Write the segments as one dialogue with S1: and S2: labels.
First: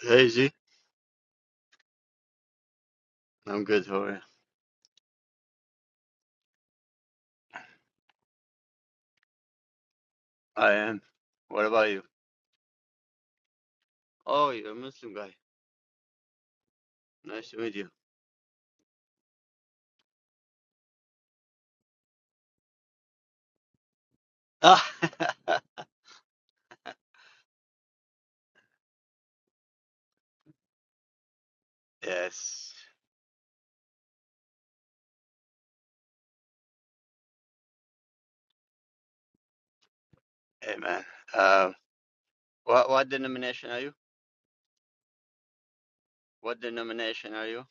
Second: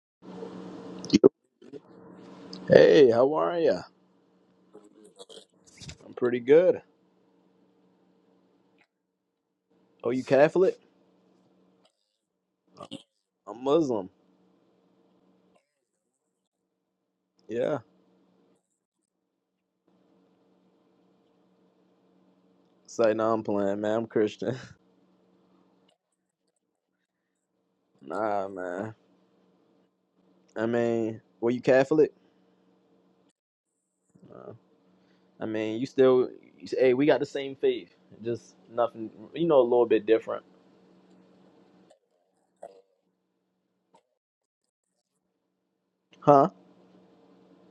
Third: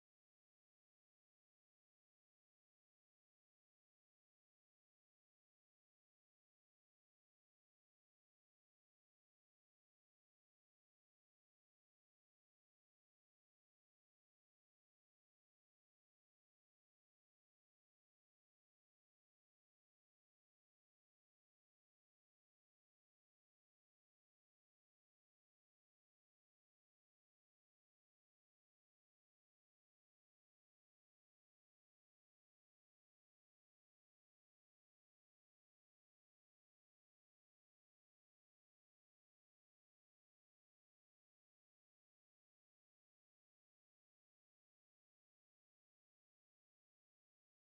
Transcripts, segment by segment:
S1: Hey Z,
S2: Hey, how are
S1: I'm
S2: ya?
S1: good. How are you?
S2: I'm pretty good. Oh, you
S1: I
S2: Catholic?
S1: am. What about you?
S2: I'm Muslim.
S1: Oh, you're a Muslim guy. Nice to meet
S2: Yeah.
S1: you.
S2: It's like, no, I'm playing, man. I'm Christian.
S1: Ah,
S2: Nah, man. I mean, were you Catholic?
S1: yes.
S2: Uh, I mean, you still, you, hey, we got the same faith. Just nothing, you know, a little bit different.
S1: Hey man. Uh, what what denomination are you?
S2: Huh?
S1: What denomination are you?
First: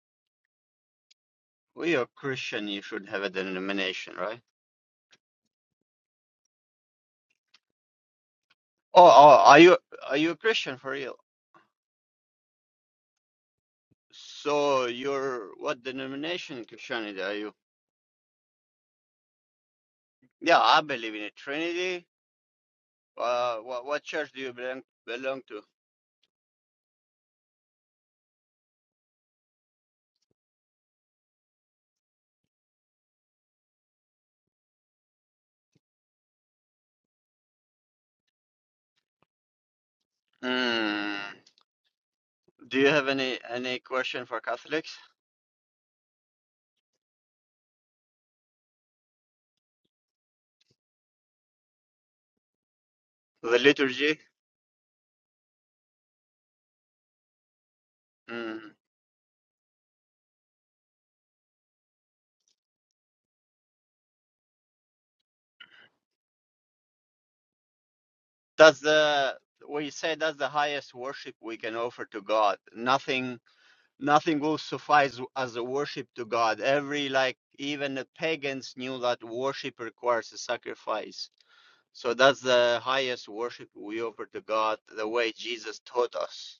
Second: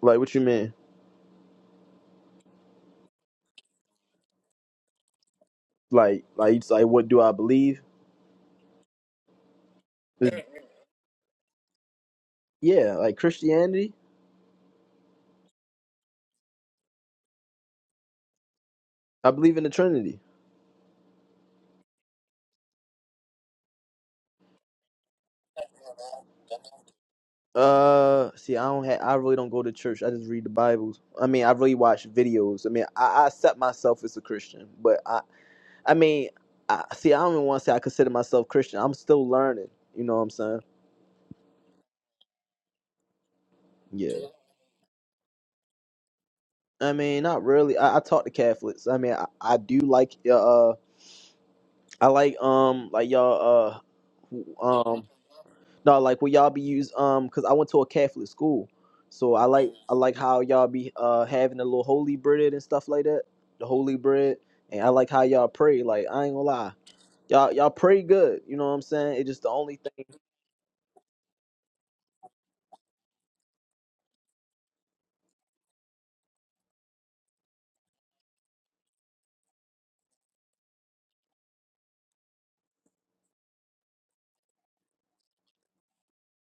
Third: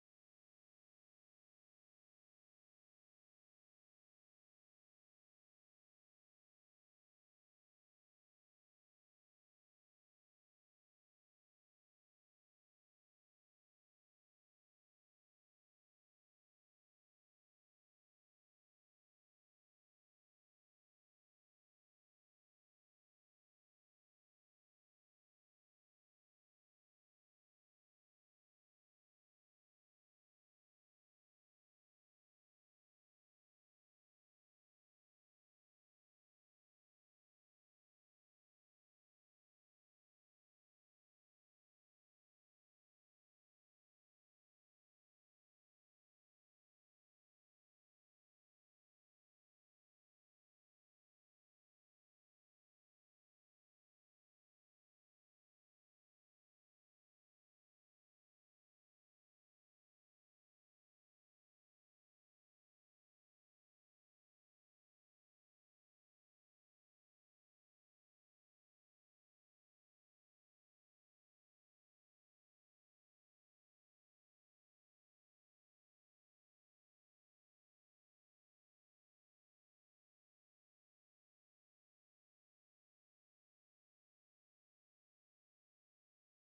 S2: Like, what you mean?
S1: Well, you're Christian. You should have a denomination, right?
S2: Like, like, it's like, what do I believe?
S1: Oh, oh, are you are you a
S2: It's-
S1: Christian for real?
S2: yeah, like Christianity.
S1: So you're what denomination Christianity are you?
S2: I believe in the Trinity.
S1: Yeah, I believe in a Trinity. Uh, what what church do you belong belong to?
S2: Uh, see, I don't have. I really don't go to church. I just read the Bibles. I mean, I really watch videos. I mean, I, I accept myself as a Christian, but I, I mean, I see. I don't even want to say I consider myself Christian. I'm still learning. You know what I'm saying?
S1: Hmm. Do you have any any
S2: Yeah.
S1: question for Catholics?
S2: I mean, not really. I, I talk to Catholics. I mean, I, I do like uh, uh, I like um, like
S1: The
S2: y'all uh,
S1: liturgy?
S2: who- um, No, like will y'all be use um cause I went to a Catholic school.
S1: Mm.
S2: So I like I like how y'all be uh having the little holy bread and stuff like that. The holy bread. And I like how y'all pray. Like I ain't gonna lie. Y'all y'all pray good, you know what
S1: That's
S2: I'm saying? It's
S1: the
S2: just the only
S1: we
S2: thing
S1: say that's the highest worship we can offer to God. Nothing nothing will suffice as a worship to God. Every like even the pagans knew that worship requires a sacrifice. So that's the highest worship we offer to God, the way Jesus taught us.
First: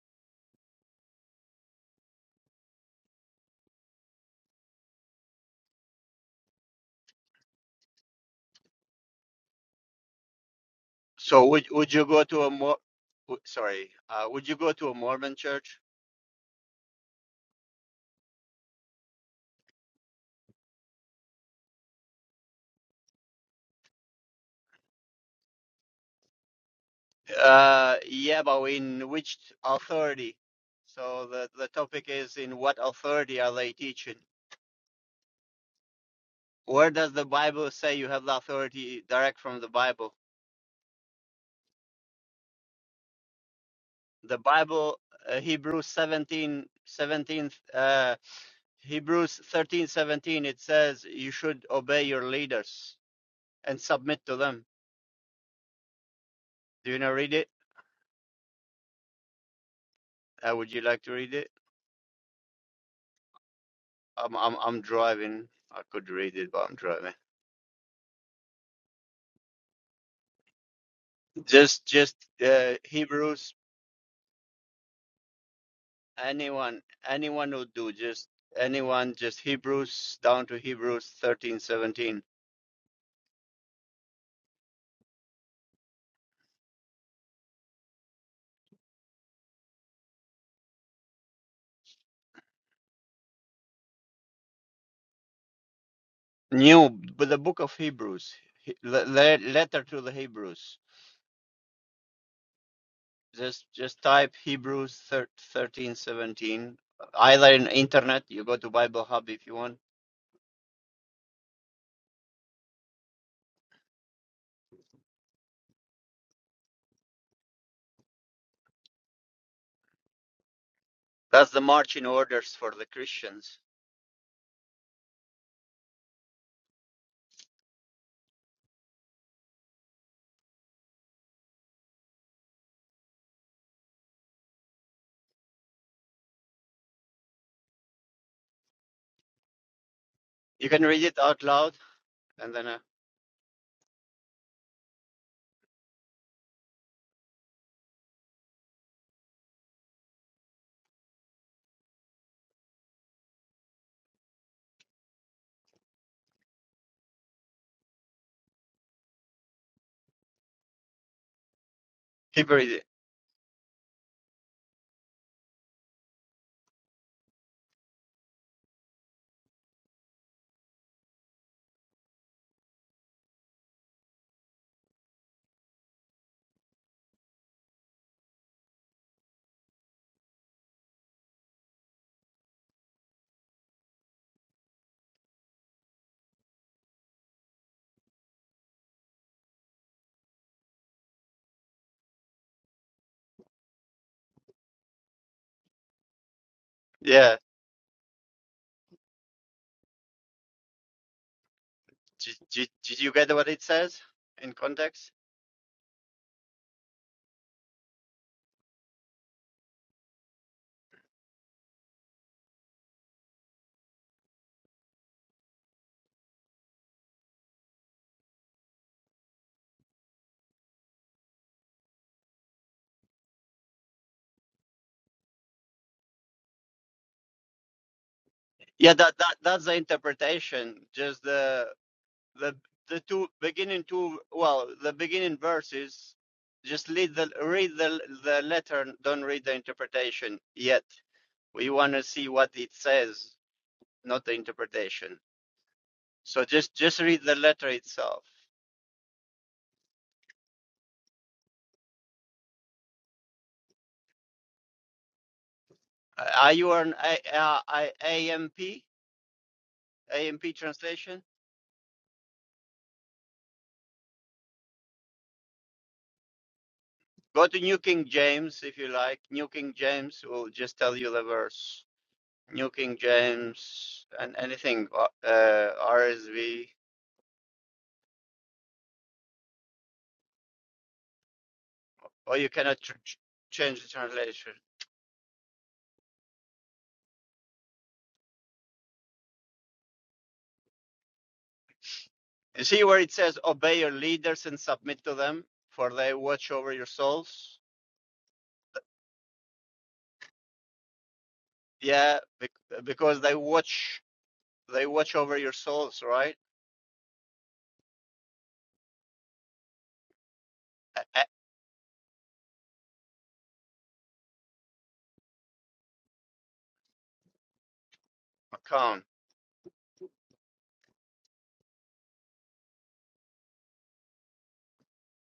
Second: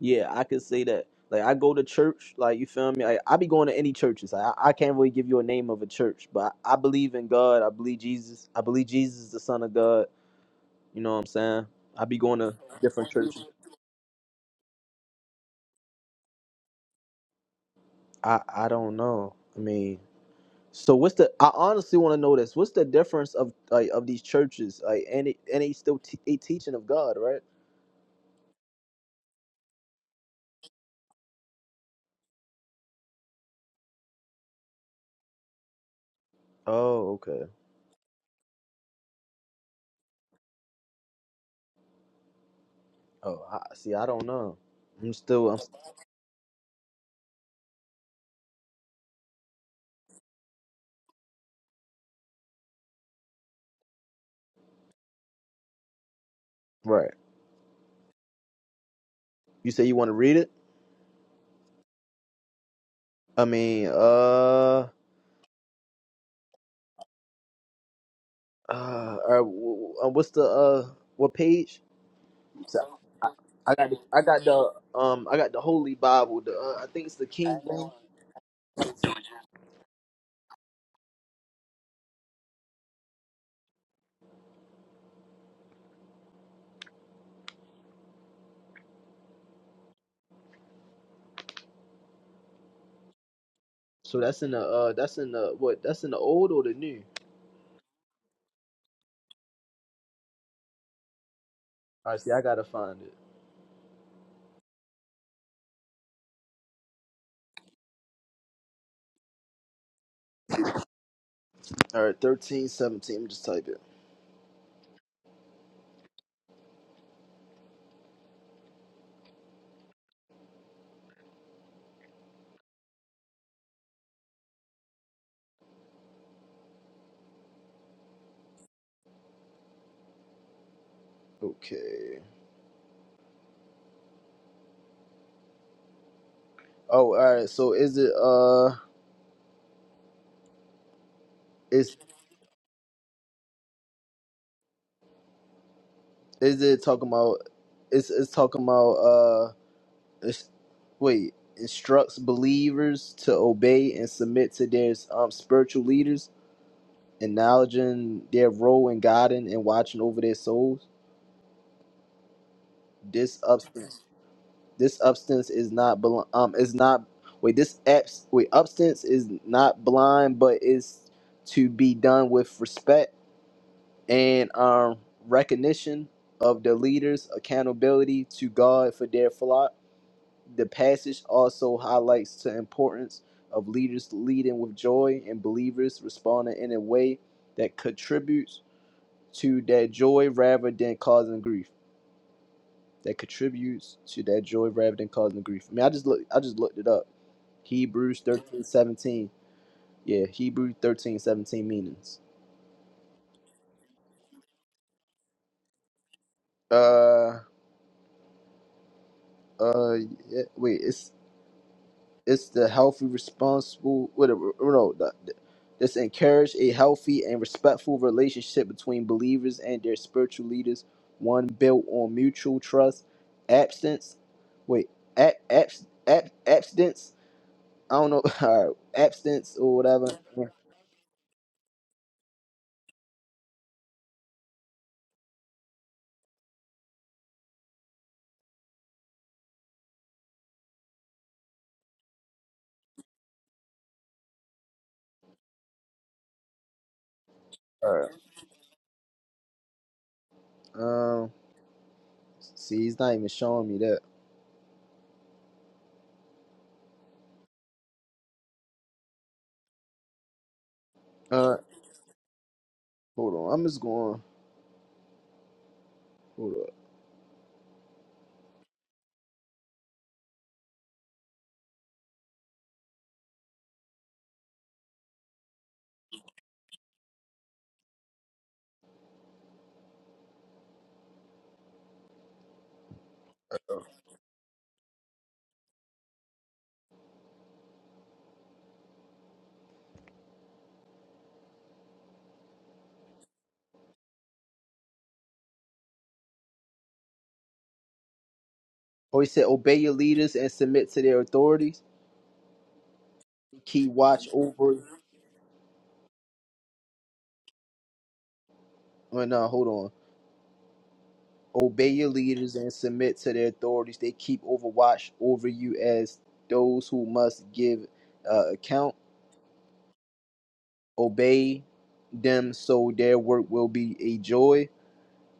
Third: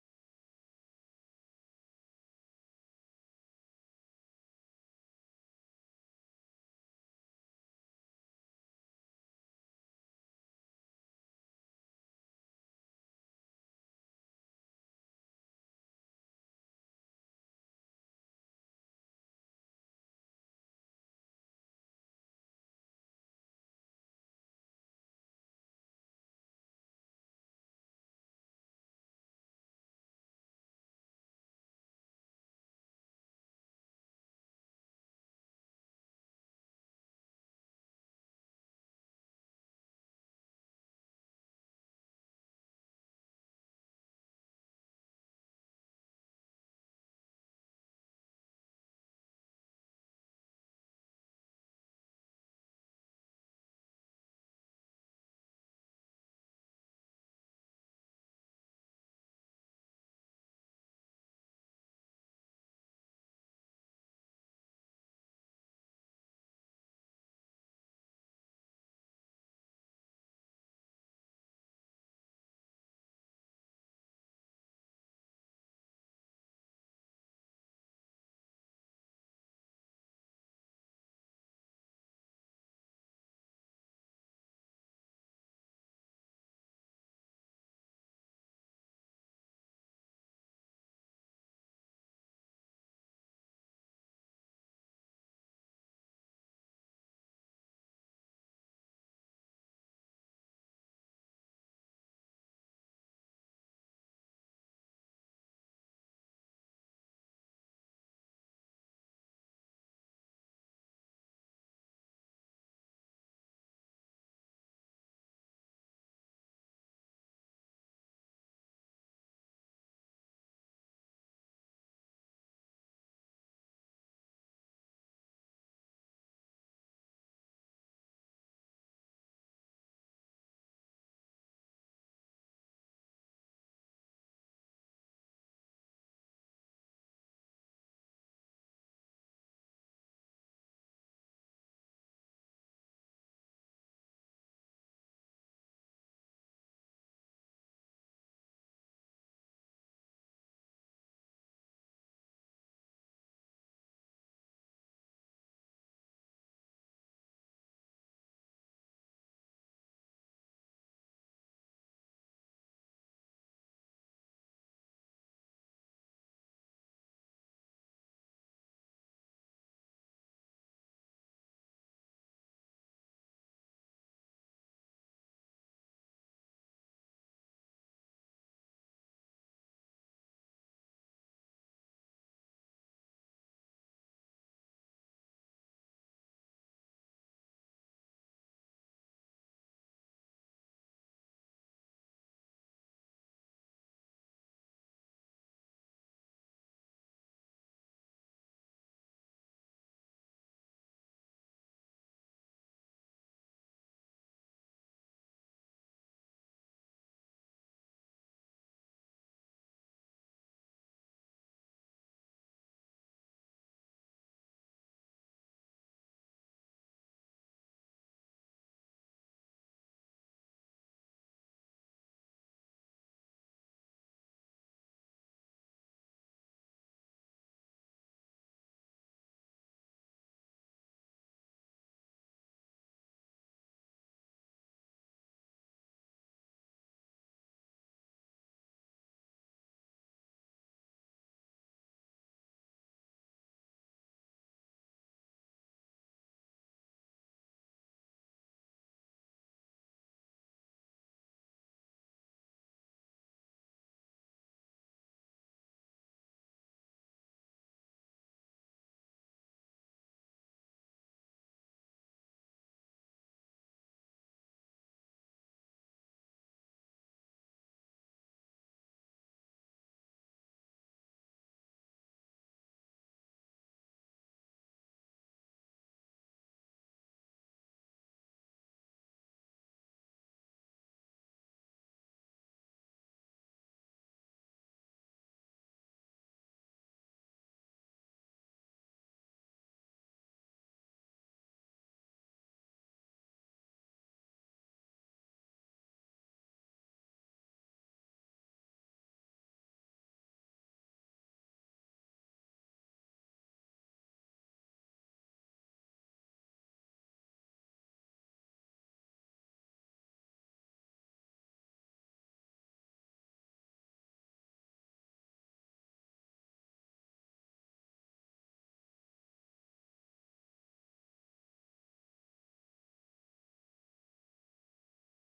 S2: yeah, I could say that. Like I go to church, like you feel me? Like, I be going to any churches. Like, I, I can't really give you a name of a church, but I, I believe in God. I believe Jesus. I believe Jesus is the Son of God. You know what I'm
S1: So would
S2: saying?
S1: would
S2: I
S1: you
S2: be
S1: go
S2: going
S1: to a
S2: to
S1: more
S2: different churches.
S1: sorry, uh, would you go to a Mormon church?
S2: I I don't know. I mean So what's the? I honestly want to know this. What's the difference of like, of these churches? Like, and it, and they still te- a teaching of God, right?
S1: Uh, yeah, but in which authority? So the, the topic is in what authority are they teaching? Where does
S2: Oh,
S1: the
S2: okay.
S1: Bible say you have the authority direct from the Bible?
S2: Oh, I, see, I don't
S1: The
S2: know.
S1: Bible,
S2: I'm
S1: uh,
S2: still I'm
S1: Hebrews 17, seventeen, uh, Hebrews 13, 17. it says you should obey your leaders and submit to them. Do you know
S2: right.
S1: read it?
S2: You say you want to read it?
S1: Uh, would you like to read it?
S2: I mean,
S1: I'm, I'm, I'm
S2: uh,
S1: driving. I could read it, but I'm driving.
S2: uh, uh wh- wh- uh, what's the uh what page?
S1: Just, just uh,
S2: So
S1: Hebrews
S2: I got the, I got the um I got the Holy Bible. The
S1: anyone
S2: uh, I think it's the
S1: anyone
S2: King
S1: would
S2: James.
S1: do just anyone just hebrews down to hebrews thirteen seventeen.
S2: So that's in the uh that's in the what that's in the old or the
S1: new
S2: new?
S1: but the book of hebrews he- le- le- letter to the hebrews
S2: All right, see, I gotta find it.
S1: just just type hebrews thir- thirteen seventeen. either in internet you go to bible hub if you want
S2: All right, thirteen, seventeen. Just type it.
S1: that's the marching orders for the christians
S2: Okay. Oh, all right. So is it uh
S1: you can read it out loud
S2: is
S1: and then uh,
S2: is it talking about it's it's talking about uh it's, wait, instructs believers to obey and submit to their um spiritual leaders, acknowledging their role in guiding and watching over their souls.
S1: hebrew
S2: This substance this substance is not bel- um is not wait, this abs- wait, substance is not blind but is to be done with respect and um, recognition of the leaders' accountability to God for their flock. The passage also highlights the importance of leaders leading with joy and believers responding in a way that contributes to that joy rather than causing grief. That contributes to that joy rather than causing grief. I mean, I just look, I just looked it up.
S1: yeah
S2: Hebrews thirteen seventeen. Yeah, Hebrews 13 17 meanings.
S1: did, did, did you get what it says in context
S2: Uh, uh, yeah, wait, it's It's the healthy, responsible, whatever. No, the, the- this encourage a healthy and respectful relationship between believers and their spiritual leaders, one built on mutual trust, Abstinence. Wait, ab, abs, ab, abstinence. I don't know. All right,
S1: Yeah, that, that
S2: abstinence
S1: that's the
S2: or whatever.
S1: interpretation. Just the the the two beginning two well, the beginning verses. Just read the read the the letter. Don't read the interpretation yet. We want to see what it says, not the interpretation. So just just read the letter
S2: All right.
S1: itself.
S2: Um. See, he's not even showing me that.
S1: Uh, Are you an A, uh, I- A M P A M P translation?
S2: Uh. Hold on. I'm just going. Hold on.
S1: Go to New King James if you like. New King James will just tell you the verse. New King James, and anything uh, uh, RSV, or you cannot tr- change the translation. You see where it says, obey your leaders and submit to them, for they watch over your souls?
S2: Oh, he said, obey your leaders and submit to their authorities.
S1: Yeah, bec- because they
S2: Keep
S1: watch,
S2: watch over.
S1: they watch over your souls, right?
S2: Oh no. Hold on.
S1: Account
S2: Obey your leaders and submit to their authorities. They keep overwatch over you as those who must give uh, account. Obey them so their work will be a joy,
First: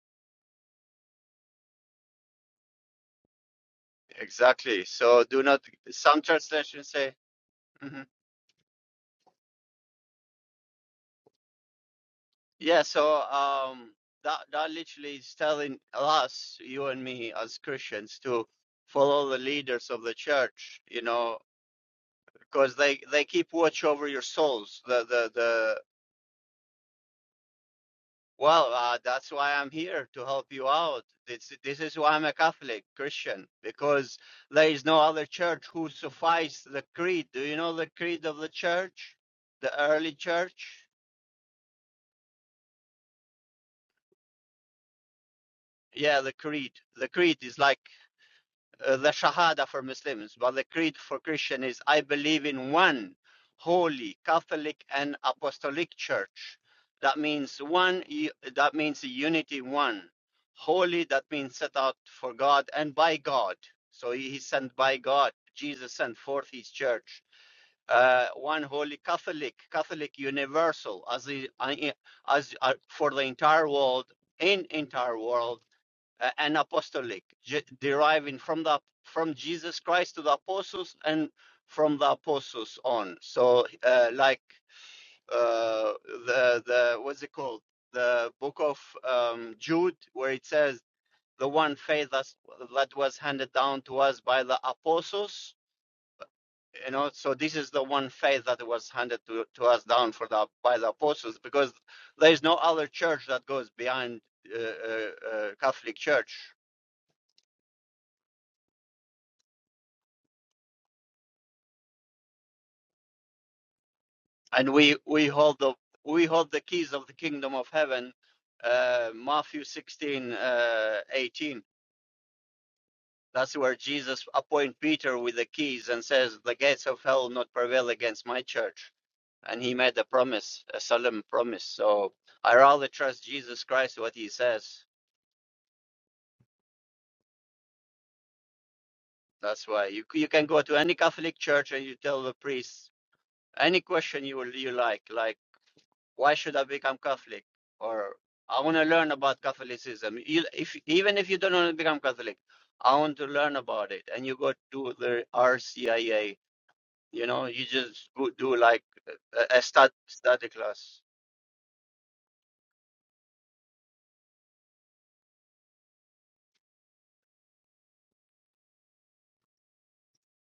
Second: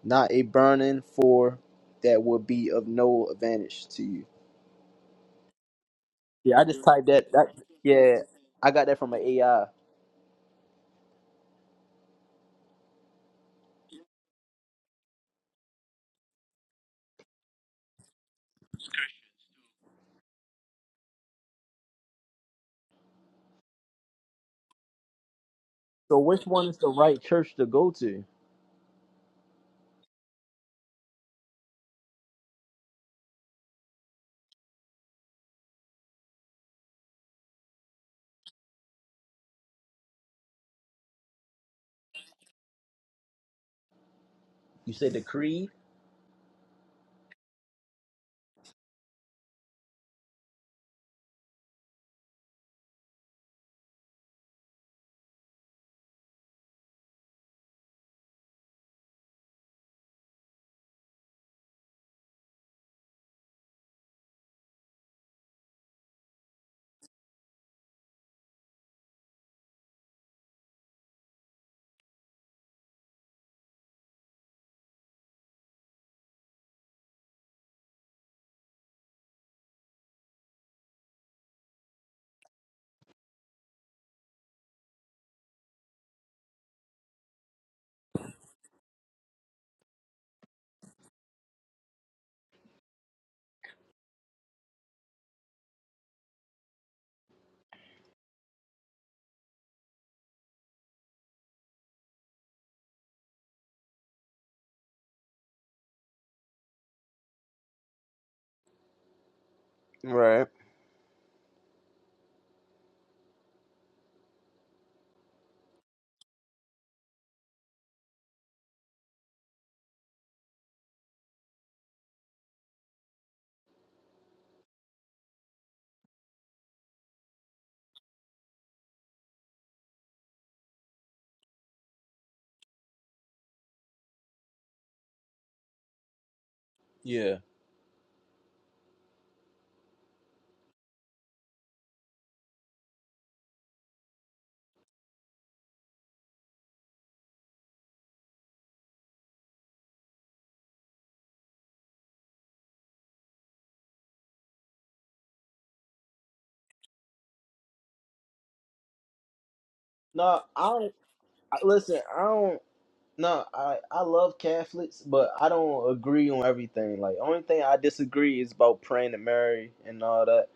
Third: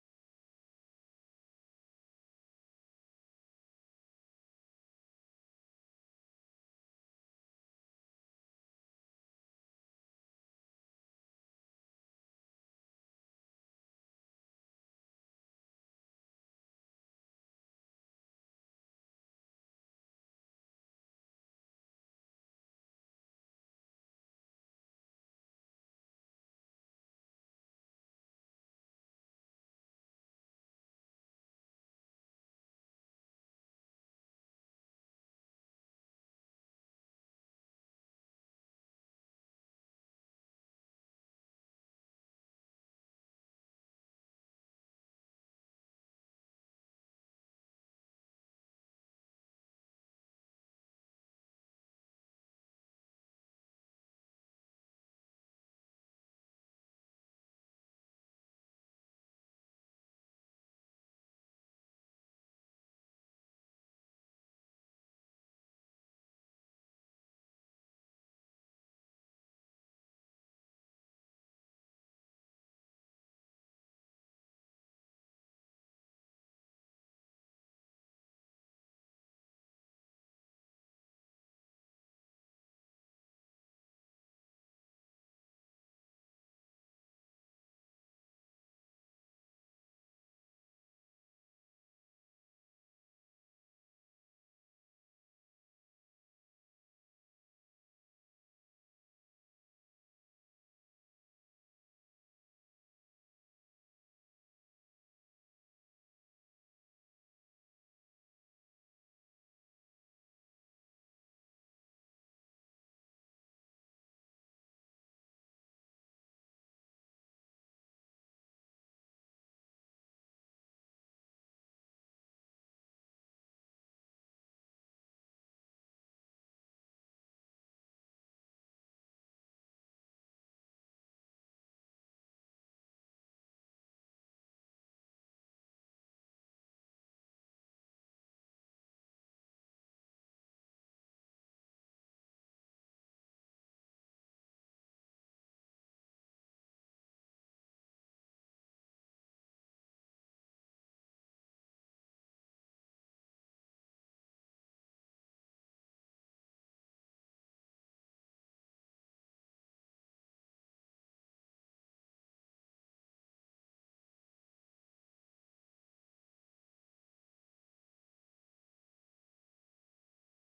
S2: not a burden, for that will be of no advantage to you.
S1: exactly. So do not, some
S2: Yeah, I just
S1: translations
S2: typed
S1: say,
S2: that. that
S1: mm-hmm.
S2: yeah, I got that from an AI.
S1: Yeah, so um, that that literally is telling us, you and me as Christians, to follow the leaders of the church, you know, because they they keep watch over your souls. The the the
S2: So, which one is the right church to go to?
S1: well, uh, that's why I'm here to help you out. This this is why I'm a Catholic Christian because there is no other church who suffice the creed. Do you know the creed of the church, the early church?
S2: You said the creed?
S1: Yeah, the creed. The creed is like uh, the Shahada for Muslims, but the creed for Christian is I believe in one holy Catholic and Apostolic Church. That means one. That means unity. One holy. That means set out for God and by God. So he sent by God. Jesus sent forth His church. Uh, one holy Catholic, Catholic universal, as the, as uh, for the entire world in entire world uh, and apostolic, deriving from the from Jesus Christ to the apostles and from the apostles on. So, uh, like uh, the the what's it called? The book of um, Jude, where it says the one faith that's, that was handed down to us by the apostles. You know, so this is the one faith that was handed to, to us down for the by the apostles, because there is no other church that goes behind uh, uh, uh, Catholic Church
S2: Right.
S1: and we we hold the we hold the keys of the kingdom of heaven uh matthew 16 uh 18 that's where jesus appoint peter with the keys and says the gates of hell will not prevail against my church and he made a promise a solemn promise so i rather trust jesus christ what he says
S2: Yeah.
S1: that's why you you can go to any catholic church and you tell the priest any question you will you like like Why should I become Catholic? Or I want to learn about Catholicism. You, if even if you don't want to become Catholic, I want to learn about it. And you go to the RCIA. You know, you just go do like a, a stud,
S2: No,
S1: study
S2: I don't.
S1: class.
S2: I- Listen, I don't. No, I I love Catholics, but I don't agree on everything. Like, only thing I disagree is about praying to Mary and all that.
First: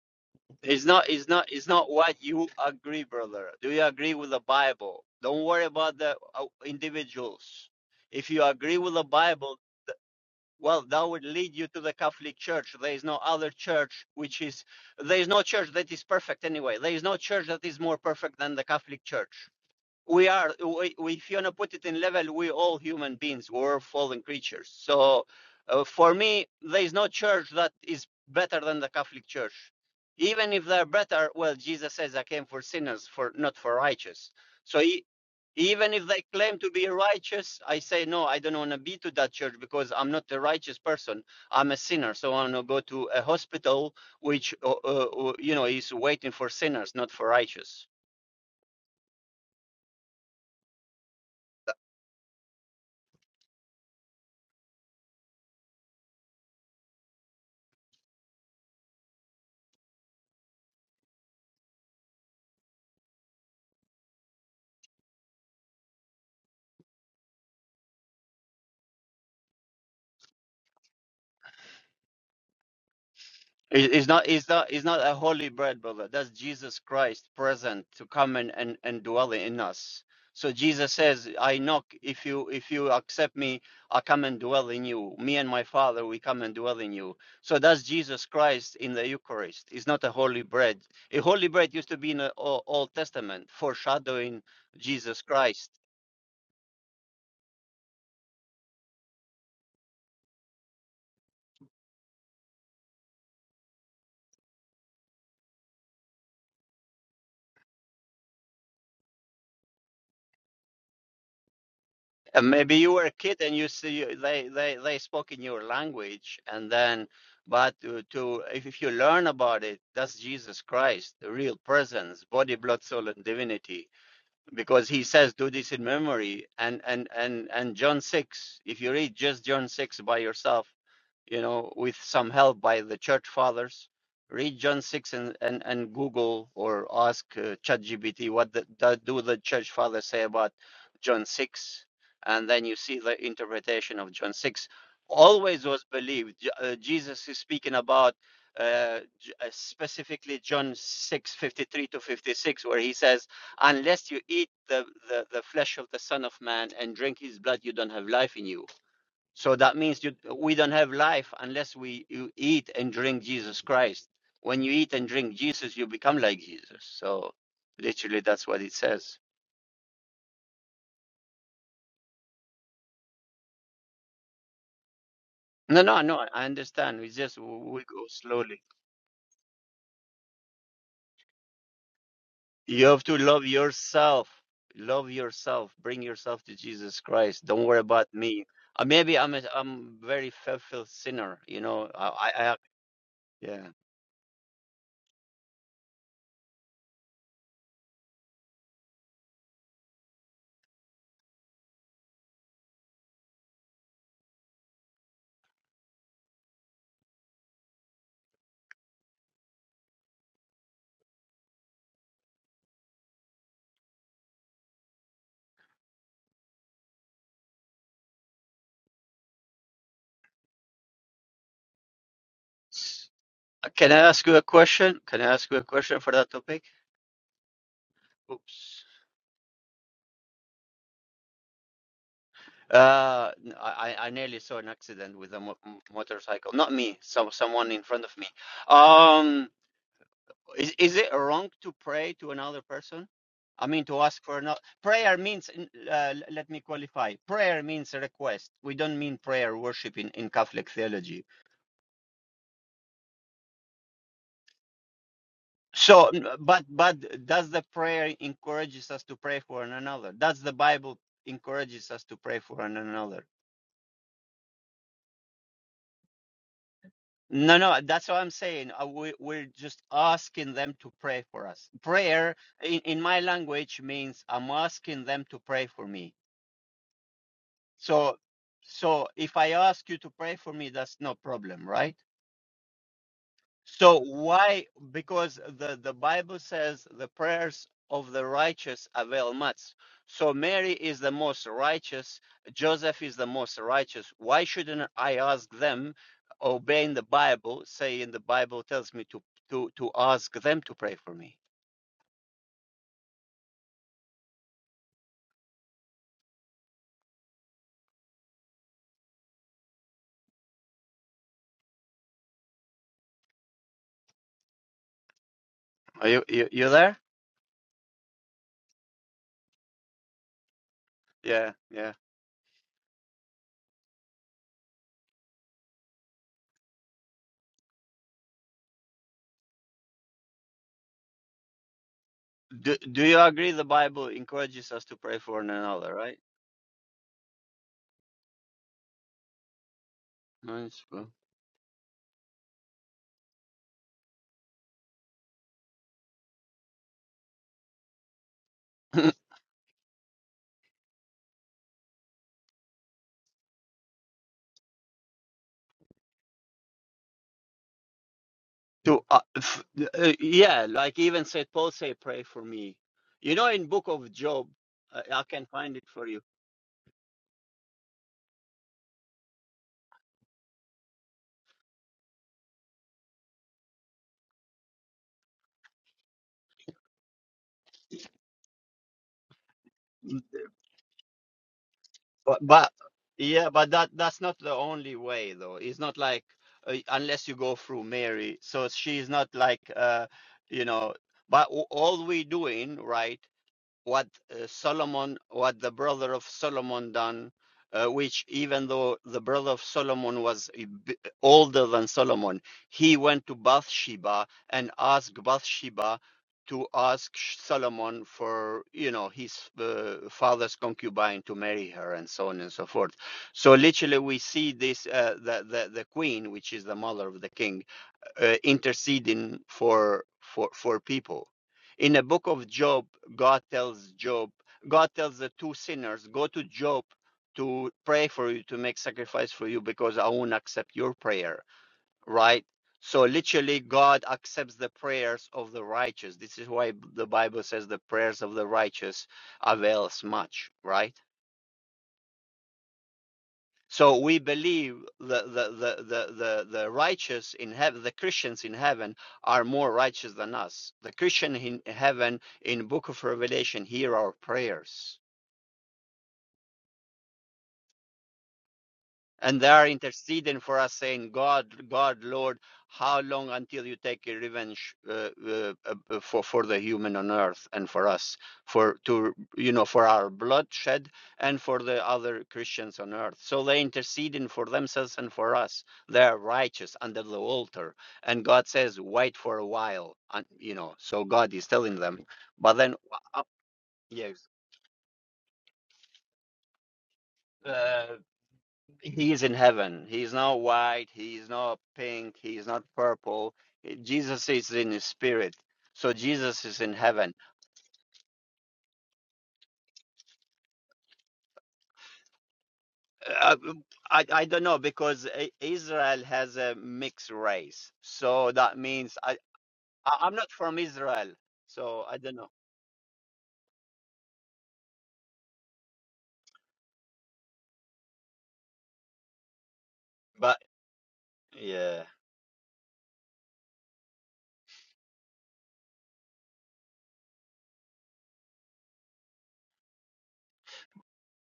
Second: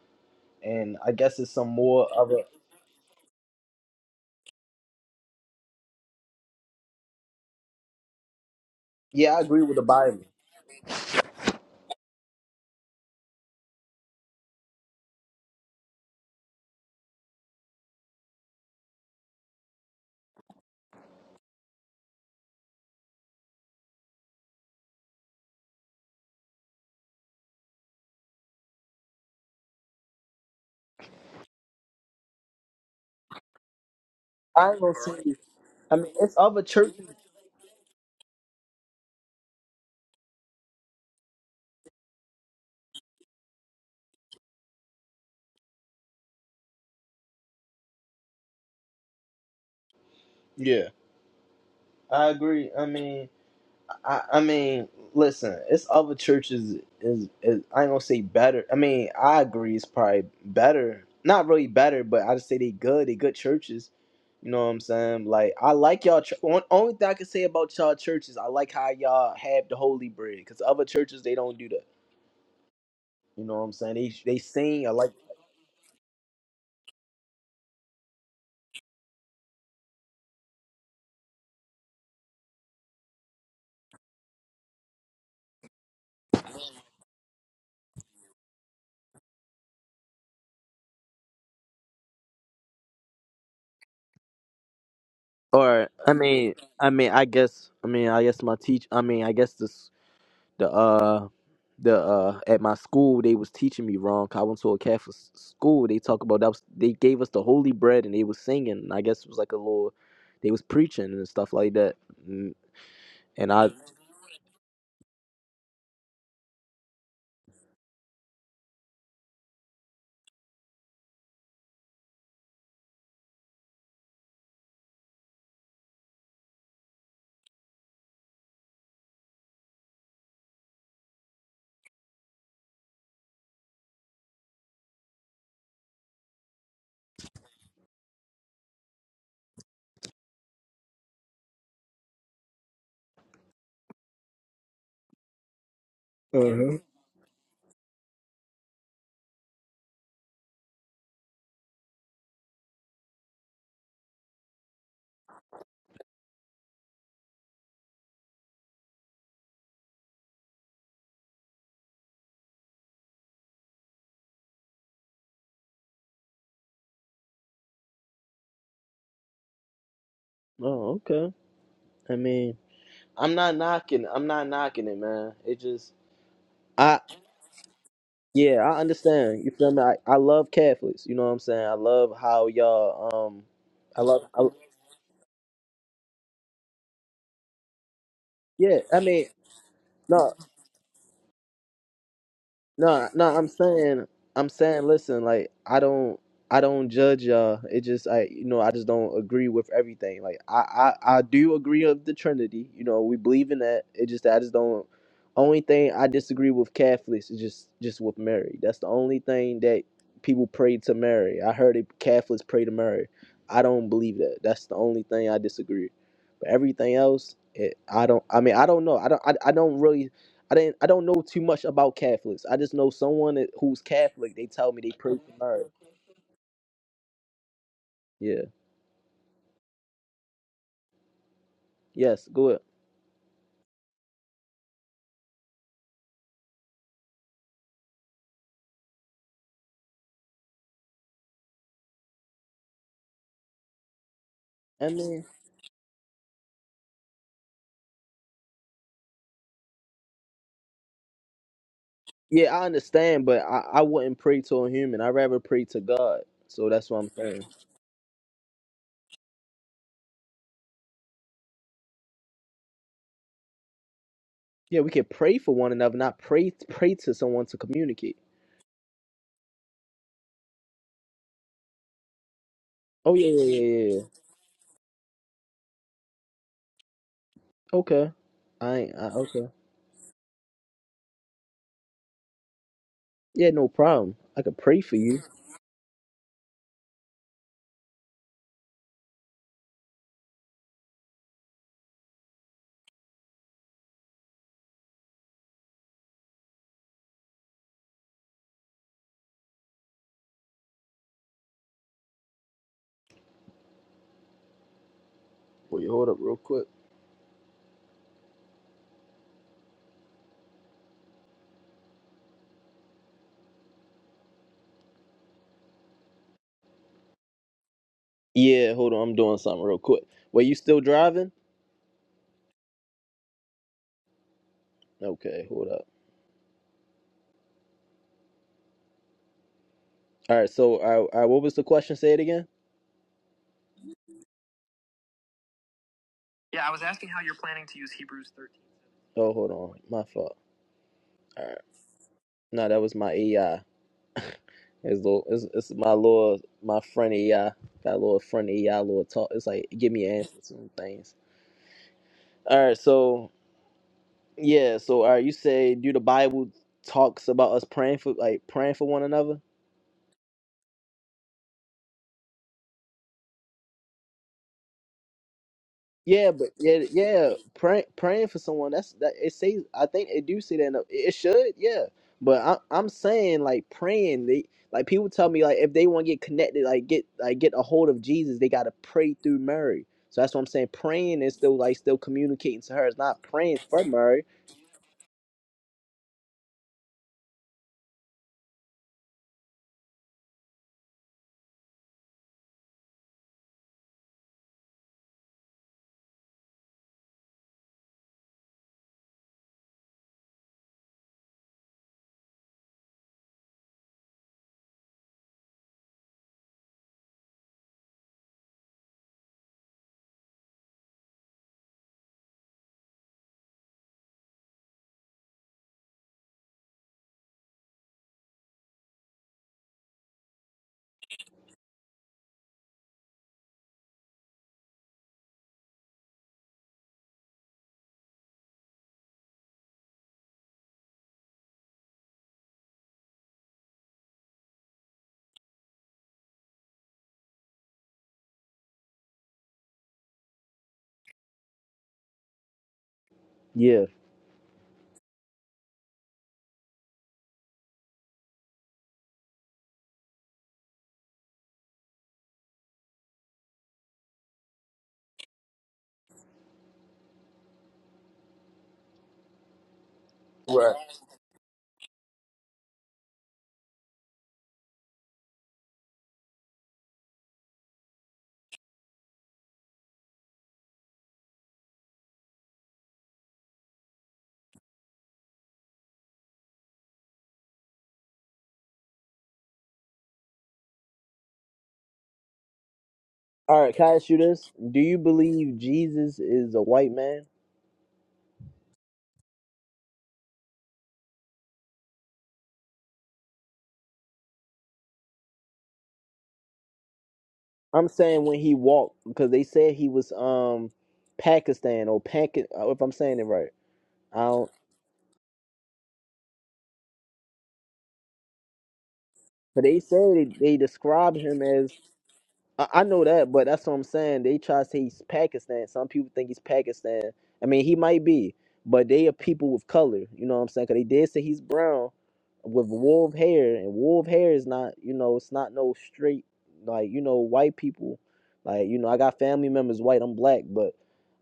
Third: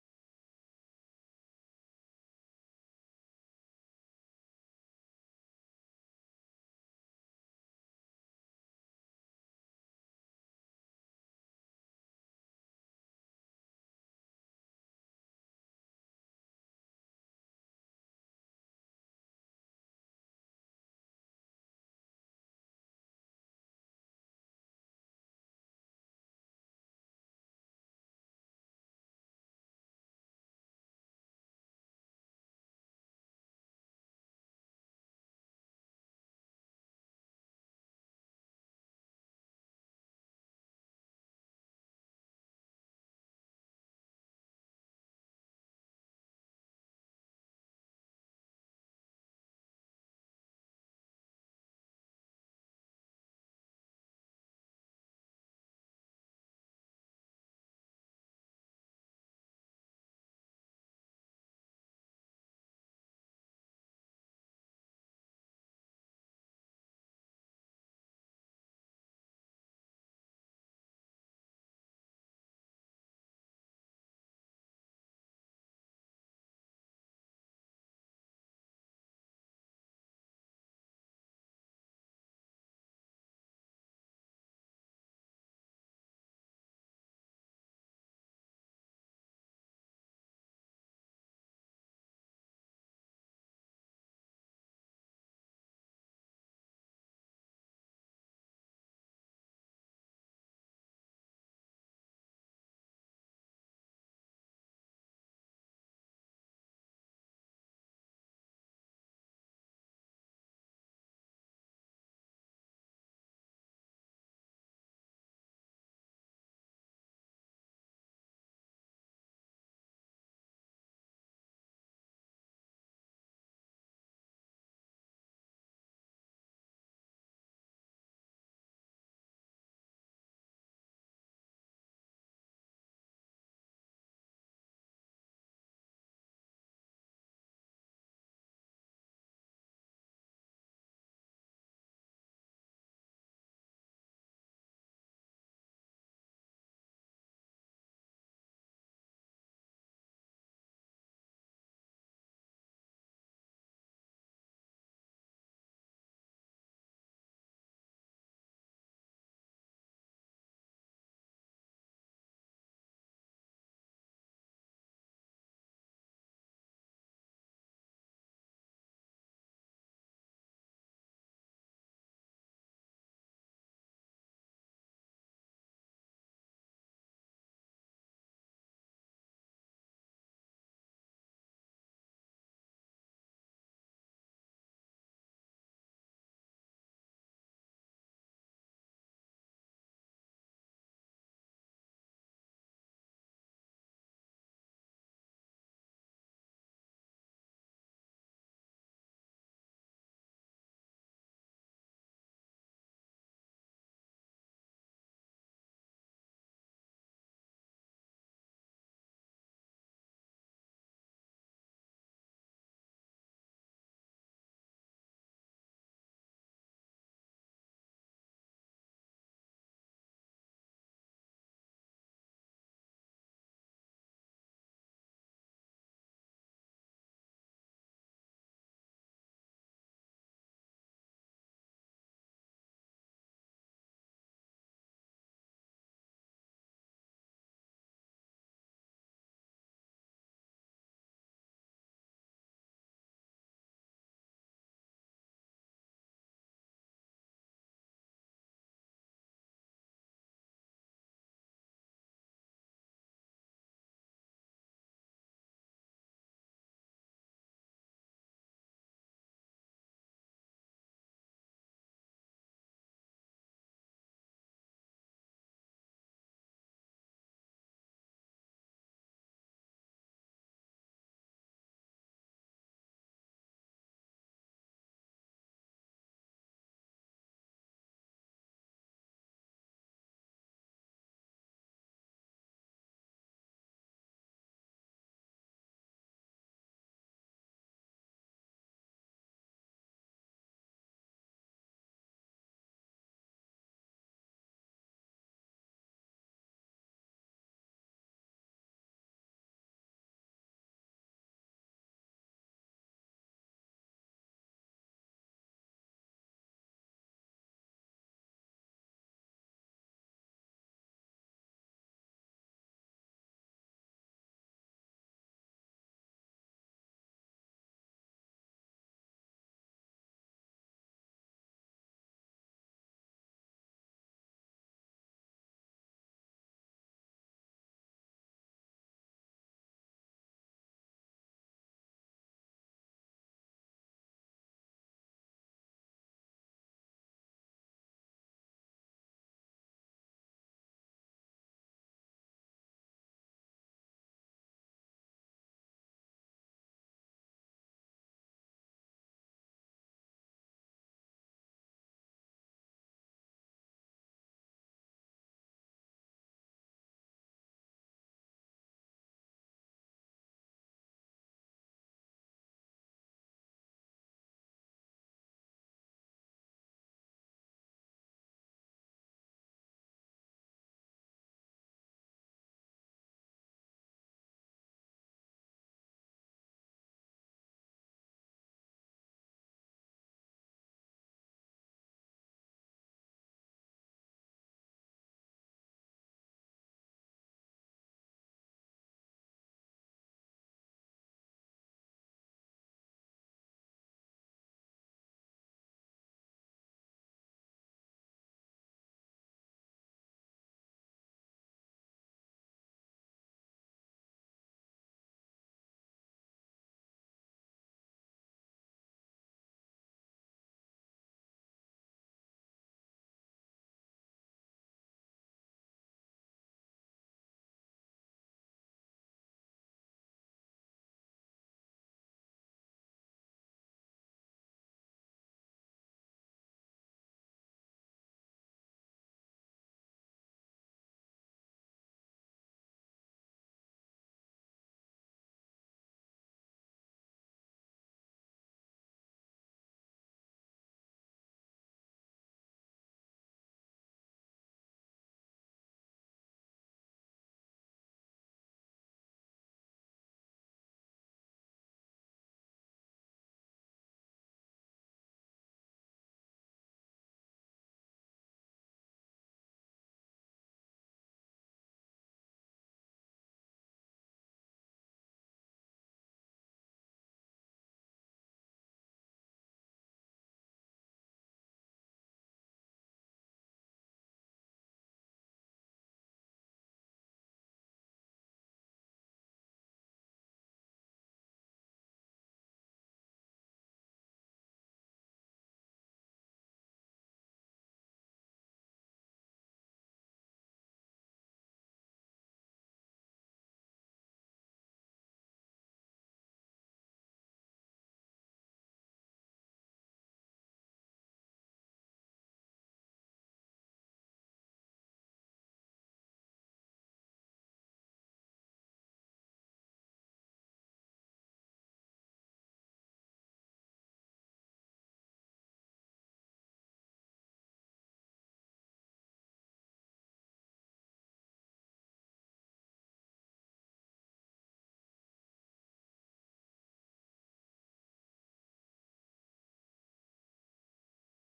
S1: It's
S2: And
S1: not.
S2: I
S1: It's
S2: guess
S1: not.
S2: it's
S1: It's
S2: some
S1: not
S2: more
S1: what
S2: other.
S1: you agree, brother. Do you agree with the Bible? Don't worry about the uh, individuals. If you agree with the
S2: Yeah, I
S1: Bible
S2: agree with the Bible.
S1: Well, that would lead you to the Catholic Church. There is no other church which is, there is no church that is perfect anyway. There is no church that is more perfect than the Catholic Church we are we, if you want to put it in level we all human beings we're fallen creatures so uh, for me there is no church that is better than the catholic church even if they're better well jesus says i came for sinners for not for righteous
S2: I
S1: so
S2: ain't gonna
S1: e-
S2: say.
S1: even
S2: I
S1: if
S2: mean,
S1: they
S2: it's
S1: claim
S2: other
S1: to be
S2: churches.
S1: righteous i say no i don't want to be to that church because i'm not a righteous person i'm a sinner so i want to go to a hospital which uh, uh, uh, you know is waiting for sinners not for righteous
S2: Yeah, I agree. I mean, I, I mean, listen, it's other churches is, is I ain't gonna say better. I mean, I agree it's probably better. Not really better, but I just say they good. They good churches. You know what I'm saying? Like I like y'all. chur- on- Only thing I can say about y'all churches, I like how y'all have the holy bread. Cause other churches they don't do that. You know what I'm
S1: It-
S2: saying?
S1: It's
S2: They
S1: not,
S2: they
S1: it's not, it's
S2: sing. I
S1: not
S2: like.
S1: a holy bread, brother. That's Jesus Christ present to come and, and, and dwell in us. So Jesus says, I knock, if you if you accept me, I come and dwell in you. Me and my Father, we come and dwell in you. So that's Jesus Christ in the Eucharist. It's not a holy bread. A holy bread used to be in the O- Old Testament, foreshadowing Jesus Christ.
S2: Or I mean, I mean, I guess. I mean, I guess my teach. I mean, I guess this. the uh the uh at my school they was teaching me wrong 'cause I went to a Catholic s- school. They talk about that was, they gave us the holy bread and they was singing. and I guess it was like a little they was preaching and stuff like that.
S1: And
S2: Mm,
S1: maybe you were a kid
S2: And
S1: and
S2: I
S1: you see they, they, they spoke in your language and then but to, to if, if you learn about it, that's Jesus Christ, the real presence, body, blood, soul, and divinity because he says do this in memory and and and and john 6 if you read just john 6 by yourself you know with some help by the church fathers read john 6 and and, and google or ask uh, chatgpt what the, the, do the church fathers say about john 6 and then you see the interpretation of john 6 always was believed J- uh,
S2: Uh-huh.
S1: jesus is speaking about uh, J- uh, specifically john 6 53 to 56 where he says unless you eat the, the, the flesh of the Son of Man and drink his blood, you don't have life in you. So that means you, we don't have life unless we you eat and drink Jesus Christ. When you eat and drink Jesus, you become like Jesus. So literally, that's what it says.
S2: oh okay. I mean I'm not knocking I'm not knocking it, man. It
S1: No,
S2: just
S1: no, no, I understand.
S2: I
S1: We just, we go slowly.
S2: yeah I understand. You feel me? I, I love Catholics. You know what I'm saying? I love how
S1: You have to
S2: y'all um
S1: love
S2: I love
S1: yourself.
S2: I,
S1: Love yourself. Bring yourself to Jesus Christ. Don't worry about me.
S2: yeah.
S1: Uh,
S2: I
S1: Maybe
S2: mean
S1: I'm a, I'm
S2: no.
S1: very filthy sinner, you know. I, I, I
S2: No, no, I'm saying, I'm saying, listen, like I don't, I don't judge y'all. It just, I, you know, I just don't agree with everything. Like I, I, I do agree of the Trinity. You know, we believe in that. It just, I just don't. Only thing I disagree with Catholics is just, just with Mary. That's the only thing that people pray to Mary. I heard it, Catholics pray to Mary. I don't believe that. That's the only thing I disagree. But everything else, it, I don't. I mean, I don't know. I don't. I, I don't really I didn't. I don't know too much about Catholics. I just know
S1: yeah.
S2: someone that- who's
S1: Can I ask you
S2: Catholic.
S1: a
S2: They tell me they
S1: question?
S2: pray
S1: Can I
S2: for
S1: ask you a
S2: marriage.
S1: question for that topic?
S2: Yeah.
S1: Oops.
S2: Yes. Go ahead.
S1: Uh, n- I, I I nearly saw an accident with a mo m- motorcycle. Not me, some someone in front of me. Um, is is it wrong to pray to another person? I mean, to ask for another
S2: I
S1: prayer
S2: mean,
S1: means. n- Uh, l- let me qualify. Prayer means request. We don't mean prayer worship in, in Catholic theology.
S2: yeah, I understand, but I, I wouldn't pray to a human. I would rather pray to
S1: So,
S2: God.
S1: n- but
S2: So that's
S1: but
S2: what I'm saying.
S1: does the prayer encourages us to pray for one another? Does the Bible encourages us to pray for one another?
S2: Yeah, we can pray for one another, not pray pray to someone to
S1: No, no, that's what
S2: communicate.
S1: I'm saying. Uh, We, we're just asking them to pray for us. Prayer in, in
S2: Oh
S1: my
S2: yeah, yeah, yeah,
S1: language
S2: yeah. yeah.
S1: means I'm asking them to pray for me.
S2: Okay.
S1: So,
S2: I ain't. I,
S1: so if
S2: okay.
S1: I ask you to pray for me, that's no problem, right?
S2: Yeah, no
S1: So
S2: problem. I could
S1: why?
S2: pray for you.
S1: Because the, the Bible says the prayers of the righteous avail much. So Mary is the most righteous. Joseph is the most righteous. Why shouldn't I ask them, obeying the Bible, saying the Bible tells me to to to ask them to pray for me?
S2: Wait, hold up, real quick.
S1: Are you you, you there?
S2: Yeah, hold on. I'm doing something real quick. Wait, you still driving?
S1: Yeah, yeah.
S2: Okay, hold up. All right, so uh, all right, what was the question? Say it again.
S1: Do do you agree the Bible encourages us to pray for one another, right?
S2: Oh, hold on, my fault.
S1: Nice. bro.
S2: All right, no, that was my AI. It's little, it's, it's my little, my friend AI. Got a little friend AI, little talk. It's like give me an answer to some things. All right, so yeah, so all right, you say do the Bible talks about us praying for like praying for
S1: to
S2: one
S1: uh,
S2: another?
S1: f- uh, yeah like even saint paul say pray for me you know in book of job uh, i can find it for you
S2: Yeah, but yeah, yeah, praying praying for someone that's that it says I think it do say that in the, it should yeah, but I, I'm saying like praying they like people tell me like if they want to get connected like get like get a hold of Jesus they got to pray through Mary so
S1: Mm,
S2: that's what I'm saying praying is still like still
S1: but,
S2: communicating
S1: but
S2: to her it's not
S1: yeah
S2: praying
S1: but
S2: for
S1: that that's
S2: Mary
S1: not the only way though it's not like uh, unless you go through mary so she's not like uh you know but w- all we doing right what uh, Solomon, what the brother of Solomon done, uh, which even though the brother of Solomon was older than Solomon, he went to Bathsheba and asked Bathsheba to ask Solomon for, you know, his uh, father's concubine to marry her and so on and so forth. So literally we see this, uh, the, the, the queen, which is the mother of the king, uh, interceding for for for people in the book of job god tells job god tells the two sinners go to job to pray for you to make sacrifice for you because i won't accept your prayer right so literally god accepts the prayers of the righteous this is why the bible says the prayers of the righteous avails much right
S2: yeah
S1: so we believe the the the the the, the righteous in heaven, the Christians in heaven are more righteous than us. The Christian in heaven in Book of Revelation hear our prayers. and they are interceding for us
S2: right
S1: saying god god lord how long until you take your revenge uh, uh, uh, uh, for for the human on earth and for us for to you know for our bloodshed and for the other christians on earth so they interceding for themselves and for us they are righteous under the altar and god says wait for a while and you know so god is telling them but then uh,
S2: all right can I ask you
S1: yes
S2: this do you believe Jesus is a white man
S1: uh, He is in heaven. He is not white. He is not pink. He is not purple. Eh, Jesus is in his spirit. So Jesus is in heaven.
S2: I'm saying when he walked because they said he was um Pakistan or Pac if I'm saying it
S1: Uh,
S2: right.
S1: uh, I, I don't
S2: out.
S1: know because I- Israel has a mixed race. So that means I,
S2: But they
S1: I,
S2: say
S1: I'm not
S2: they, they
S1: from Israel.
S2: describe him as
S1: So I don't know.
S2: I, I know that, but that's what I'm saying. They try to say he's Pakistan. Some people think he's Pakistan. I mean, he might be, but they are people with color. You know
S1: But
S2: what I'm saying? 'Cause they did say he's
S1: yeah.
S2: brown with wolf hair, and wolf hair is not, you know, it's not no straight like you know white people. Like you know, I got family members white. I'm black, but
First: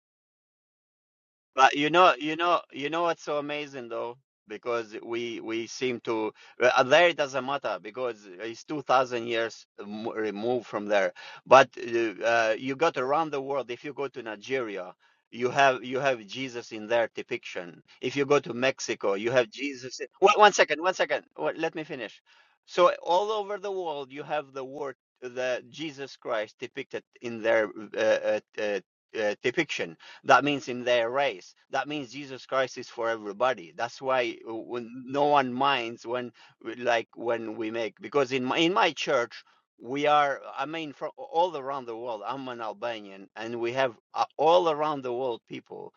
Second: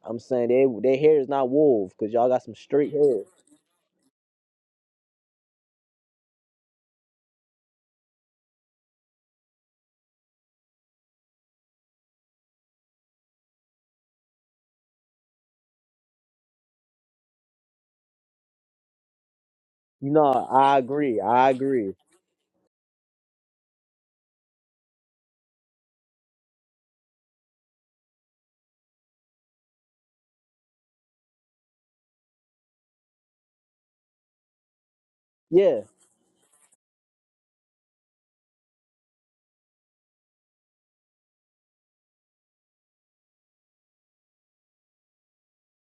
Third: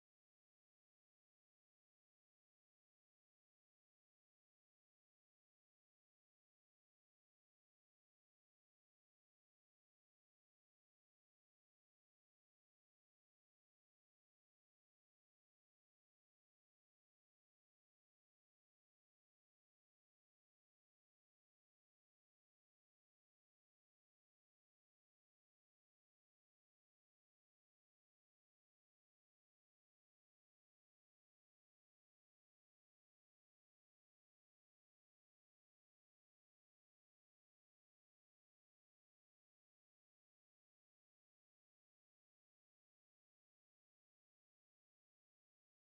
S2: I'm saying they their hair is not
S1: But you
S2: wolf because
S1: know,
S2: y'all
S1: you
S2: got some
S1: know, you
S2: straight
S1: know what's
S2: hair.
S1: so amazing though, because we we seem to uh, there it doesn't matter because it's two thousand years m- removed from there. But uh, uh, you got around the world. If you go to Nigeria, you have you have Jesus in their depiction. If you go to Mexico, you have Jesus. In...
S2: No,
S1: One, one
S2: I
S1: second, one
S2: agree.
S1: second.
S2: I
S1: Wait, Let me
S2: agree.
S1: finish. So all over the world, you have the word the Jesus Christ depicted in their uh, uh, uh, uh, depiction that means in their race. That means Jesus Christ is for everybody. That's why uh, when no one
S2: Yeah,
S1: minds when like when we make because in my in my church we are I mean from all around the world. I'm an Albanian and we have uh, all around the world people,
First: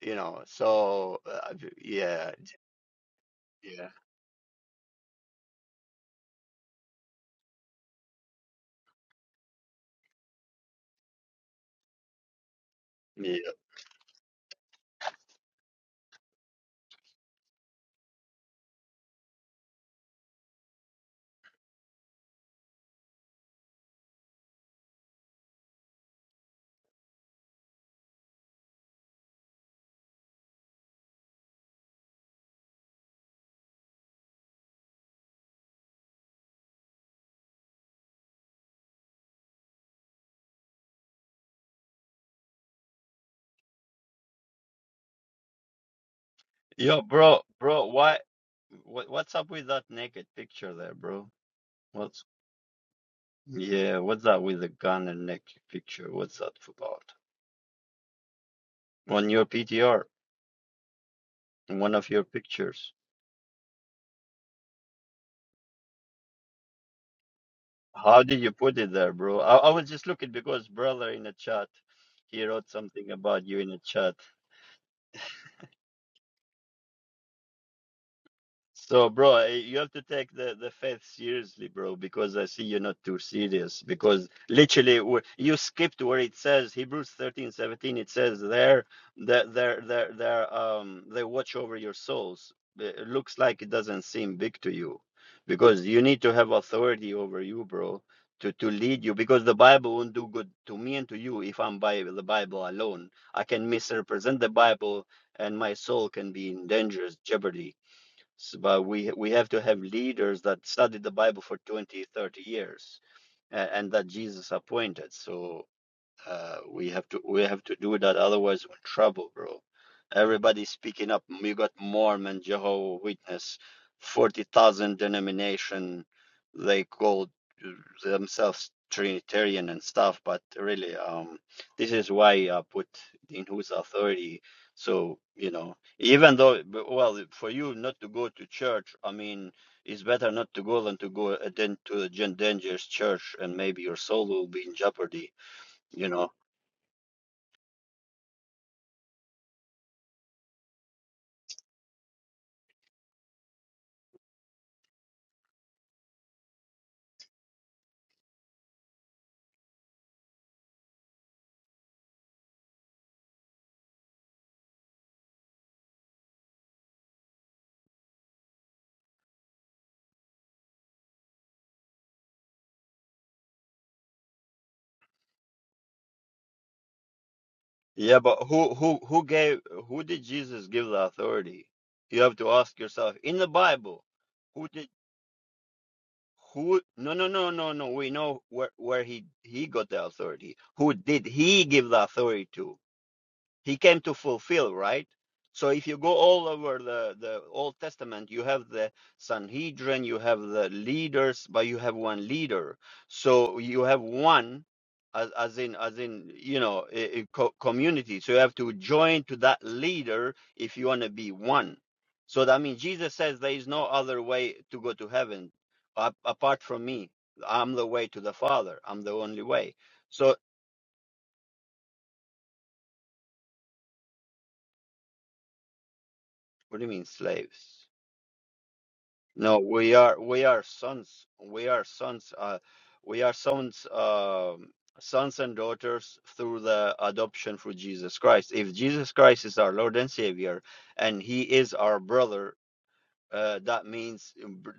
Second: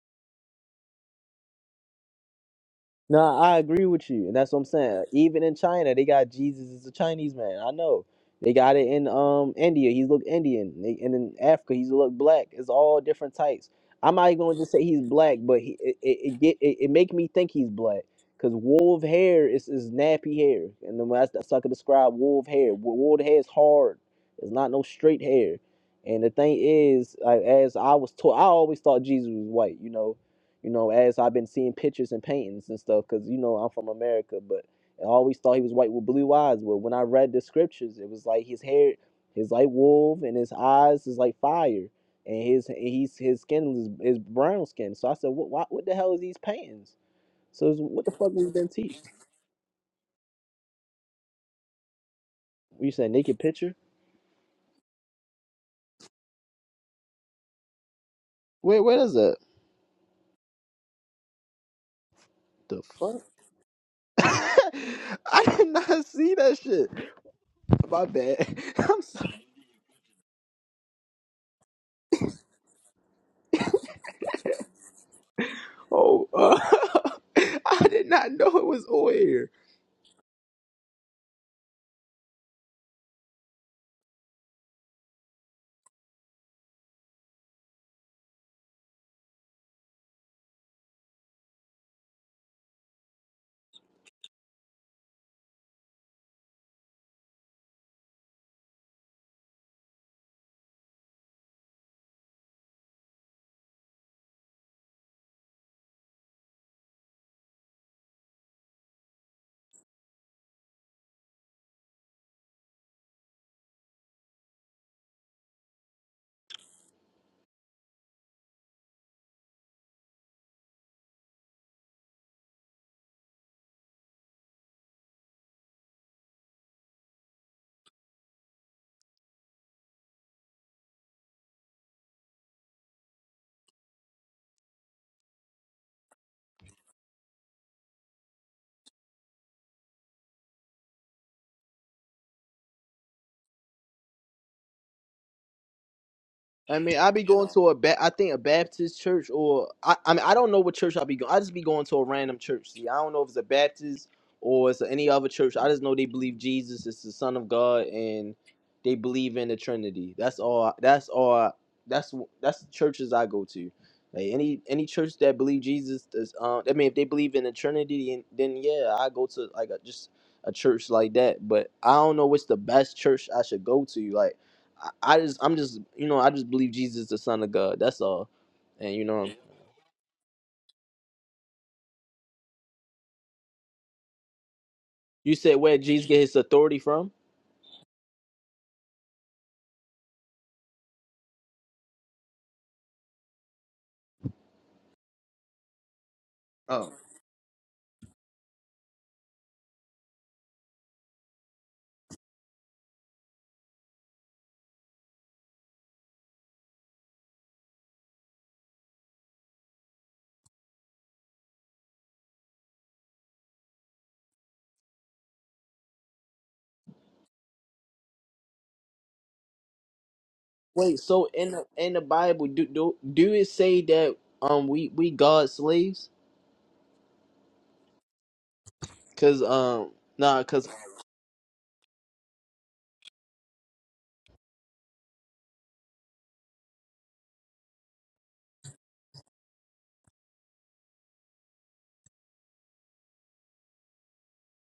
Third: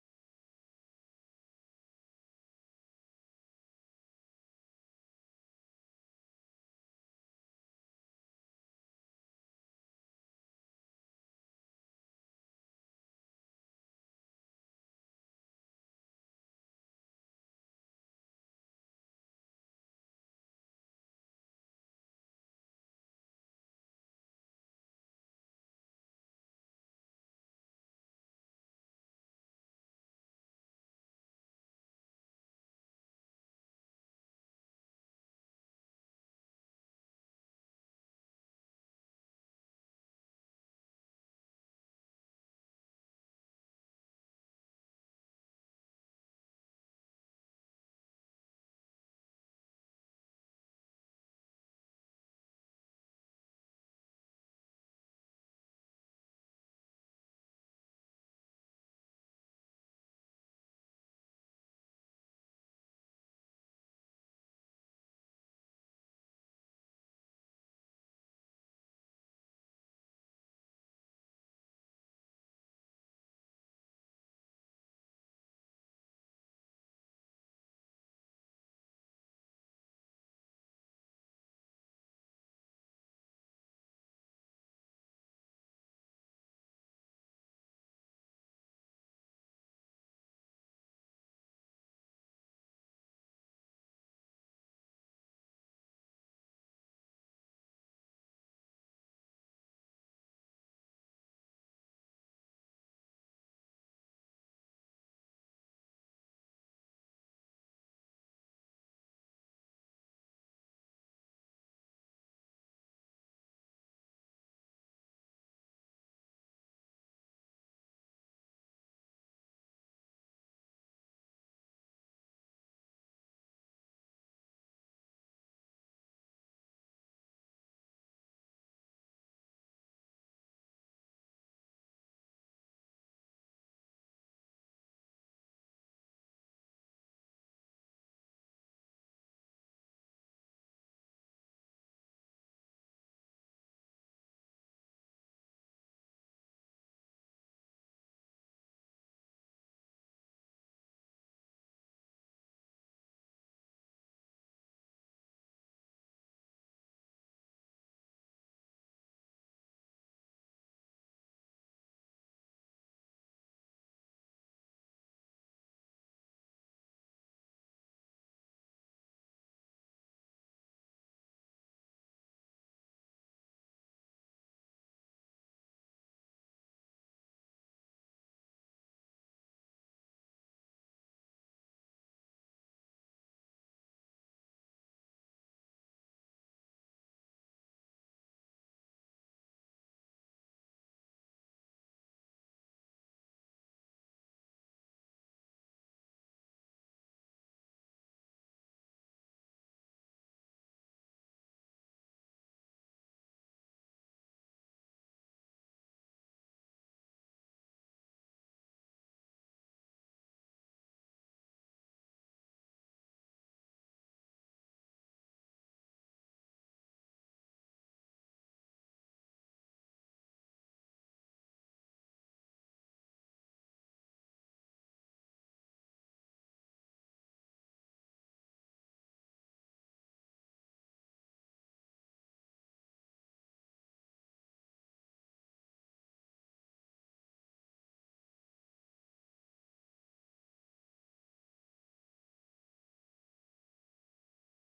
S1: you know. So uh, yeah,
S2: No, I agree
S1: yeah.
S2: with you, and that's what I'm saying. Even in China, they got Jesus is a Chinese man. I know they got it in um India. He's look Indian, they, and in Africa he's look black. It's all different
S1: Yeah.
S2: types. I'm not even going to just say he's black, but he, it it it, get, it it make me think he's black because wolf hair is is nappy hair, and then that's that's how I could describe wolf hair. Wo- Wolf hair is hard. It's not no straight hair. And the thing is, like, as I was taught, I always thought Jesus was white, you know you know, as I've been seeing pictures and paintings and stuff, because, you know, I'm from America, but I always thought he was white with blue eyes. But when I read the scriptures, it was like his hair is like wolf and his eyes is like fire. And his and he's his skin is, is brown skin. So I said, what, what what the hell is these paintings?
S1: Yo bro,
S2: So it's,
S1: bro,
S2: what the
S1: why
S2: fuck was been teach?
S1: what what's up with that naked picture there, bro? What's
S2: you said naked picture?
S1: yeah, what's that with the gun and naked picture? What's that about?
S2: Wait, where is
S1: on
S2: that?
S1: your PTR, in one of your
S2: The
S1: pictures.
S2: fuck? I did not see that shit. My
S1: How did you
S2: bad.
S1: put it
S2: I'm
S1: there,
S2: so.
S1: bro? I, I was just looking because brother in the chat, he wrote something about you in the chat.
S2: Oh, uh, I did not know it was
S1: So,
S2: on
S1: bro,
S2: here.
S1: eh, you have to take the, the faith seriously, bro, because I see you're not too serious. Because literally, wh- you skipped where it says Hebrews 13:17. it says there that they're, they're, they're, um, they watch over your souls. Eh, It looks like it doesn't seem big to you because you need to have authority over you, bro, to, to lead you. Because the Bible won't do good to me and to you if I'm by the Bible alone. I can misrepresent the Bible and my soul can be in dangerous jeopardy S but we we have to have leaders that studied the Bible for 20 30 years, uh, and that Jesus appointed. So uh, we have to we have to do that, otherwise we're in trouble, bro. Everybody's speaking up. You got Mormon, Jehovah Witness, forty thousand denomination. They call themselves Trinitarian and stuff, but really, um, this is why I put in whose authority. So you know, even though b- well, for you not to go to church, I mean, it's better not to go than to go uh, than to a gen- dangerous church, and maybe your soul will be in jeopardy. You know
S2: I mean, I be going to a ba- I think a Baptist church or I, I mean I don't know what church I be going. I just be going to a random church. See, I don't know if it's a Baptist or it's any other church. I just know they believe Jesus is the Son of God and they believe in the Trinity. That's all. That's all. That's that's the churches I go to. Like any any church that believe Jesus is, um, I mean, if they believe in the Trinity, then then yeah, I go to like a, just a church like that. But I don't know what's the best church I should go to. Like. I, I just I'm just you know I just believe Jesus is the Son of God. That's
S1: Yeah,
S2: all.
S1: but who
S2: And
S1: who
S2: you
S1: who
S2: know
S1: gave who did Jesus give the authority? You have to ask yourself in the Bible, who did
S2: you said where did Jesus get his authority
S1: who
S2: from?
S1: no no no no no we know where where he he got the authority. Who did he give the authority to? he came to fulfill right so if you go all over
S2: Oh,
S1: the the old testament you have the sanhedrin you have the leaders but you have one leader so you have one as, as in as in you know a, a co- community so you have to join to that leader if you want to be one so that means jesus says there is no other way to go to heaven a- apart from me i'm the way to the father i'm the only way so
S2: Wait, so in the in the Bible do do do it say that um we we God's slaves?
S1: what do you mean slaves
S2: Cause
S1: No,
S2: um
S1: we are
S2: nah
S1: we are
S2: cause
S1: sons. We are sons. Uh, we are sons, um sons and daughters through the adoption through Jesus Christ. If Jesus Christ is our Lord and Savior, and He is our brother, uh, that means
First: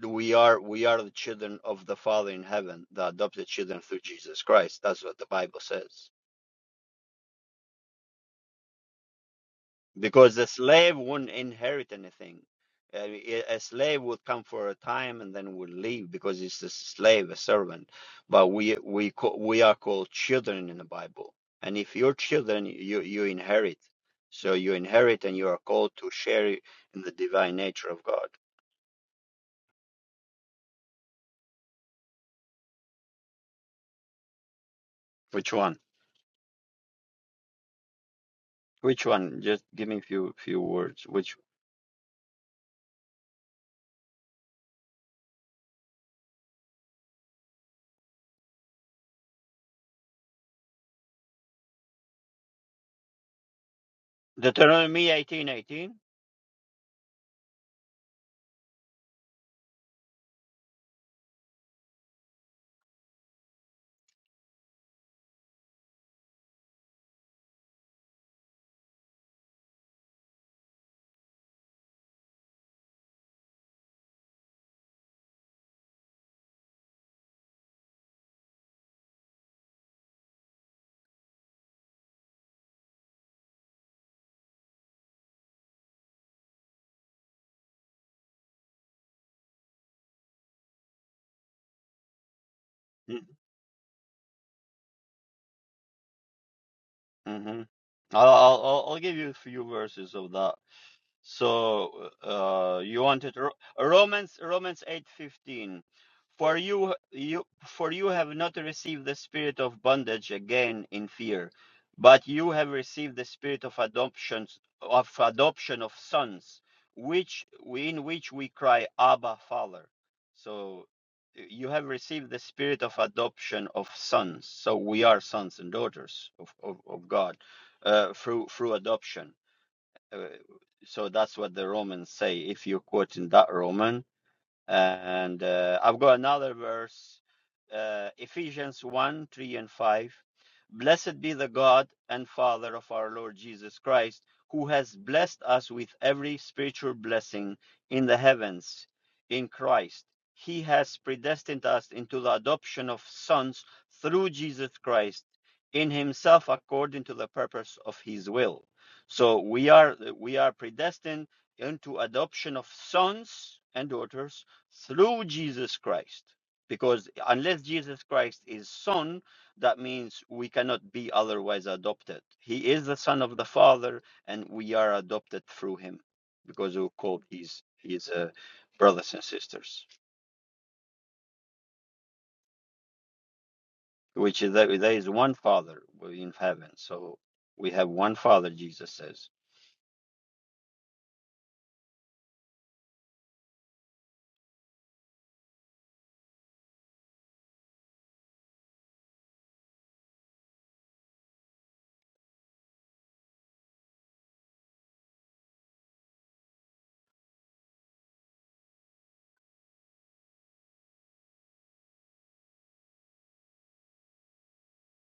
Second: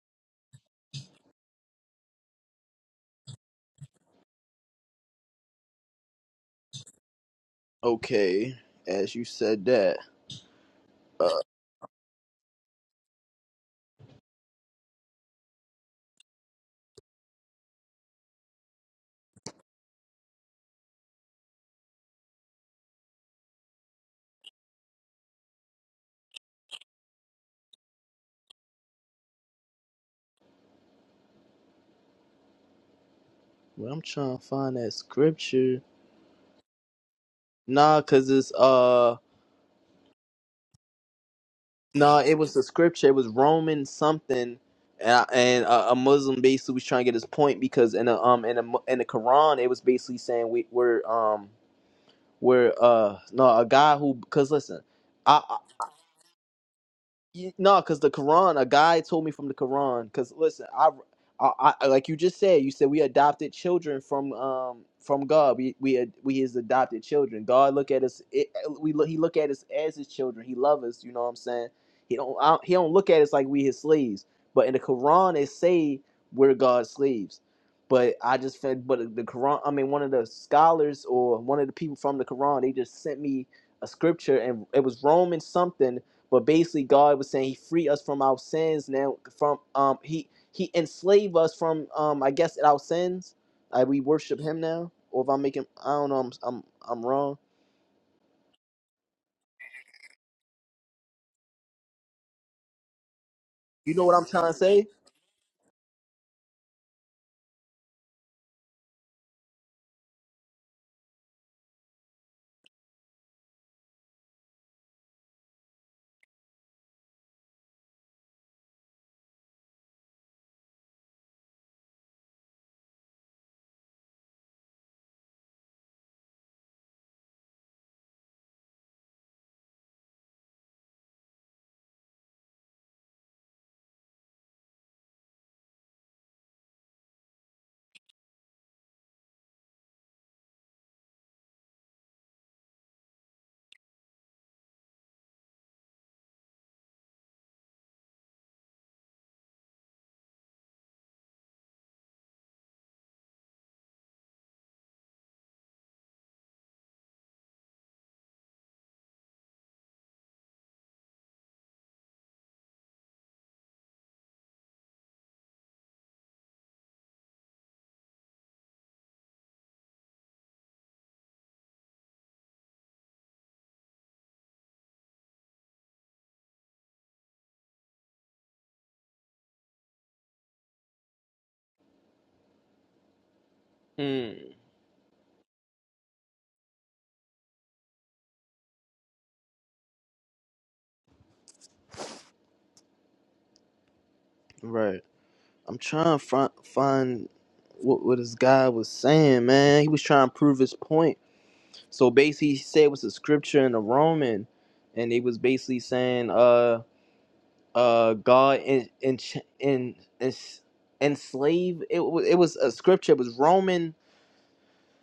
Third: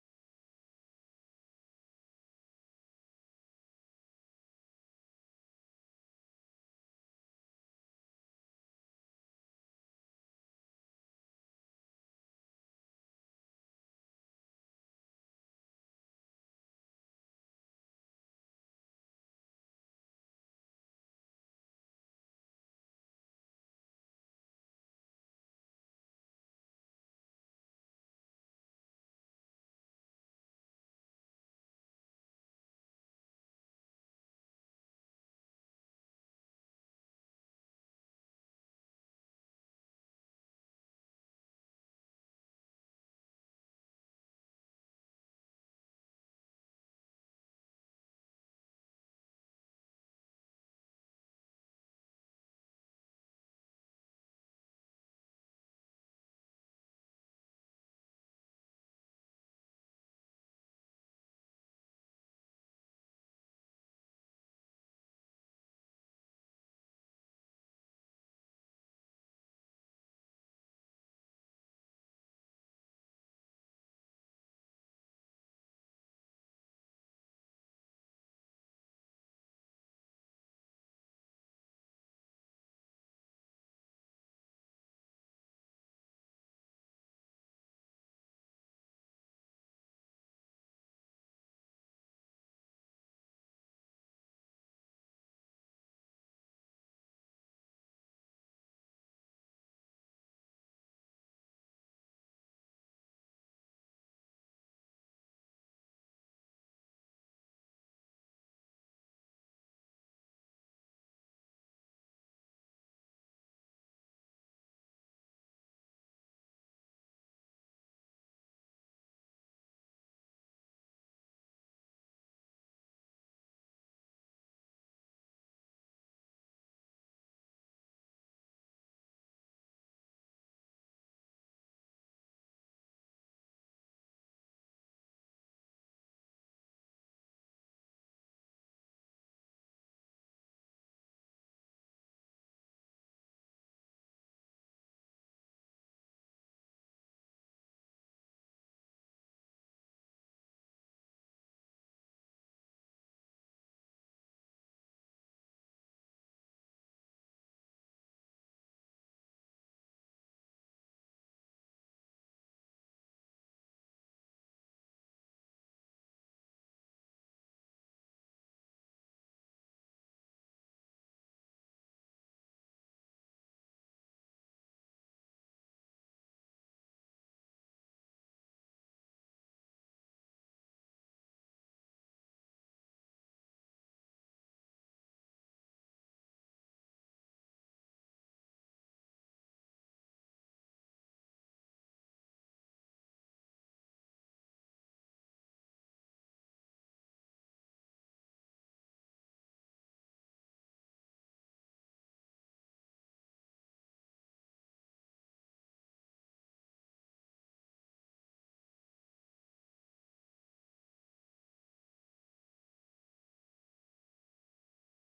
S1: we are we are the children of the Father in heaven, the adopted children through Jesus Christ. That's what the Bible says.
S2: okay as you said that
S1: because the slave will
S2: uh
S1: not inherit anything. Uh, A a slave would come for a time and then would leave because it's a slave, a servant. But we we ca- we are called children in the Bible, and if you're children, you you inherit. So you inherit, and you are called to share in the divine nature of God.
S2: well, I'm trying to find that
S1: Which one?
S2: scripture. Nah, cause it's
S1: Which
S2: uh
S1: one? Just give me a few few words. Which
S2: No, it was the scripture. It was Roman something, and, I- and a, a Muslim basically was trying to get his point because in the um in the mu- in the Quran it was basically saying we we're um we're uh no a guy who because listen.
S1: Deuteronomy eighteen eighteen?
S2: You, no, because the Quran, a guy told me from the Quran. Because listen, I, I, I, like you just said, you said we adopted children from um from God. We we ad- we his adopted children. God look at us. It, we look. He look at us as his children. He love us. You know what I'm saying? He don't. I, don't- he don't look at us like we his slaves. But in the Quran, it say we're God's slaves. But I just fed. But the Quran. I mean, one of the scholars or one of the people from the Quran, they just sent me a scripture, and it was Romans something but basically, God was saying He free us from our sins now. From um, He He enslave us from um, I guess our sins. Like we worship Him now. Or if I'm making, I don't know, I'm I'm, I'm wrong.
S1: Mm-hmm. I'll, I'll I'll I'll give you a few verses of that. So uh, you wanted Ro-
S2: You know what I'm
S1: Romans
S2: trying to
S1: Romans
S2: say?
S1: eight fifteen, for you you for you have not received the spirit of bondage again in fear, but you have received the spirit of adoption of adoption of sons, which we, in which we cry Abba Father. So y- you have received the spirit of adoption of sons. So we are sons and daughters of of, of God uh, through through adoption uh, so that's what the Romans say. If you quote in that Roman, and uh, I've got another verse, uh, Ephesians 1 3 and 5. Blessed be the God and Father of our Lord Jesus Christ, who has blessed us with every spiritual blessing in the heavens in Christ. He has predestined us into the adoption of sons through Jesus Christ in himself according to the purpose of his will. So we are we are predestined into adoption of sons and daughters through Jesus Christ. Because unless Jesus Christ is Son, that means we cannot be otherwise adopted. He is the Son of the Father, and we are adopted through Him, because we call His His uh, brothers and sisters.
S2: Hmm.
S1: Which is there, there is one Father in heaven, so we have one Father. Jesus says.
S2: Right. I'm trying to find, find what, what this guy was saying, man. He was trying to prove his point. So basically, he said it was a scripture in the Roman, and they was basically saying, uh, uh, God in in in, in enslaved. It wa- it was a scripture. It was Roman.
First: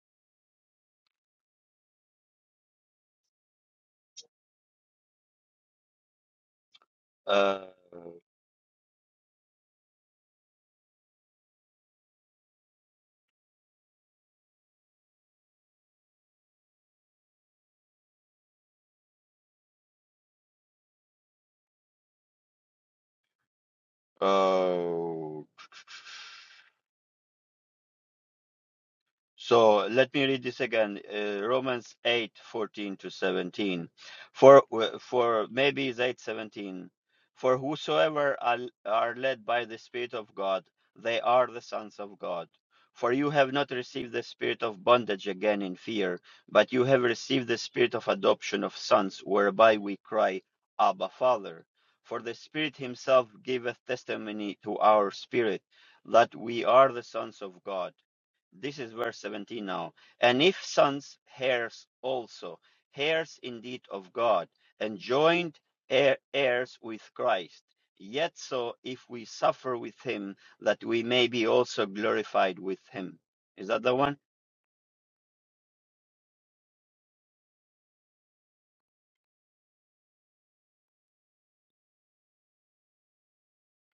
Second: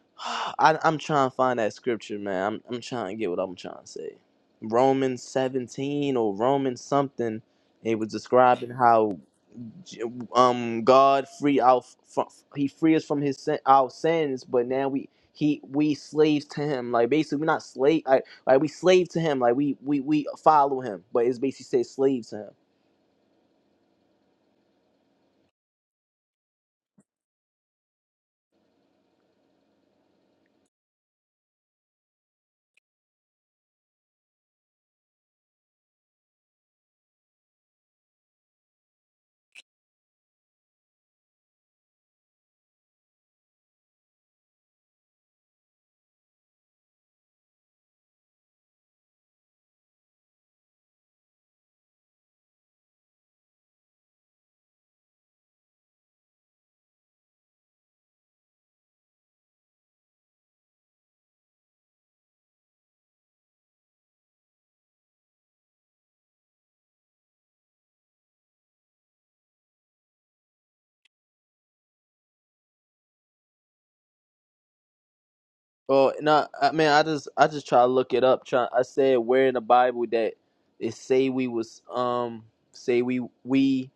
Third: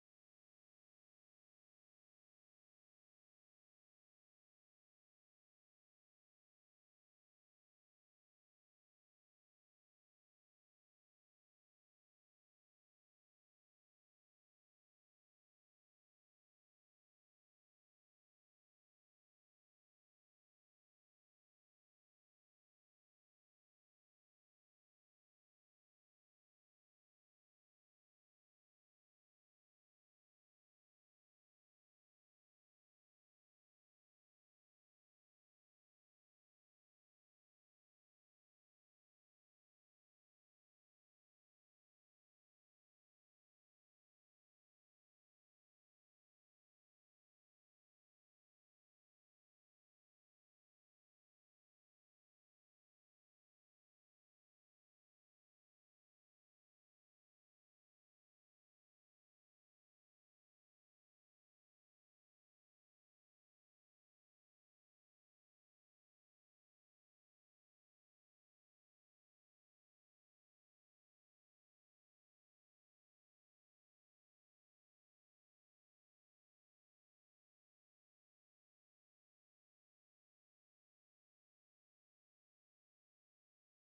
S2: I, I'm trying to find that scripture, man. I'm I'm trying to get what I'm trying to say. Roman 17 or Roman something.
S1: Uh,
S2: It was describing how um God free out from he free us from his sin, our sins, but now we he we slaves to him. Like basically we're not slave like, like we slave to him. Like we we we follow him, but it's basically say slaves to him.
S1: uh, So let me read this again, uh, Romans 8 14 to 17. For, for maybe it's 8 17. For whosoever are, are led by the Spirit of God, they are the sons of God. For you have not received the spirit of bondage again in fear, but you have received the spirit of adoption of sons, whereby we cry, Abba, Father. For the Spirit himself giveth testimony to our spirit that we are the sons of God. This is verse 17 now. And if sons, heirs also, heirs indeed of God, and joint heir- heirs with Christ. Yet so, if we suffer with him, that we may be also glorified with him. Is that the one?
S2: Oh no, I mean I just I just try to look it up. Try I said where in the Bible that it say we was um say we we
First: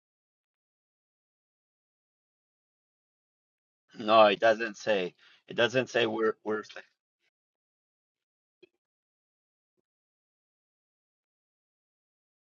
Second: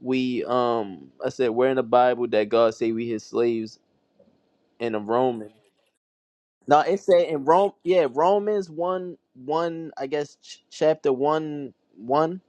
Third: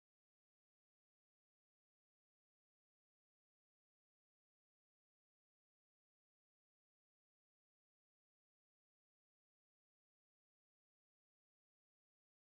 S2: we um I said where in the Bible that God say we his slaves
S1: No, it doesn't
S2: in the
S1: say.
S2: Romans.
S1: It doesn't say we're, we're
S2: No, it say in Rome. Yeah, Romans one one. I guess ch- chapter one one.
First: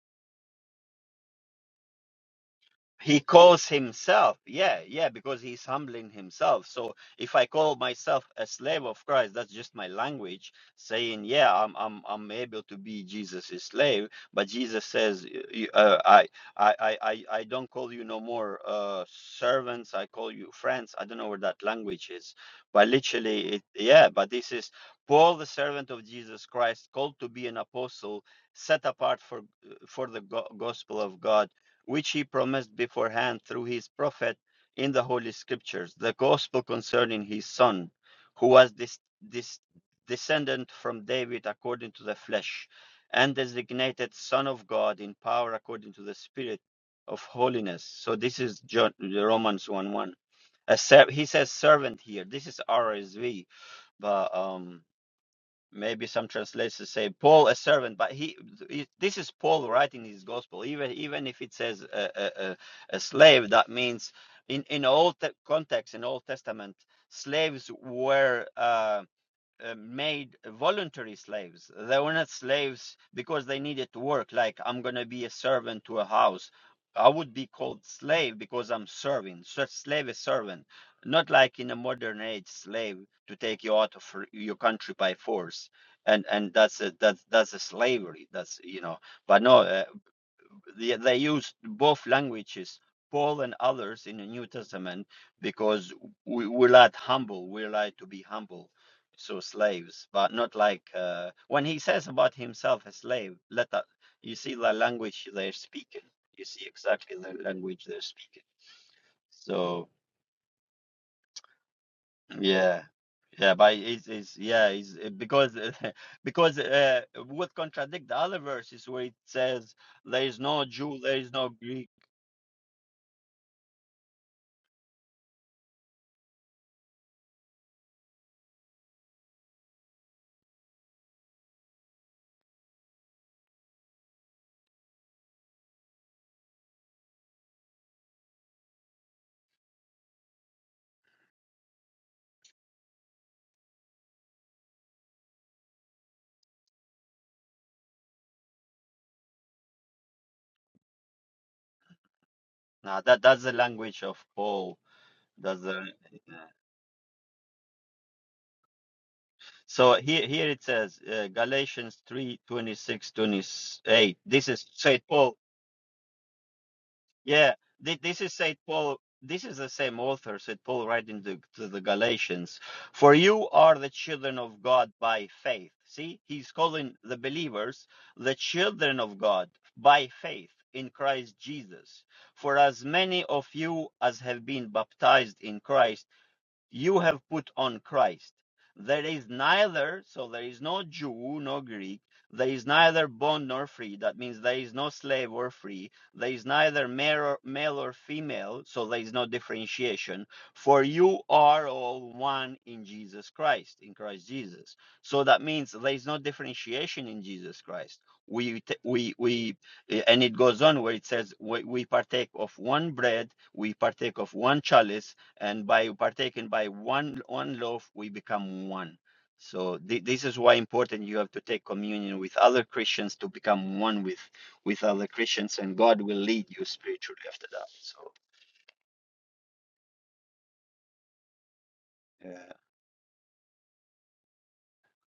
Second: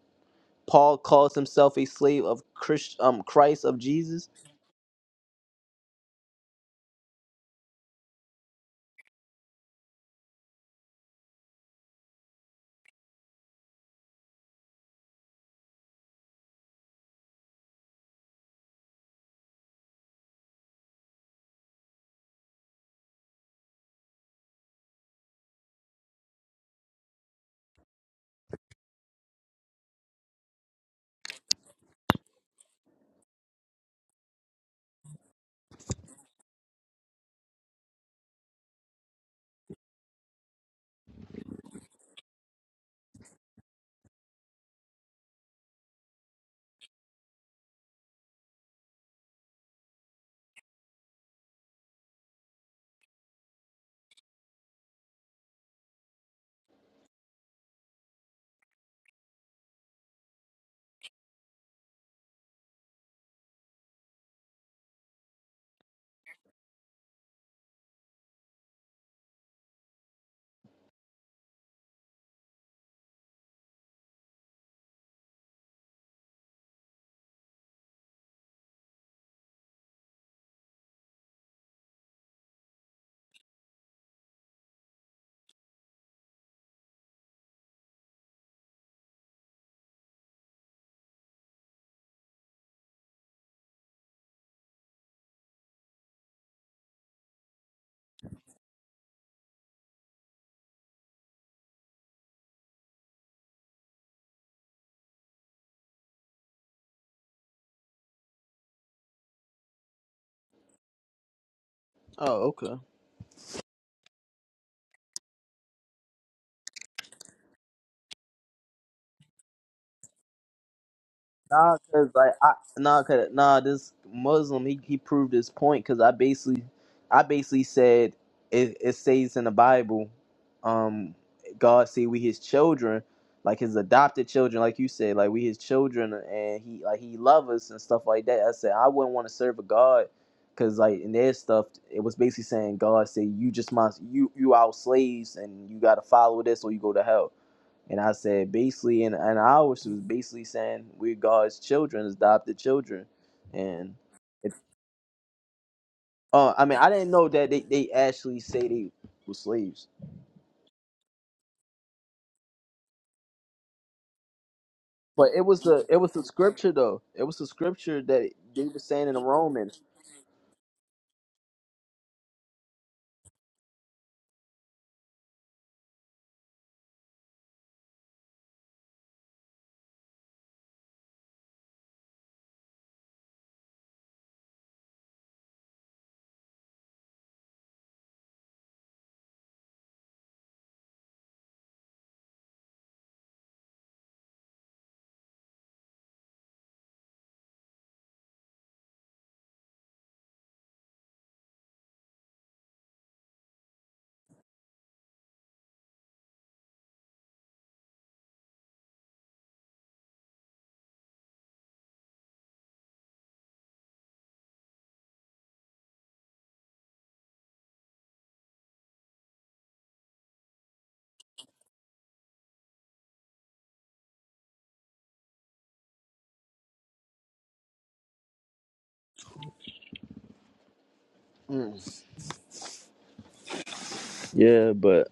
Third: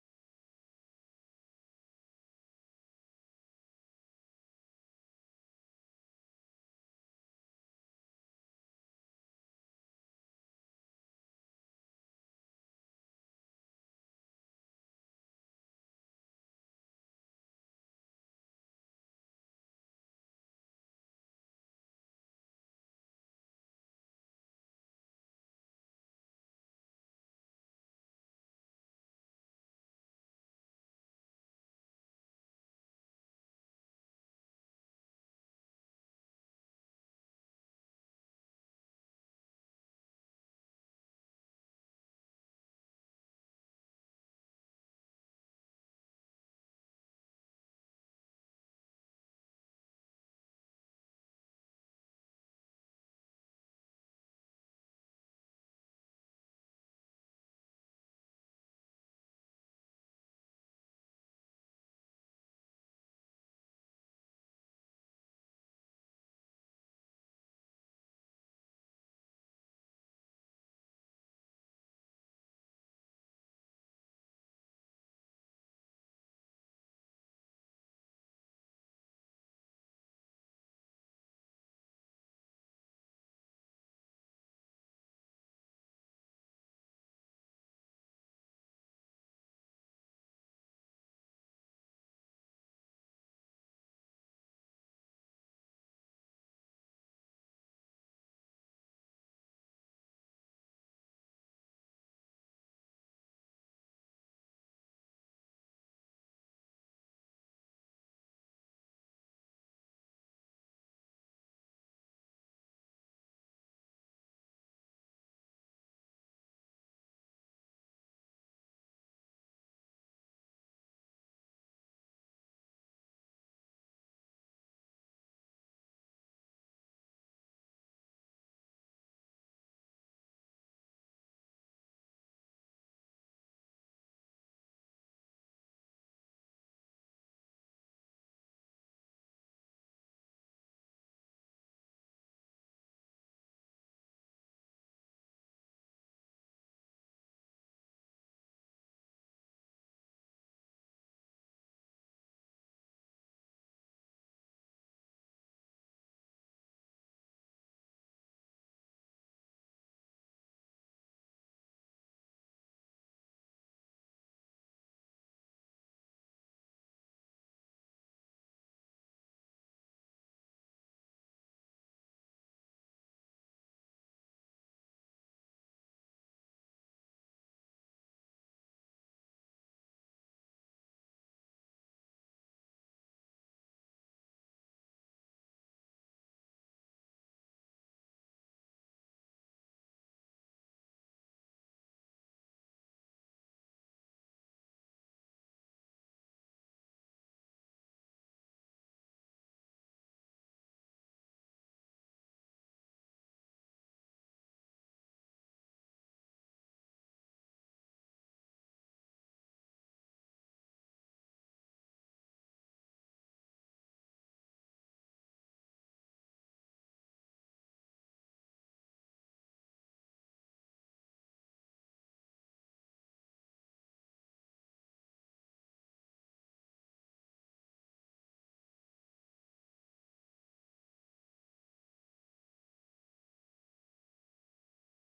S2: Paul calls himself a slave of Christ,
S1: He
S2: um, Christ
S1: calls
S2: of Jesus.
S1: himself, yeah, yeah, because he's humbling himself. So if I call myself a slave of Christ, that's just my language saying, yeah, I'm I'm I'm able to be Jesus' slave. But Jesus says, y- y- uh, I, I I I I don't call you no more uh, servants. I call you friends. I don't know where that language is, but literally, it, yeah. But this is Paul, the servant of Jesus Christ, called to be an apostle, set apart for uh, for the go- gospel of God which he promised beforehand through his prophet in the Holy Scriptures, the gospel concerning his son, who was this, this descendant from David according to the flesh, and designated Son of God in power according to the Spirit of holiness. So this is John, Romans 1 1. he says servant here. This is RSV, but um, maybe some translations say paul a servant but he this is paul writing his gospel even even if it says a, a, a a slave that means in in all te- context in old testament slaves were uh, uh, made voluntary slaves. They were not slaves because they needed to work. Like I'm gonna be a servant to a house. I would be called slave because I'm serving. So slave is servant, not like in a modern age slave to take you out of your country by force. And and that's a that's that's a slavery. That's you know. But no. uh, they, they used both languages, Paul and others in the New Testament, because we, we're like humble, we're like to be humble, so slaves, but not like uh, when he says about himself a slave. Let that you see the language they're speaking. You see exactly the language they're speaking. So
S2: Oh, okay.
S1: yeah. Yeah, but it's, it's yeah, it's uh, because uh, because uh, would contradict the other verses where it says there is no Jew, there is no
S2: Nah,
S1: Greek,
S2: cause like I nah, cause nah, this Muslim he he proved his point because I basically, I basically said it it says in the Bible, um, God say we His children, like His adopted children, like you said, like we His children, and he like He love us and stuff like that. I said I wouldn't want to serve a God, cause like in their stuff it was basically saying God say you just my you you our slaves and you gotta follow this or you go to hell. And I said, basically, and, and ours was basically saying we're God's children, adopted
S1: Now
S2: children.
S1: that that's the
S2: And
S1: language of
S2: it,
S1: Paul. That's the yeah.
S2: uh, I mean, I didn't know that they, they actually say they were slaves,
S1: so here here it says uh, Galatians 3, twenty-six 28. This is Saint
S2: but
S1: Paul.
S2: it was the it was the scripture though. It was the
S1: Yeah, thi-
S2: scripture
S1: this
S2: that
S1: is Saint
S2: they were
S1: Paul.
S2: saying in the
S1: This is the
S2: Romans.
S1: same author, Saint Paul, writing to, to the Galatians. For you are the children of God by faith. See, he's calling the believers the children of God by faith in Christ Jesus. For as many of you as have been baptized in Christ you have put on Christ. There is neither, so there is no Jew, no Greek, there is neither bond nor free. That means there is no slave or free. There is neither male or, male or female, so there is no differentiation. For you are all one in Jesus Christ, in Christ Jesus. So that means there is no differentiation in Jesus Christ. We, t- we, we, eh, and it goes on where it says, we, we partake of one bread, we partake of one chalice, and by partaking by one one loaf we become one so thi- this is why important you have to take communion with other christians to become one with with other christians and god will lead you spiritually after that so
S2: Mm.
S1: yeah
S2: Yeah, but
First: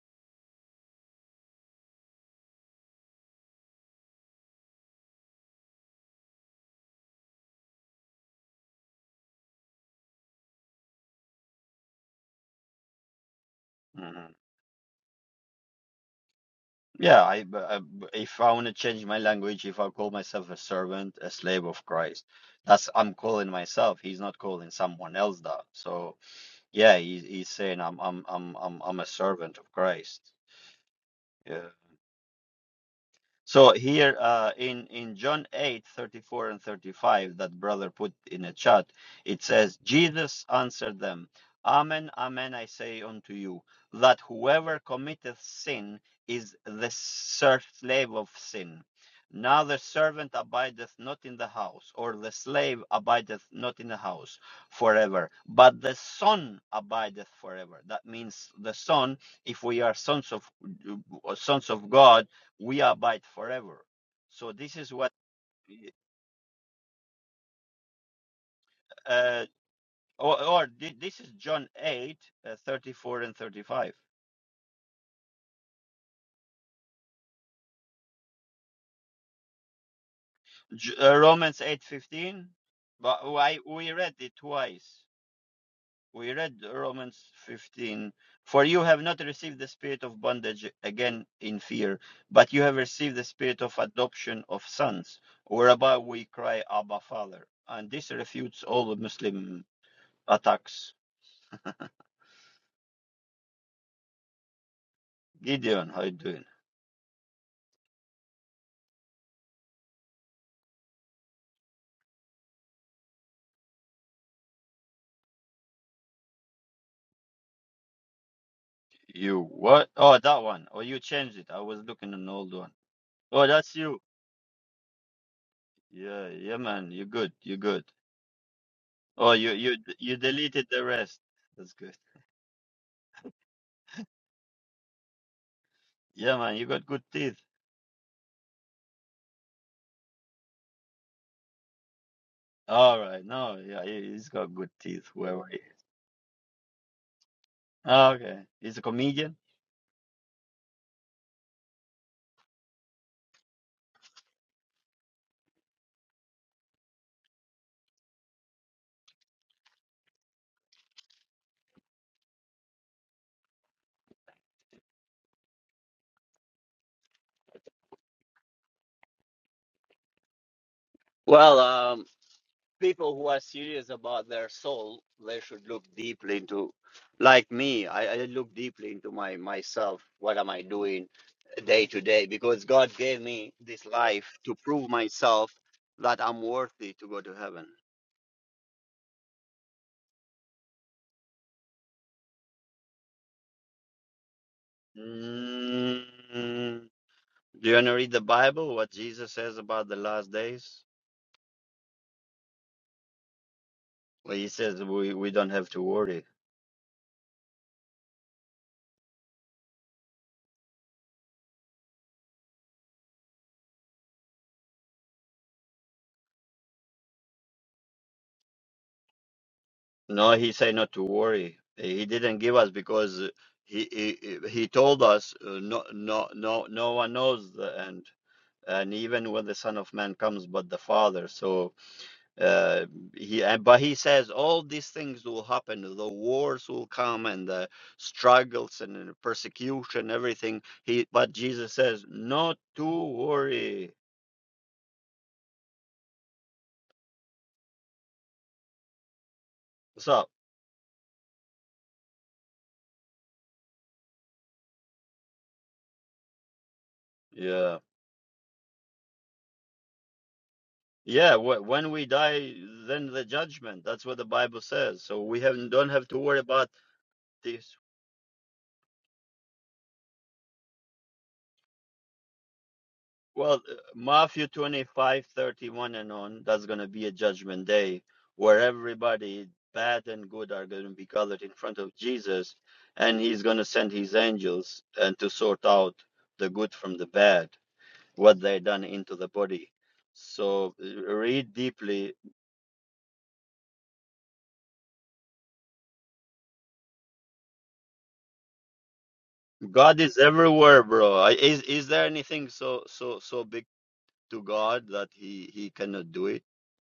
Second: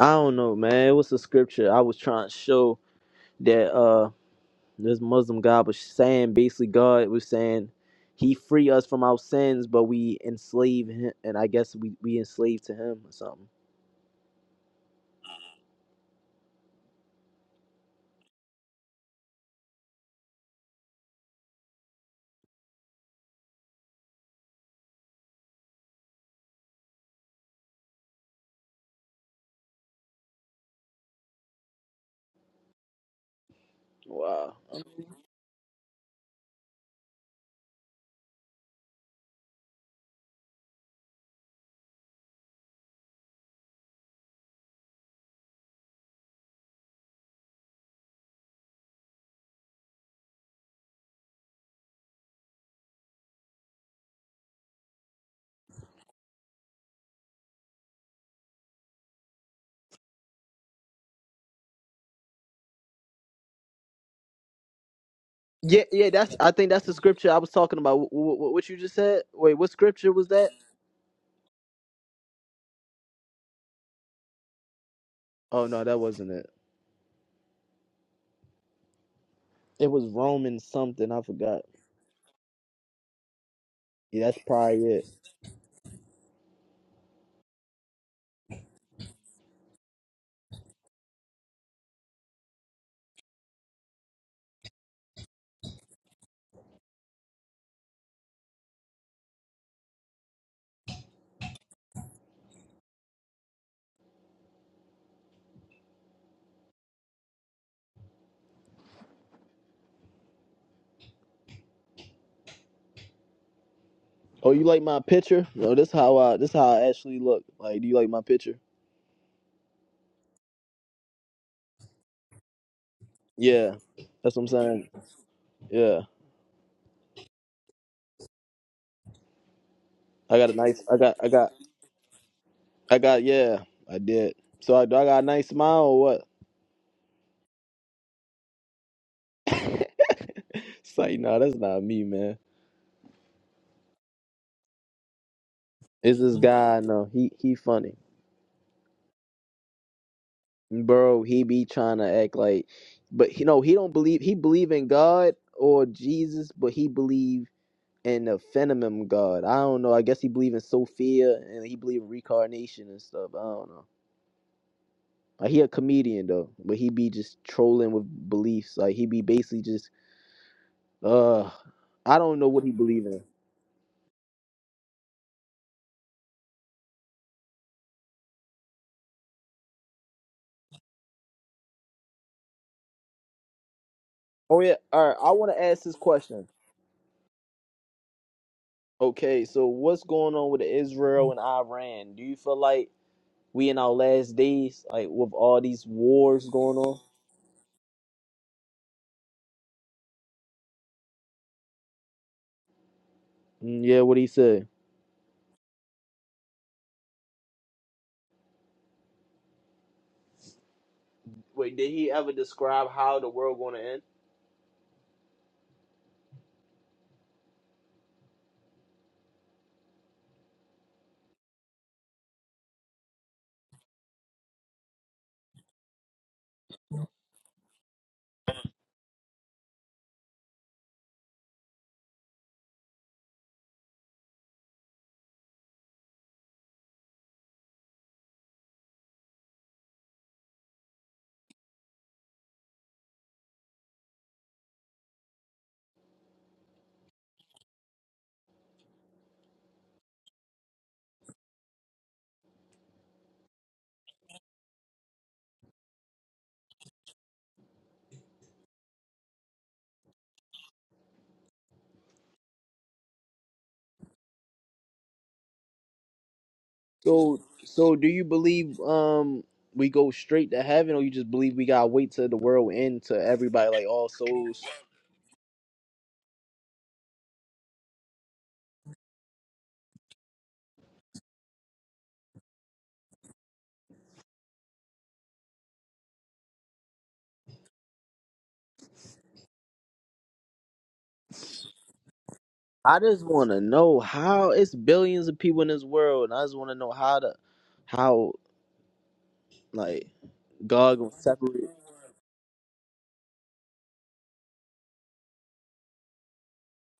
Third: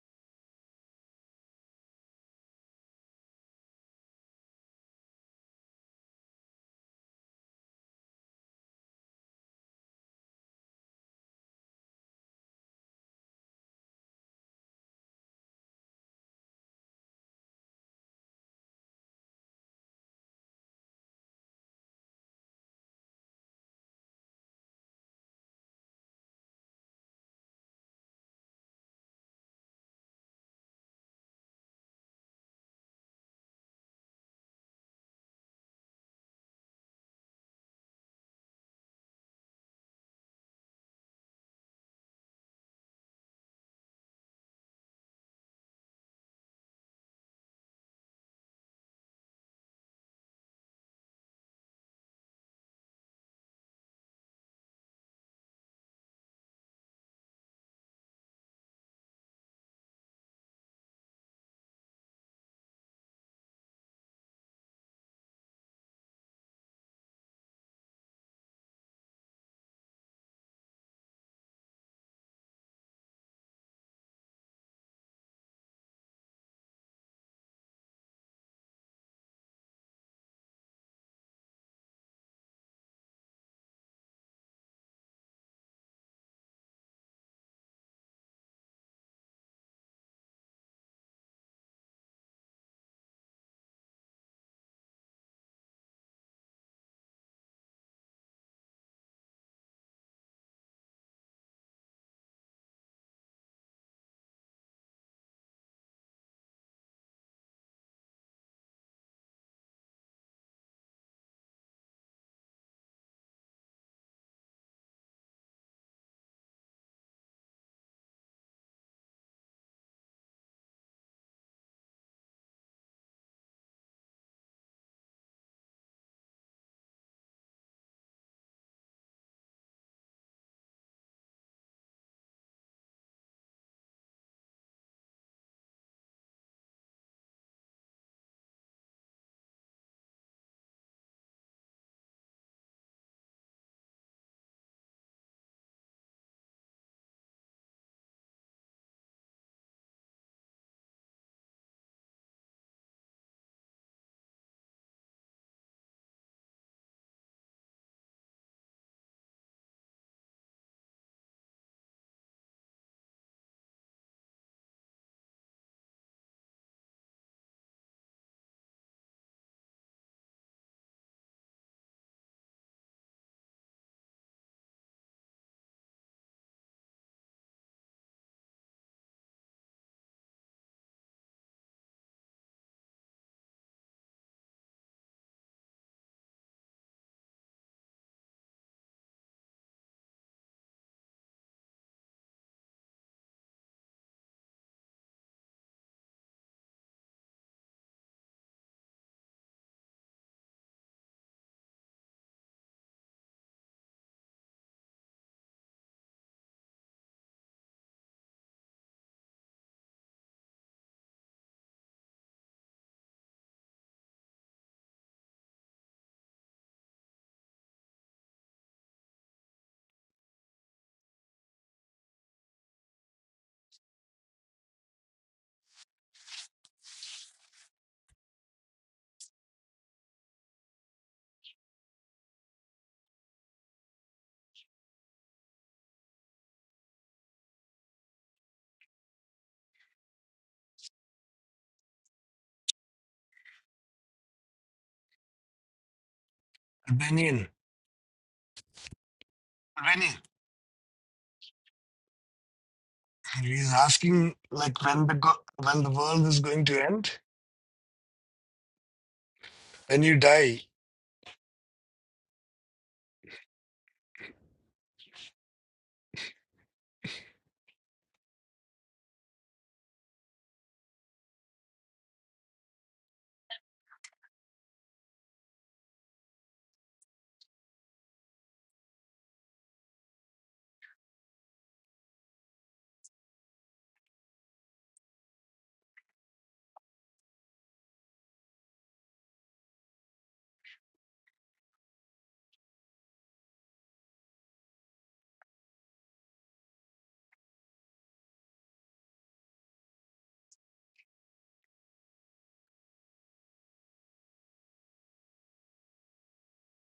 S2: I don't know, man. It was the scripture I was trying to show that uh this Muslim guy was saying basically God was saying he free us from our sins, but we enslave him, and I guess we we enslaved to him or something.
S1: mhm. yeah I, b- I b- if i want to change my language if i call myself a servant a slave of christ that's i'm calling myself he's not calling someone else that so yeah he's, he's saying i'm i'm i'm i'm, I'm a servant of christ yeah So here uh,
S2: Wow.
S1: in in John 8 34 and 35 that brother put in a chat, it says, Jesus answered them, Amen, amen, I say unto you, that whoever committeth sin is the ser- slave of sin. Now the servant abideth not in the house, or the slave abideth not in the house forever, but the son abideth forever. That means the son, if we are sons of sons of God, we abide forever. So this is what,
S2: Yeah, yeah. That's. I think that's the scripture I was talking about. What, what you just said?
S1: uh,
S2: Wait, what scripture was
S1: or,
S2: that?
S1: or thi- this is John 8, uh, 34 and 35.
S2: Oh no, that wasn't it. It was Romans
S1: J-
S2: something.
S1: uh,
S2: I
S1: Romans
S2: forgot.
S1: 8 15. but why, we read
S2: Yeah,
S1: it
S2: that's probably
S1: twice.
S2: it.
S1: We read Romans 15. For you have not received the spirit of bondage again in fear, but you have received the spirit of adoption of sons, whereby we cry, Abba, Father. And this refutes all the Muslim attacks. Gideon, how you doing?
S2: Oh, you like my picture? No, this how I. This how I actually look. Like, do you like my picture?
S1: You what? Oh, that one. Oh, you changed it. I was looking at an old one. Oh,
S2: Yeah,
S1: that's you.
S2: that's what I'm saying. Yeah,
S1: Yeah, yeah, man. You're good. You're good. Oh, you you d- you
S2: I got a
S1: deleted
S2: nice.
S1: the
S2: I got.
S1: rest.
S2: I got.
S1: That's good.
S2: I got. Yeah, I did. So I, do I got a nice smile or what?
S1: Yeah, man. You got good teeth.
S2: It's like, no, that's not me, man.
S1: All right. No, yeah, he- he's got good teeth. Whoever. He...
S2: It's this guy. No, he he funny.
S1: Oh, Okay. He's a comedian.
S2: bro he be trying to act like but you know he don't believe he believe in god or jesus but he believe in the phenomenon god i don't know i guess he believe in sophia and he believe in reincarnation and stuff i don't know like, he a comedian though but he be just trolling with beliefs like he be basically just uh
S1: Well, um.
S2: i don't know what he believe
S1: people
S2: in
S1: who are serious about their soul, they should look deeply into, like me, I, I look deeply into my myself. What am I doing day to day? Because God gave me this life to
S2: oh yeah
S1: prove
S2: all right i want
S1: myself
S2: to ask this
S1: that I'm
S2: question
S1: worthy to go to heaven.
S2: okay so what's going on with israel and iran do you feel like we in our last days, like with all these wars going
S1: Mm,
S2: on.
S1: do you want to read the Bible? What Jesus says about the last days?
S2: Mm, Yeah, what he
S1: Well, he
S2: said.
S1: says we, we don't have to worry.
S2: Wait, did he ever describe how the world going to end?
S1: No, he said not to worry. Eh, He didn't give us because uh, he he, he told us uh, no no no no one knows the end, and even when the Son of Man comes, but the Father. So uh, he and- but he says all these things will happen. The wars will come and the struggles and the persecution, everything. He but Jesus says not to worry.
S3: Albanian.
S1: What's
S3: Albanian.
S1: up?
S3: He's asking like when the go- when the world is going to end.
S1: Yeah.
S3: When you die,
S1: Yeah, wh- when we die, then the judgment. That's what the Bible says. So we have don't have to worry about
S2: So,
S1: this.
S2: so do you believe um we go straight to heaven, or you just believe we gotta wait till the world end to
S1: Well,
S2: everybody,
S1: uh,
S2: like all
S1: Matthew
S2: souls?
S1: 25 31 and on, that's going to be a judgment day where everybody, bad and good, are going to be gathered in front of Jesus, and he's going to send his angels and to sort out the good from the bad, what they done into the body. So uh, read deeply.
S2: I just want to know how it's billions of people in this world, and I just want to know how to how
S1: God
S2: like
S1: is everywhere,
S2: God gonna
S1: bro. I- Is
S2: separate
S1: is there anything so so so big? to God that he he cannot do it.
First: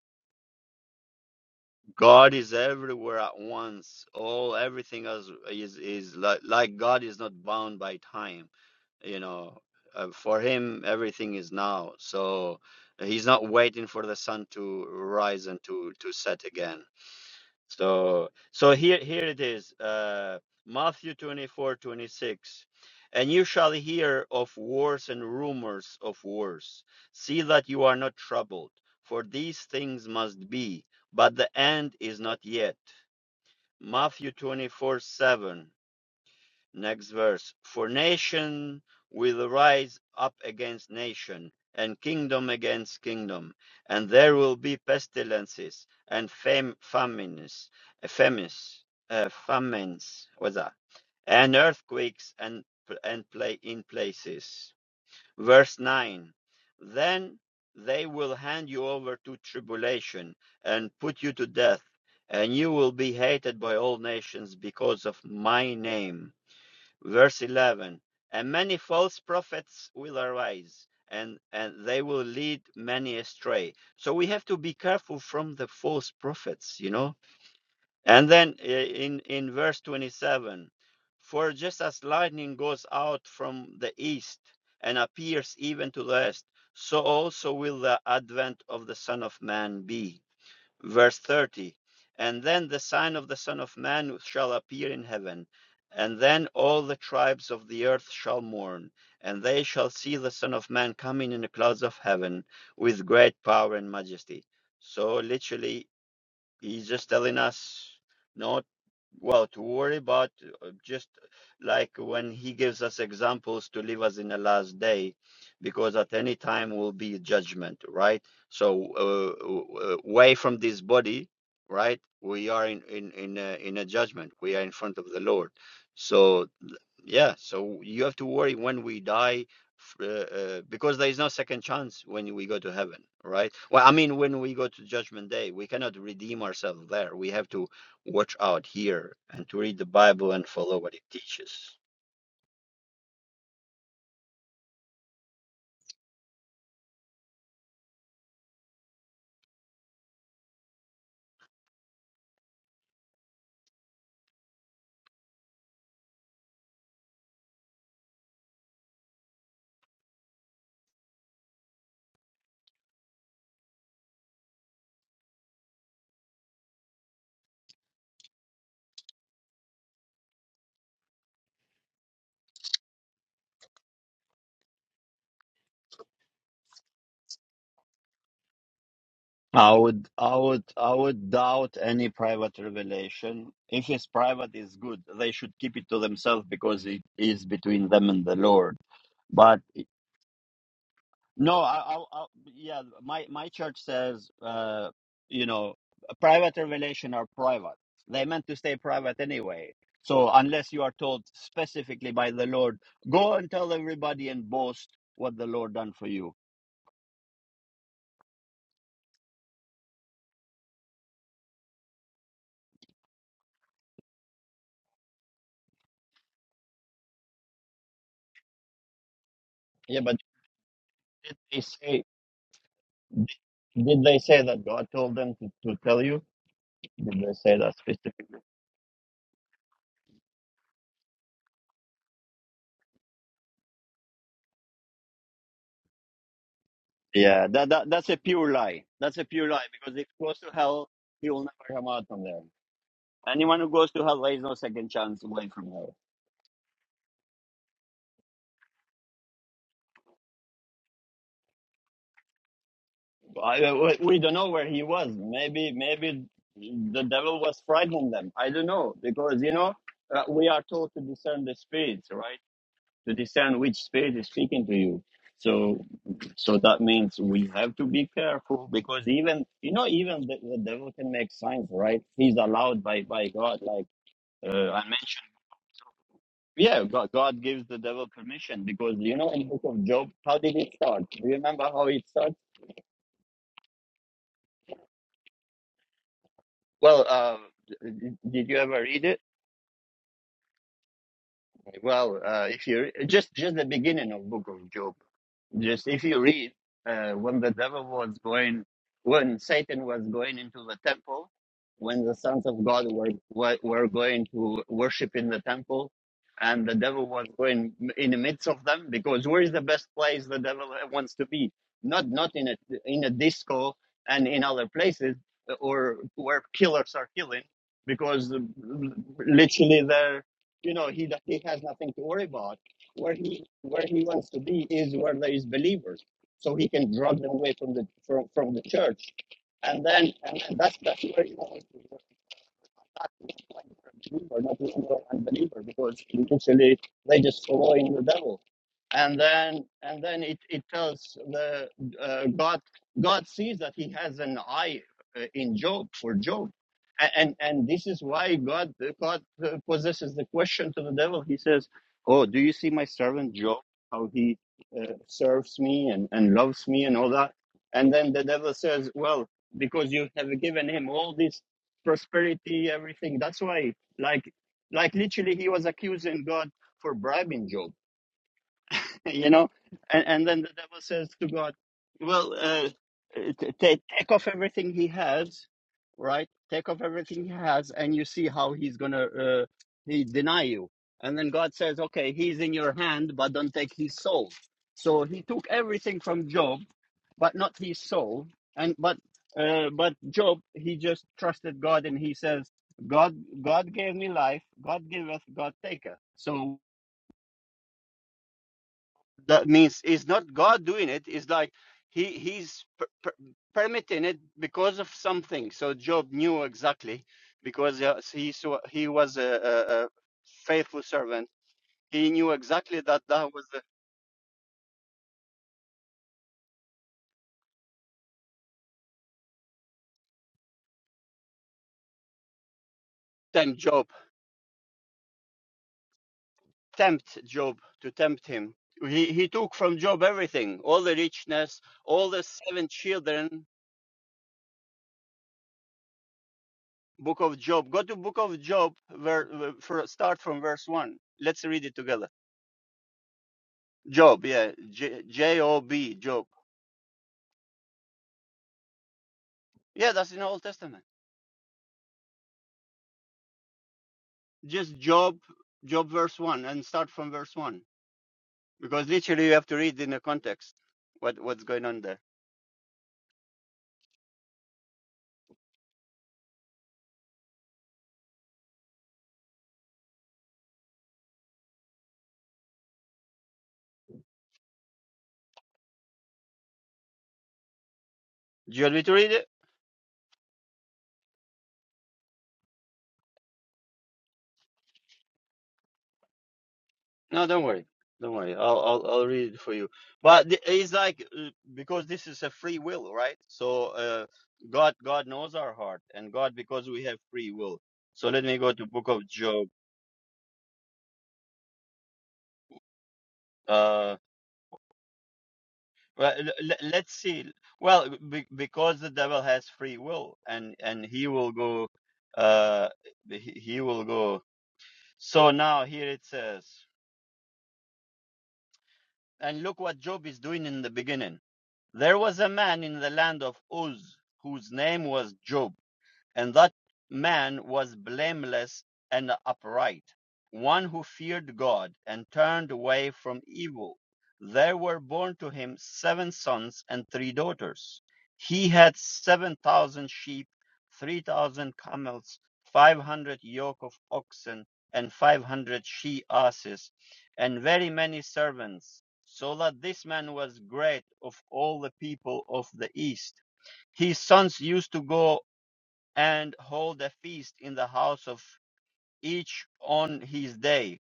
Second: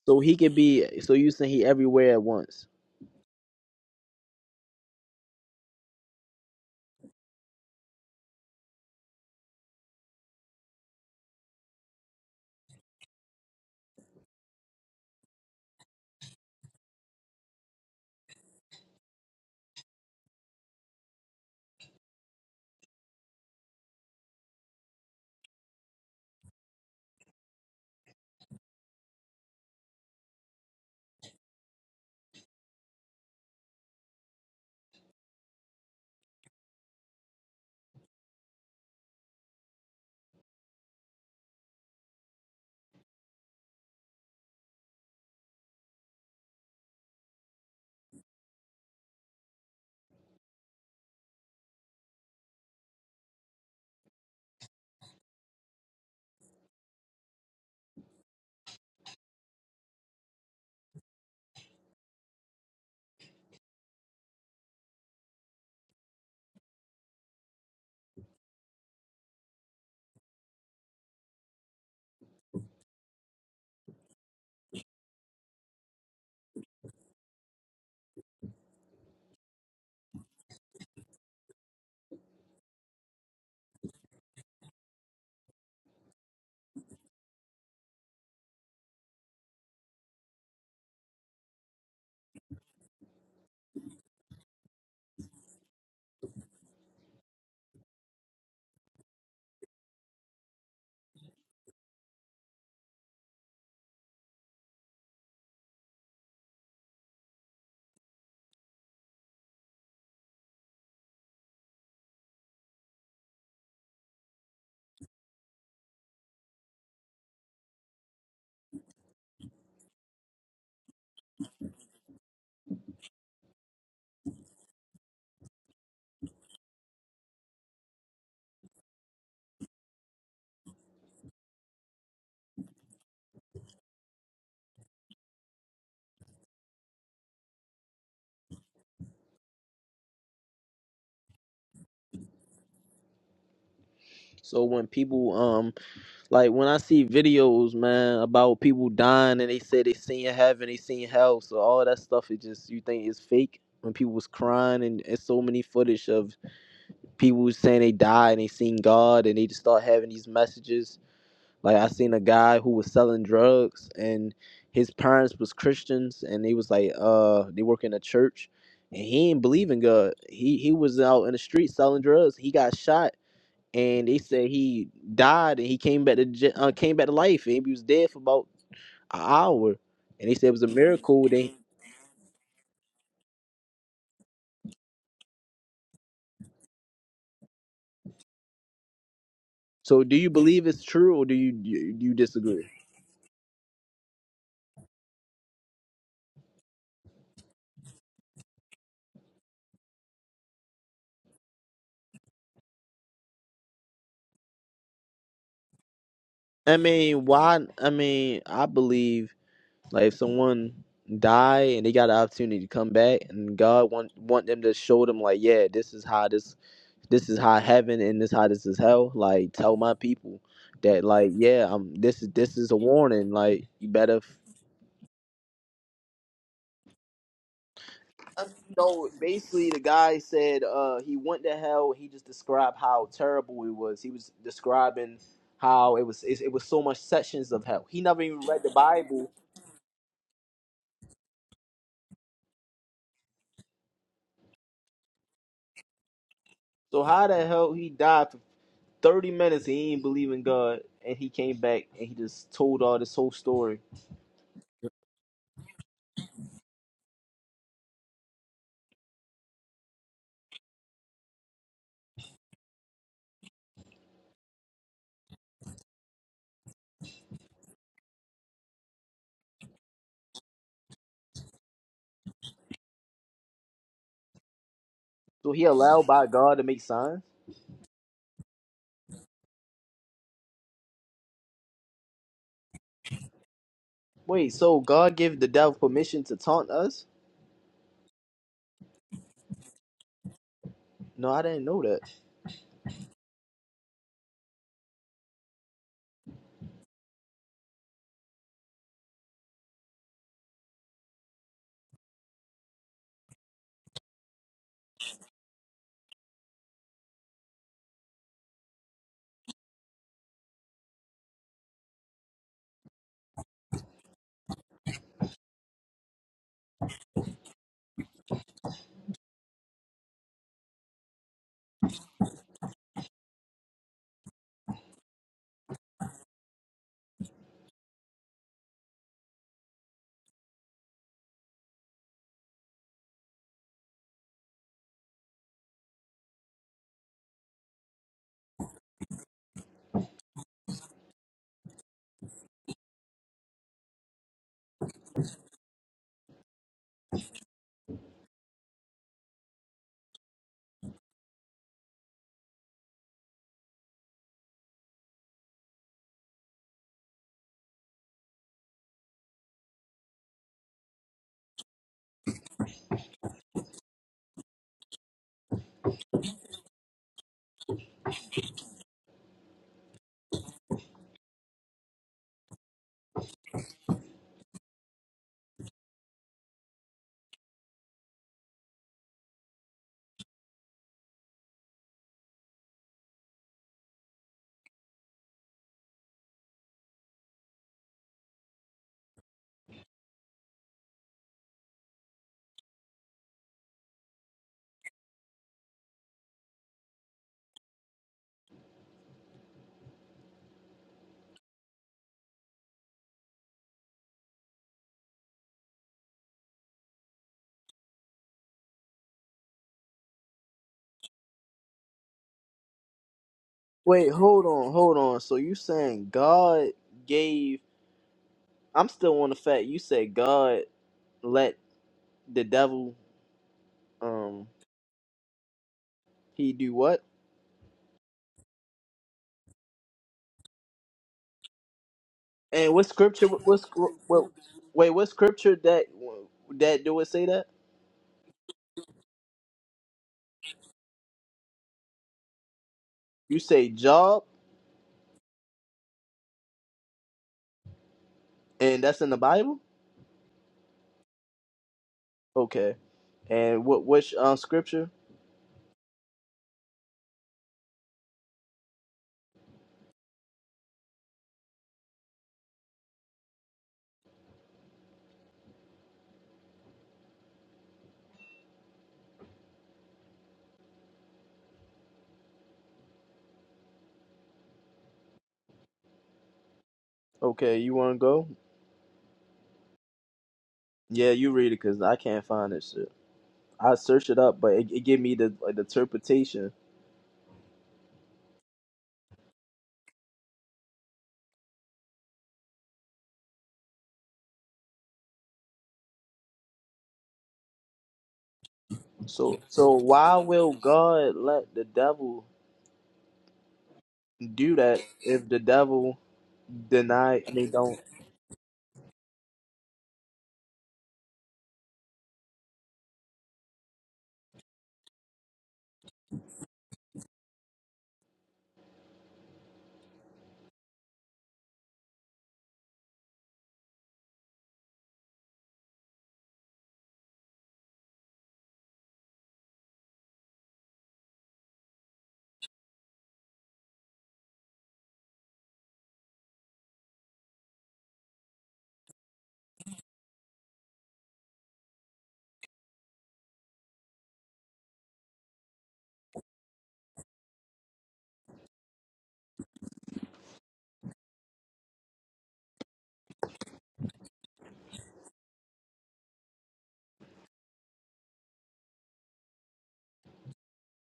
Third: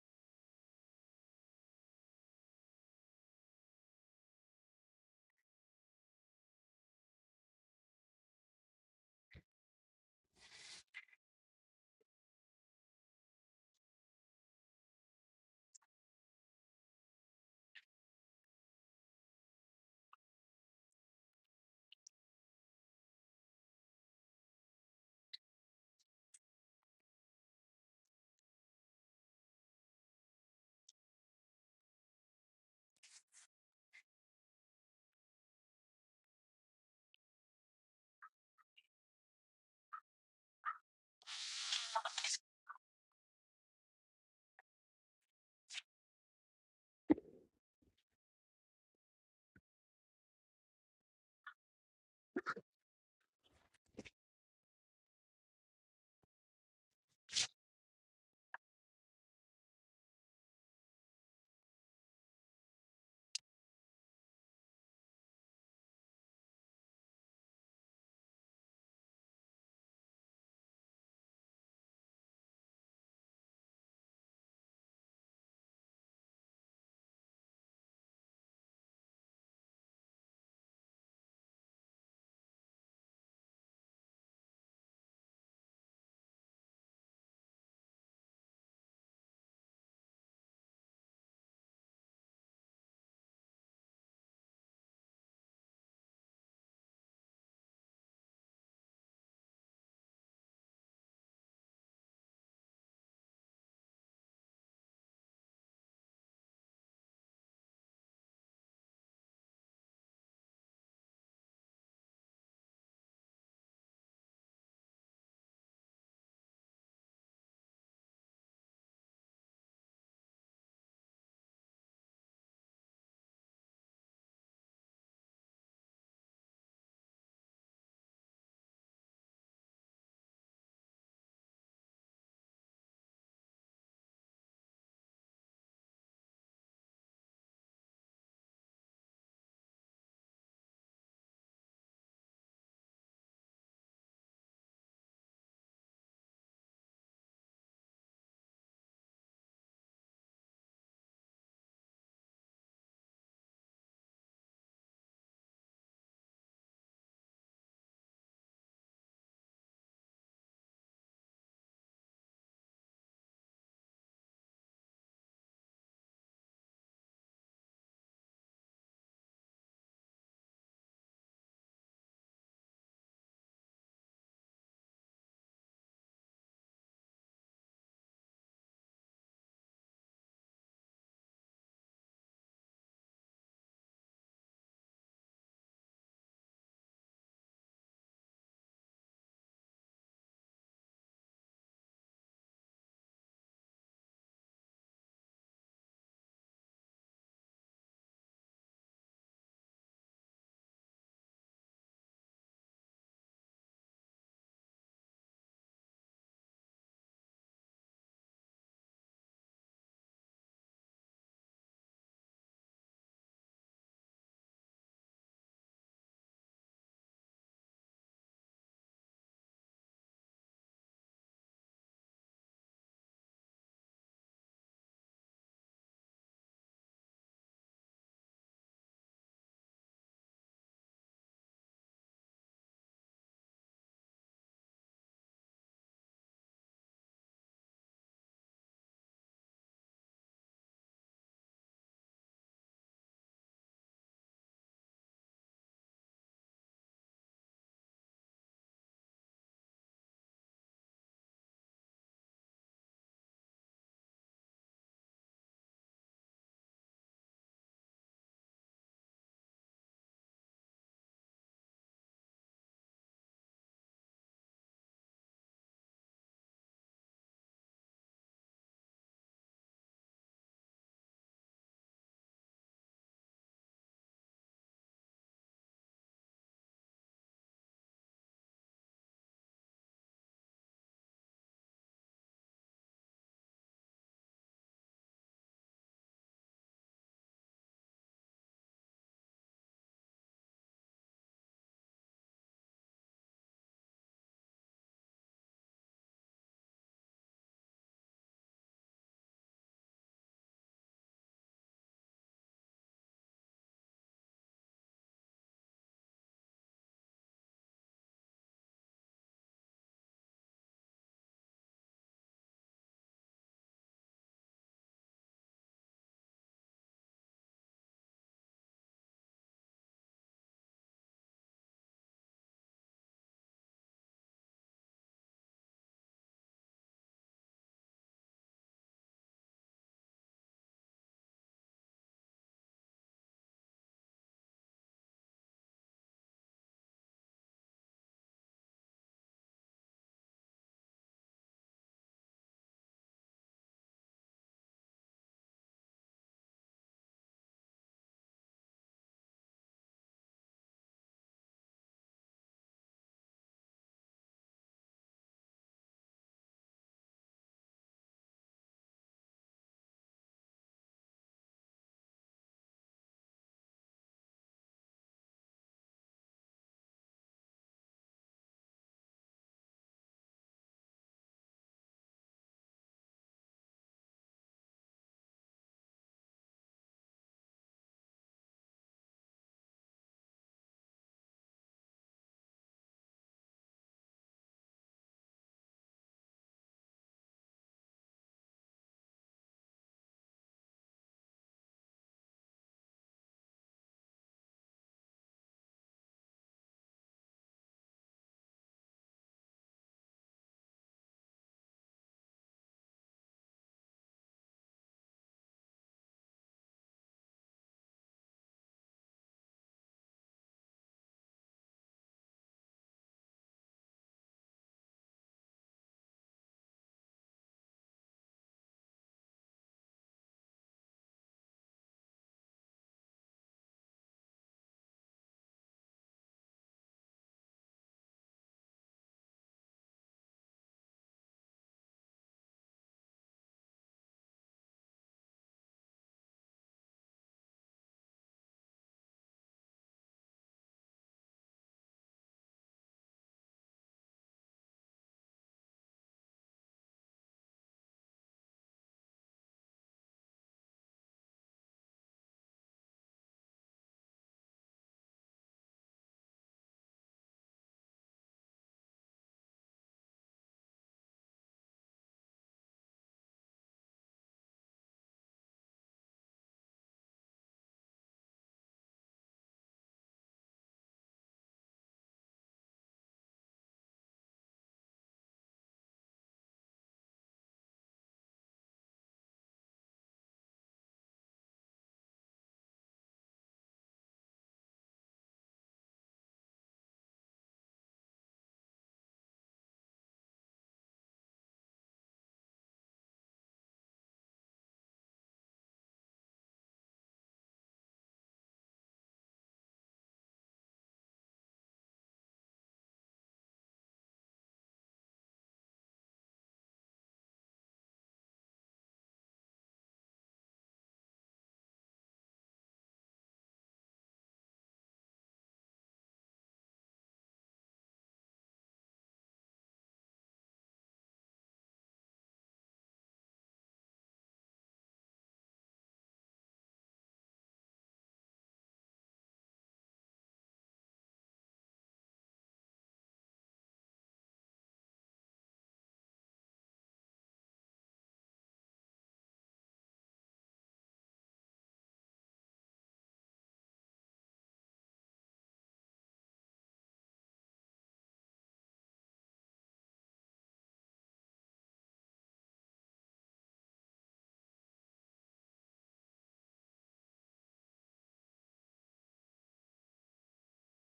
S2: so he could be. So you saying he everywhere at
S1: God is
S2: once?
S1: everywhere at once. All everything is is, is like, like God is not bound by time. You know, uh, for him everything is now. So he's not waiting for the sun to rise and to to set again. So so here here it is. Uh Matthew 24 26, And you shall hear of wars and rumors of wars. See that you are not troubled, for these things must be, but the end is not yet. Matthew 24, 7. Next verse. For nation will rise up against nation, and kingdom against kingdom, and there will be pestilences and fam- famines, uh, famines, uh, famines, what's that? And earthquakes and and play in places. Verse nine. Then they will hand you over to tribulation and put you to death, and you will be hated by all nations because of my name Verse 11 And many false prophets will arise, and, and they will lead many astray. So we have to be careful from the false prophets, you know. And then uh, in, in verse 27 For just as lightning goes out from the east and appears even to the west, so also will the advent of the Son of Man be verse 30 and then the sign of the son of man shall appear in heaven and then all the tribes of the earth shall mourn and they shall see the son of man coming in the clouds of heaven with great power and majesty so literally He's just telling us not well to worry, but uh, just like when he gives us examples to leave us in the last day, because at any time will be judgment, right? So uh, w- w- away from this body, right? We are in in in a, in a judgment. We are in front of the Lord. So yeah, so you have to worry when we die, f- uh, uh, because there is no second chance when we go to heaven, right? Well, I mean, when we go to Judgment Day, we cannot redeem ourselves there. We have to watch out here and to read the Bible and follow what it teaches.
S2: So when people um Like when I see videos, man, about people dying and they say they seen heaven, they seen hell, so all that stuff is just you think is fake. When people was crying and, and so many footage of people was saying they died and they seen God and they just start having these messages. Like I seen a guy who was selling drugs and his parents was Christians and they was like uh they work in a church and he didn't believe in God. He he was out in the street selling drugs. He got shot and they said he died and he came back to j- uh, came back to life and he was dead for about an
S1: I
S2: hour
S1: would,
S2: and they
S1: I
S2: said it was
S1: would,
S2: a
S1: I
S2: miracle
S1: would
S2: they
S1: doubt any private revelation. If it's private, it's good. They should keep it to themselves because it is between them and the Lord.
S2: so do you believe it's true or do you
S1: No, I,
S2: you,
S1: I,
S2: you
S1: I
S2: disagree
S1: yeah, my my church says, uh, you know, private revelation are private. They meant to stay private anyway. So unless you are told specifically by the Lord, go and tell everybody and boast what the Lord done for you.
S2: i mean why i mean i believe like if someone die and they got an opportunity to come back and god want want them to show them like yeah this is how this this is how heaven and this how this is hell like tell my
S1: Yeah, but
S2: people that like
S1: did they
S2: yeah um
S1: say?
S2: this is this is a warning like you
S1: Did they
S2: better
S1: say that God told them to, to tell you? Did they say that specifically?
S2: No, basically the guy said uh, he went to hell. He just described how terrible it was. He was describing how it was. It, it was so much
S1: Yeah,
S2: sections of
S1: that,
S2: hell.
S1: that
S2: He
S1: that's a
S2: never even
S1: pure
S2: read the
S1: lie. That's a
S2: Bible.
S1: pure lie because if he goes to hell, he will never come out from there. Anyone who goes to hell, there is no second chance away from hell.
S2: So how the hell he died for thirty minutes? He didn't believe in God, and he came back and he just told all this whole
S1: I, uh,
S2: story.
S1: we we don't know where he was. Maybe, maybe the devil was frightening them. I don't know because you know uh, we are told to discern the spirits, right? To discern which spirit is speaking to you. So, so that means we have to be careful because even you know even the, the devil can make signs, right? He's allowed by by God, like uh, I mentioned.
S2: So he allowed by God to make
S1: Yeah, God,
S2: signs.
S1: God gives the devil permission because you know in book of Job, how did it start? Do you remember how it starts?
S2: Wait, so God gave the devil permission to taunt us?
S1: Well, um, d- did you ever read it?
S2: No, I didn't know that.
S1: Well, uh, if you just just the beginning of Book of Job, just if you read uh, when the devil was going, when Satan was going into the temple, when the sons of God were were were going to worship in the temple, and the devil was going in the midst of them because where is the best place the devil uh, wants to be? Not not in a in a disco and in other places uh, or where killers are killing, because uh, literally there you know he that he has nothing to worry about where he where he wants to be is where there is believers so he can drag them away from the from, from the church and then and then that's that's where he wants to know, not looking like a believer, not looking like an unbeliever, because usually they just following the devil. And then, and then it, it tells the uh, God God sees that He has an eye uh, in Job for Job, A- and and this is why God God uh, possesses the question to the devil. He says, "Oh, do you see my servant Job? How he uh, serves me and and loves me and all that." And then the devil says, "Well, because you have given him all these prosperity, everything. That's why, like, like literally, he was accusing God for bribing Job, you know. And and then the devil says to God, "Well, uh, t- t- take off everything he has, right? Take off everything he has, and you see how he's gonna uh, he deny you." And then God says, "Okay, he's in your hand, but don't take his soul." So he took everything from Job but not his soul. And but uh, but Job, he just trusted God, and he says, "God, God gave me life. God giveth, God taketh." So that means it's not God doing it. It's like he he's per- per- permitting it because of something. So Job knew exactly because uh, he saw, he was a, a, a faithful servant. He knew exactly that that was the
S2: Wait, hold on, hold on. So you saying God gave? I'm still on the fact you said God let the devil
S1: time Job
S2: um he do what?
S1: tempt Job to tempt him. He, he took from Job everything, all the richness, all the seven
S2: And what scripture?
S1: children.
S2: What, scr- what wait? What scripture that that do it
S1: Book
S2: say
S1: of
S2: that?
S1: Job. Go to Book of Job. Where, where- for, start from verse one. Let's read it together.
S2: You say Job,
S1: Job. Yeah. J J O B. Job.
S2: and that's in the Bible.
S1: Yeah, that's in the Old Testament.
S2: Okay. And what which um
S1: Just
S2: scripture?
S1: Job. Job verse one, and start from verse one because literally you have to read in the context what what's going on there.
S2: Okay, you want to go?
S1: Do you want me to read it?
S2: Yeah, you read it because I can't find this shit. I search it up, but it, it give me the, like, the interpretation.
S1: No, don't worry. Don't worry. I'll I'll I'll read it for you. But th- it's like uh, because this is a free will, right? So uh, God God knows our heart, and God because we have free will. So let me go to Book of
S2: So
S1: Job.
S2: so why will God let the devil
S1: Uh,
S2: do that if the devil
S1: well, l- l- let's
S2: deny?
S1: see.
S2: They don't.
S1: Well, be- because the devil has free will, and and he will go. Uh, he he will go. So now here it says, and look what Job is doing in the beginning. There was a man in the land of Uz, whose name was Job. And that man was blameless and upright, one who feared God and turned away from evil. There were born to him seven sons and three daughters. He had seven thousand sheep, three thousand camels, five hundred yoke of oxen, and five hundred she asses, and very many servants, so that this man was great of all the people of the east his sons used to go and hold a feast in the house of each on his day.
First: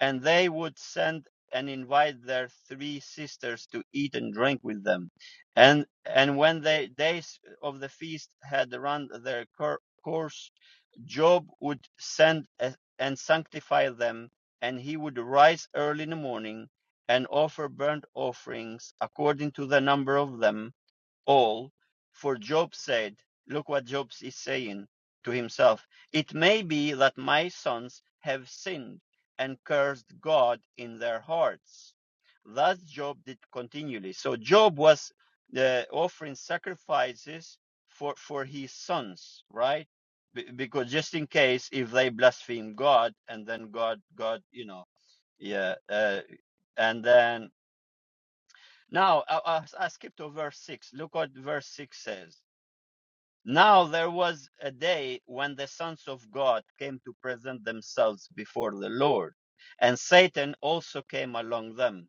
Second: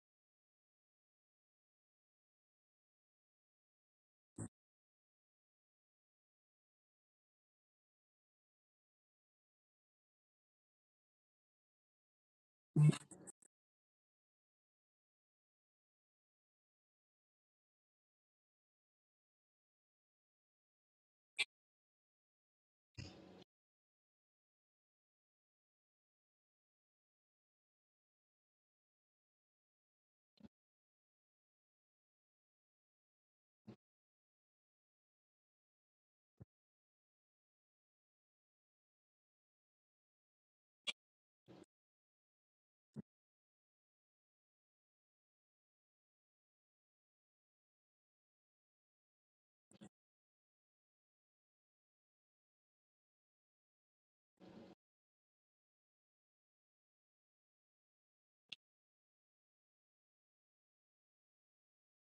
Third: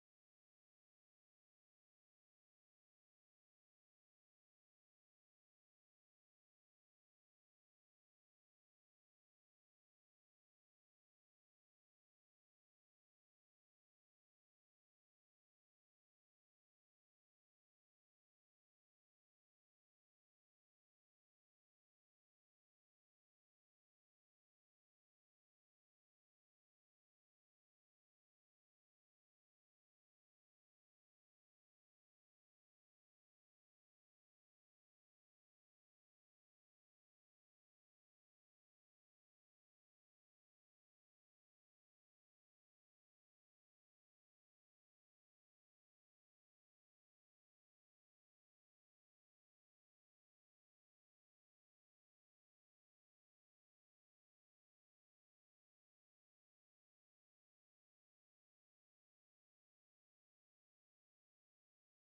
S1: And they would send and invite their three sisters to eat and drink with them. And and when the days of the feast had run their cour- course, Job would send a, and sanctify them, and he would rise early in the morning and offer burnt offerings according to the number of them all, for Job said, look what Job is saying to himself. It may be that my sons have sinned and cursed God in their hearts. Thus Job did continually. So Job was uh, offering sacrifices for, for his sons, right? Be- because just in case if they blaspheme God and then God, God, you know, yeah, uh, and then now I, I, I skipped to verse six. Look what verse six says. Now there was a day when the sons of God came to present themselves before the Lord, and Satan also came along them.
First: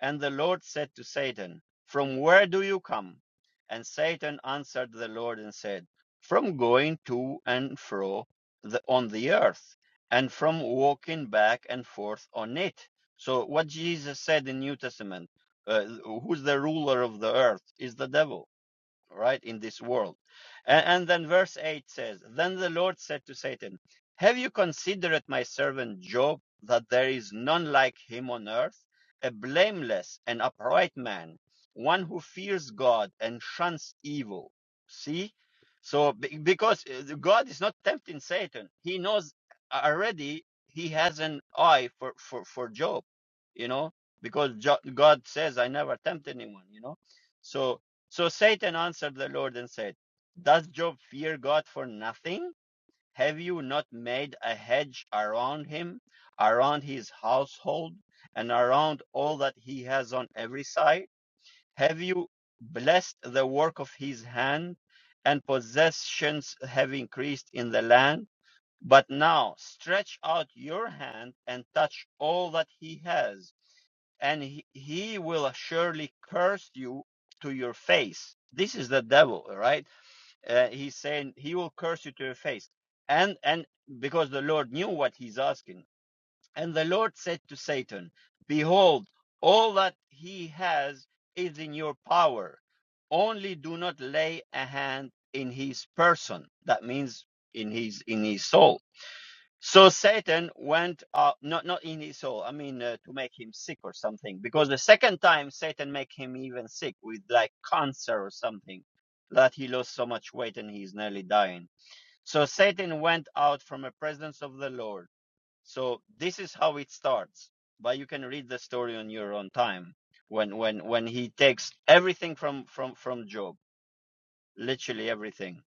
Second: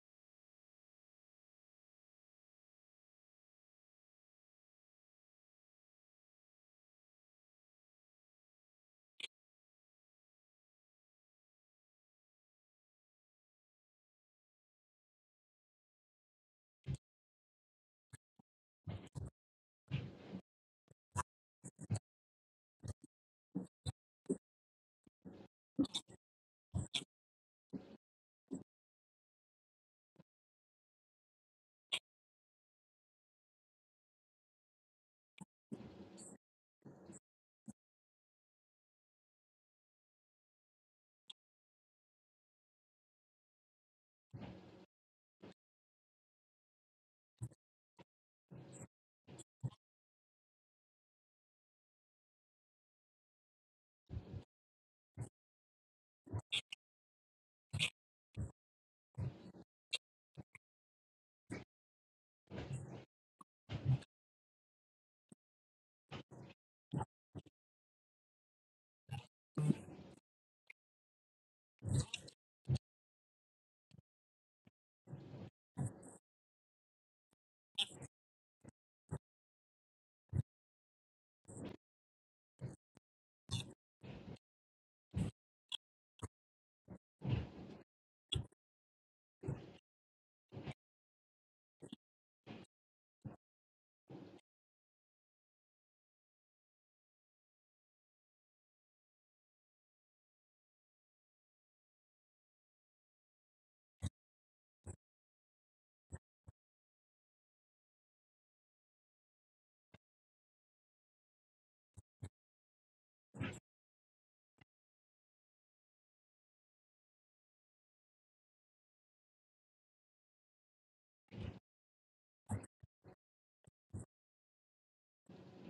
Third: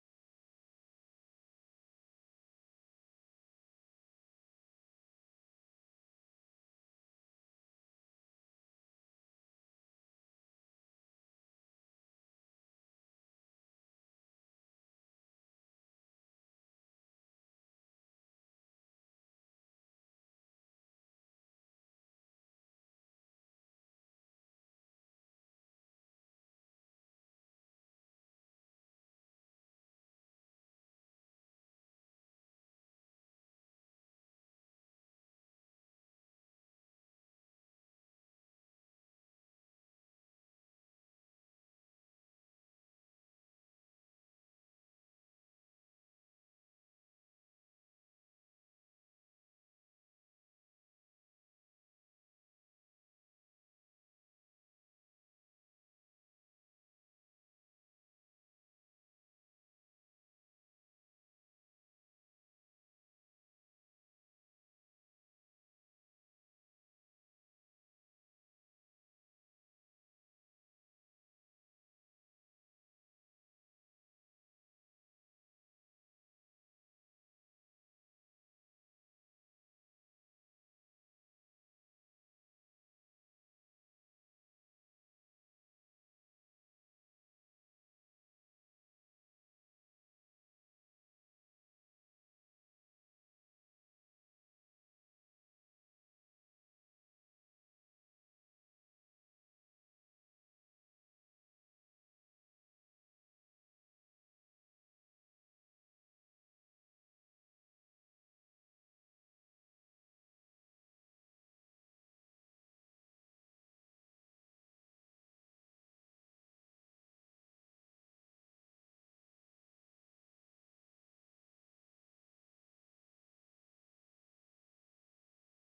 S1: And the Lord said to Satan, From where do you come? And Satan answered the Lord and said, From going to and fro the, on the earth, and from walking back and forth on it. So, what Jesus said in New Testament, uh, who's the ruler of the earth, is the devil right, in this world. And, and then verse 8 says, Then the Lord said to Satan, Have you considered my servant Job, that there is none like him on earth, a blameless and upright man, one who fears God and shuns evil? See? So, because uh, God is not tempting Satan, he knows already he has an eye for, for, for Job, you know, because Jo- God says, I never tempt anyone, you know. So, so Satan answered the Lord and said, Does Job fear God for nothing? Have you not made a hedge around him, around his household, and around all that he has on every side? Have you blessed the work of his hand, and possessions have increased in the land? But now stretch out your hand and touch all that he has and he, he will surely curse you to your face. This is the devil, right? Uh, he's saying he will curse you to your face. And and because the Lord knew what he's asking. And the Lord said to Satan, Behold, all that he has is in your power. Only do not lay a hand in his person. That means in his in his soul so Satan went up, not not in his soul. I mean, uh, to make him sick or something. Because the second time Satan make him even sick with like cancer or something, that he lost so much weight and he's nearly dying. So Satan went out from the presence of the Lord. So this is how it starts. But you can read the story on your own time. When when when he takes everything from from from Job, literally everything.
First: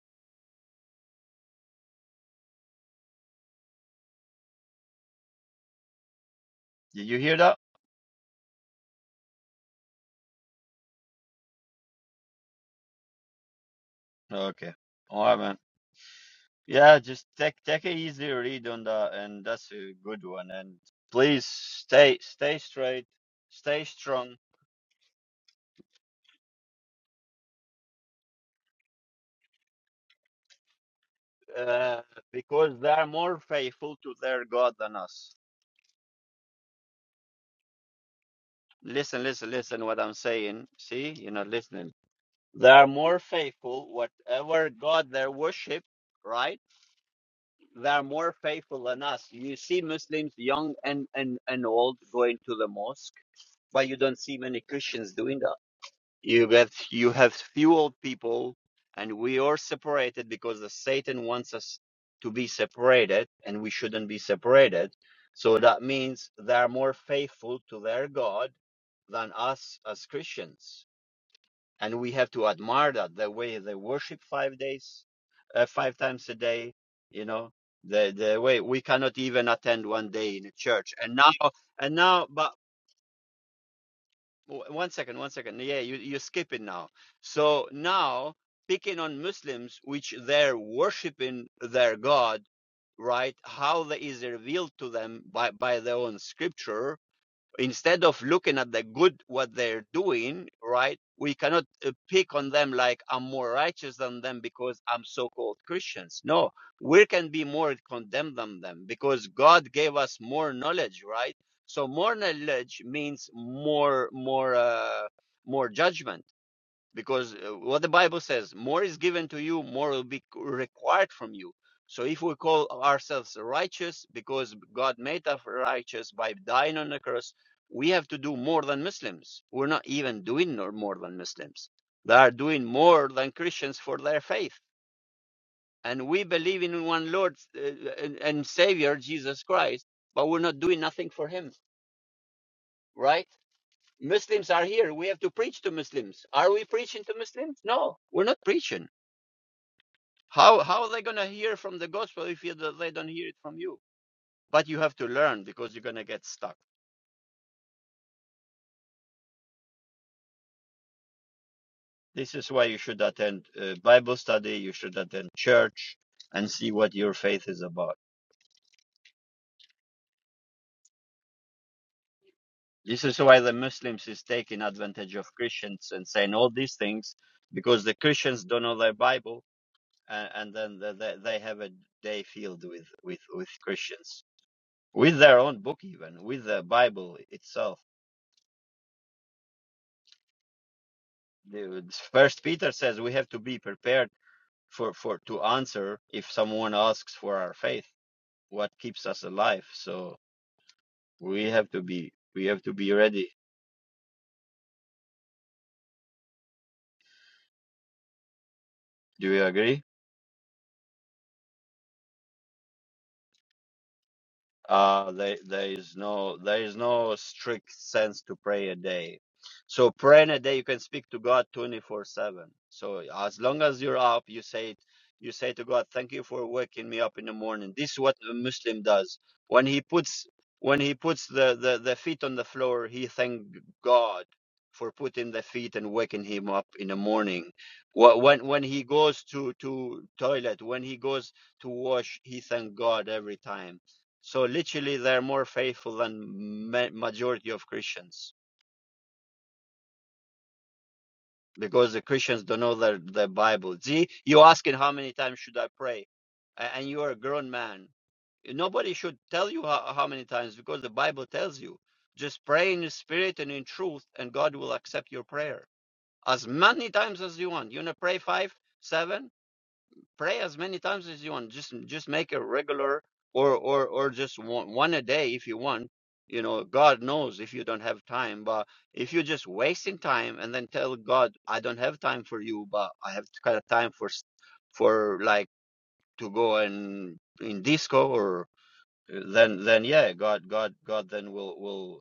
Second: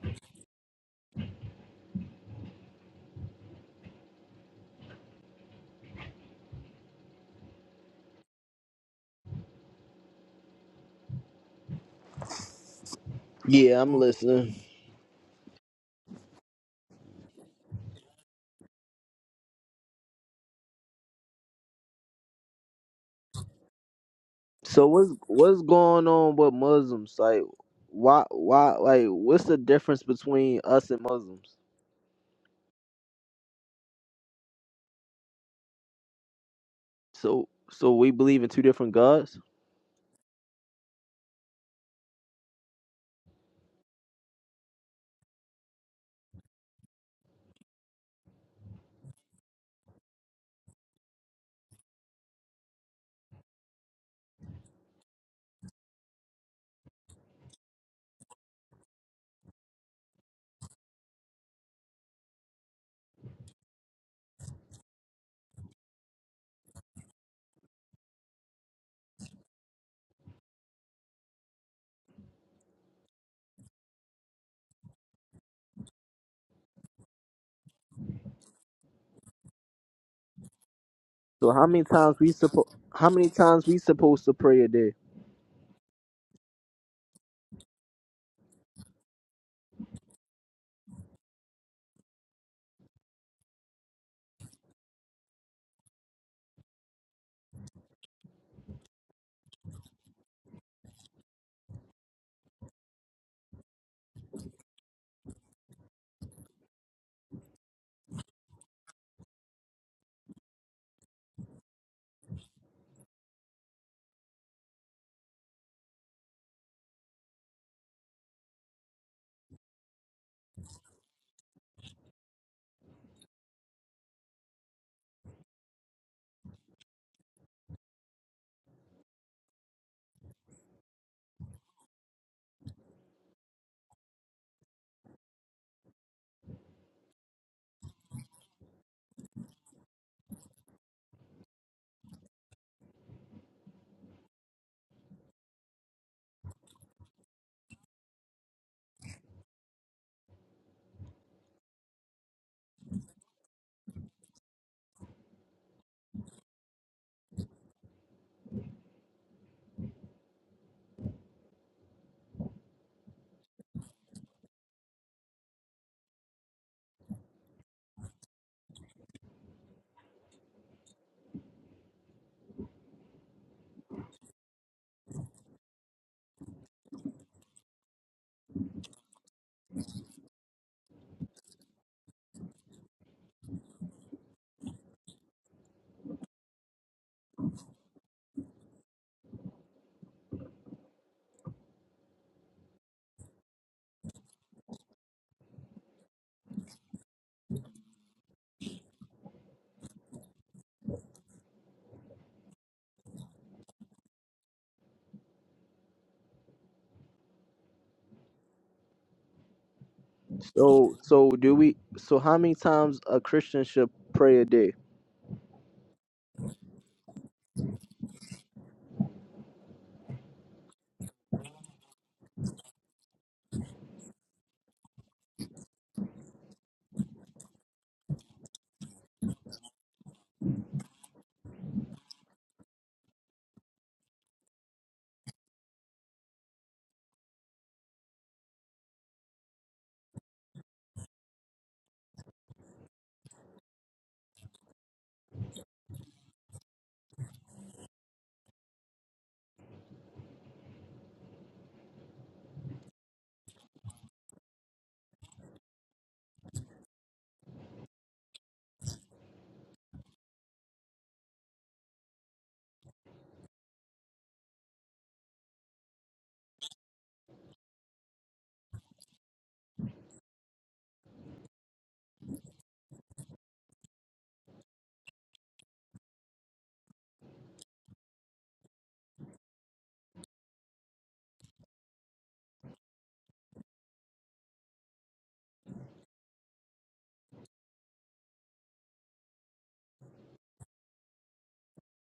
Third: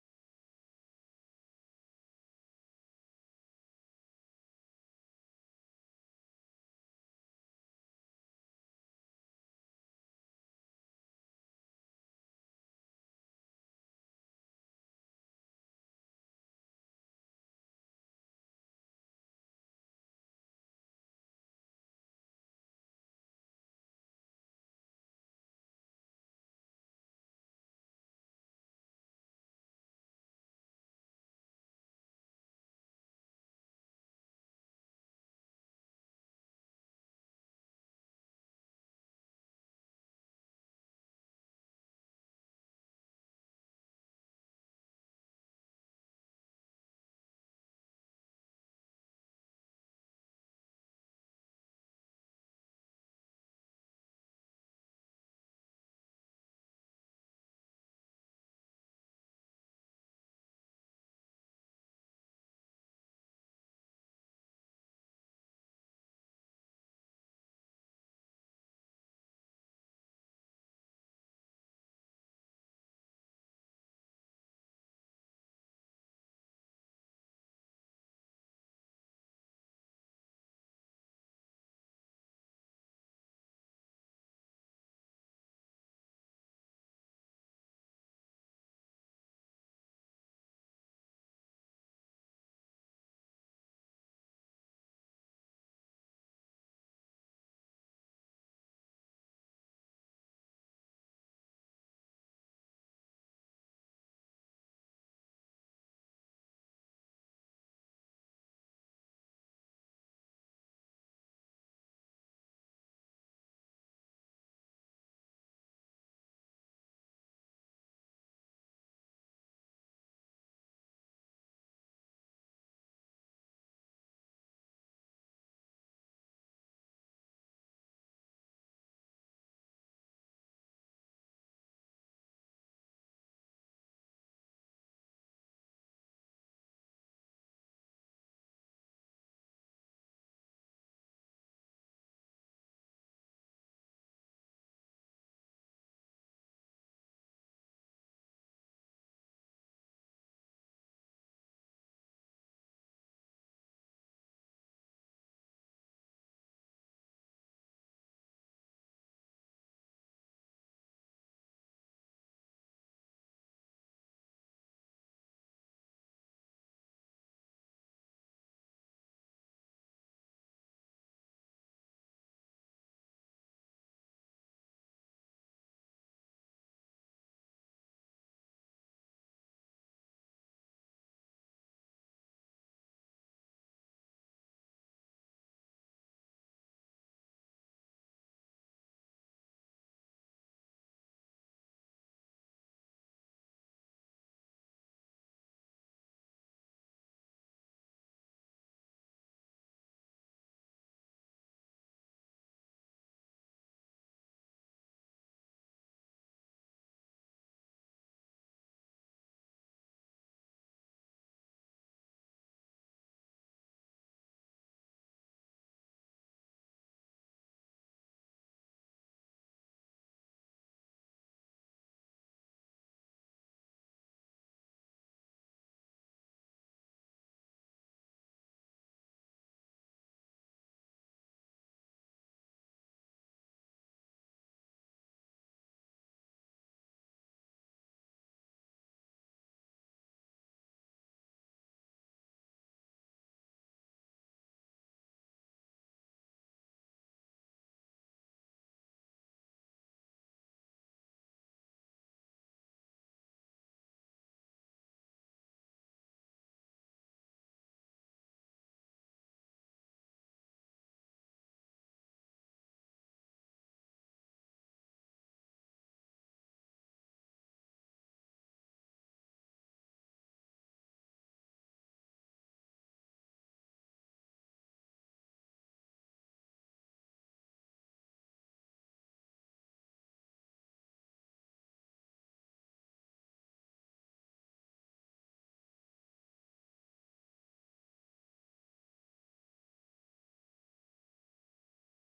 S1: Did you hear that?
S2: Yeah, I'm listening.
S1: Okay. All right, man. Yeah, just take take a easy read on that, and that's a good one. And please stay stay straight, stay strong,
S2: So what's what's going on with Muslims? Like, why why like what's the difference between us and Muslims?
S1: uh, because they are more faithful to their God than us.
S2: So so we believe in two different
S1: Listen,
S2: gods.
S1: listen, listen. What I'm saying. See, you're not listening. They are more faithful. Whatever God they worship, right? They are more faithful than us. You see Muslims, young and and and old, going to the mosque, but you don't see many Christians doing that. You get you have fueled people, and we are separated because the Satan wants us to be separated, and we shouldn't be separated. So that means they are more faithful to their God than us as Christians, and we have to admire that the way they worship five days, uh, five times a day. You know the the way we cannot even attend one day in a church, and now
S2: So how many
S1: and
S2: times
S1: now,
S2: we
S1: but
S2: suppo- how many times we supposed to pray
S1: Oh,
S2: a
S1: One
S2: day?
S1: second, one second. Yeah, you, you skip it now. So now, picking on Muslims, which they're worshiping their God, right? How that is revealed to them by, by their own scripture, instead of looking at the good what they're doing right we cannot uh, pick on them like i'm more righteous than them because i'm so-called christians no we can be more condemned than them because god gave us more knowledge right so more knowledge means more more uh, more judgment because uh, what the bible says more is given to you more will be required from you so if we call ourselves righteous because god made us righteous by dying on the cross we have to do more than muslims we're not even doing no- more than muslims they are doing more than christians for their faith and we believe in one lord uh, and, and savior jesus christ but we're not doing nothing for him right muslims are here we have to preach to muslims are we preaching to muslims no we're not preaching How how are they gonna hear from the gospel if you, they don't hear it from you? But you have to learn because you're gonna get stuck. This is why you should attend uh, Bible study. You should attend church and see what your faith is about. This is why the Muslims is taking advantage of Christians and saying all these things because the Christians don't know their Bible and, and then they, they they have a day filled with, with, with Christians with their own book even with the Bible itself. The- First Peter says we have to be prepared for for to answer if someone asks for our faith what keeps us alive so we have to be we have to be ready do you agree
S2: So so do we? So how many times a Christian should pray a day?
S1: uh there, there is no there is no strict sense to pray a day so praying a day you can speak to god 24 7 so as long as you're up you say it you say to god thank you for waking me up in the morning this is what a muslim does when he puts when he puts the the, the feet on the floor he thank god for putting the feet and waking him up in the morning Wh- when when he goes to to toilet when he goes to wash he thank god every time so literally, they're more faithful than ma- majority of Christians because the Christians don't know their their Bible. See, you asking how many times should I pray, A- and you are a grown man. Nobody should tell you how, how many times because the Bible tells you. Just pray in the spirit and in truth, and God will accept your prayer as many times as you want. You wanna pray five, seven? pray as many times as you want just just make it regular or or or just one, one a day if you want you know god knows if you don't have time but if you're just wasting time and then tell god i don't have time for you but i have kind of time for s- for like to go and in disco or then then yeah god god god then will will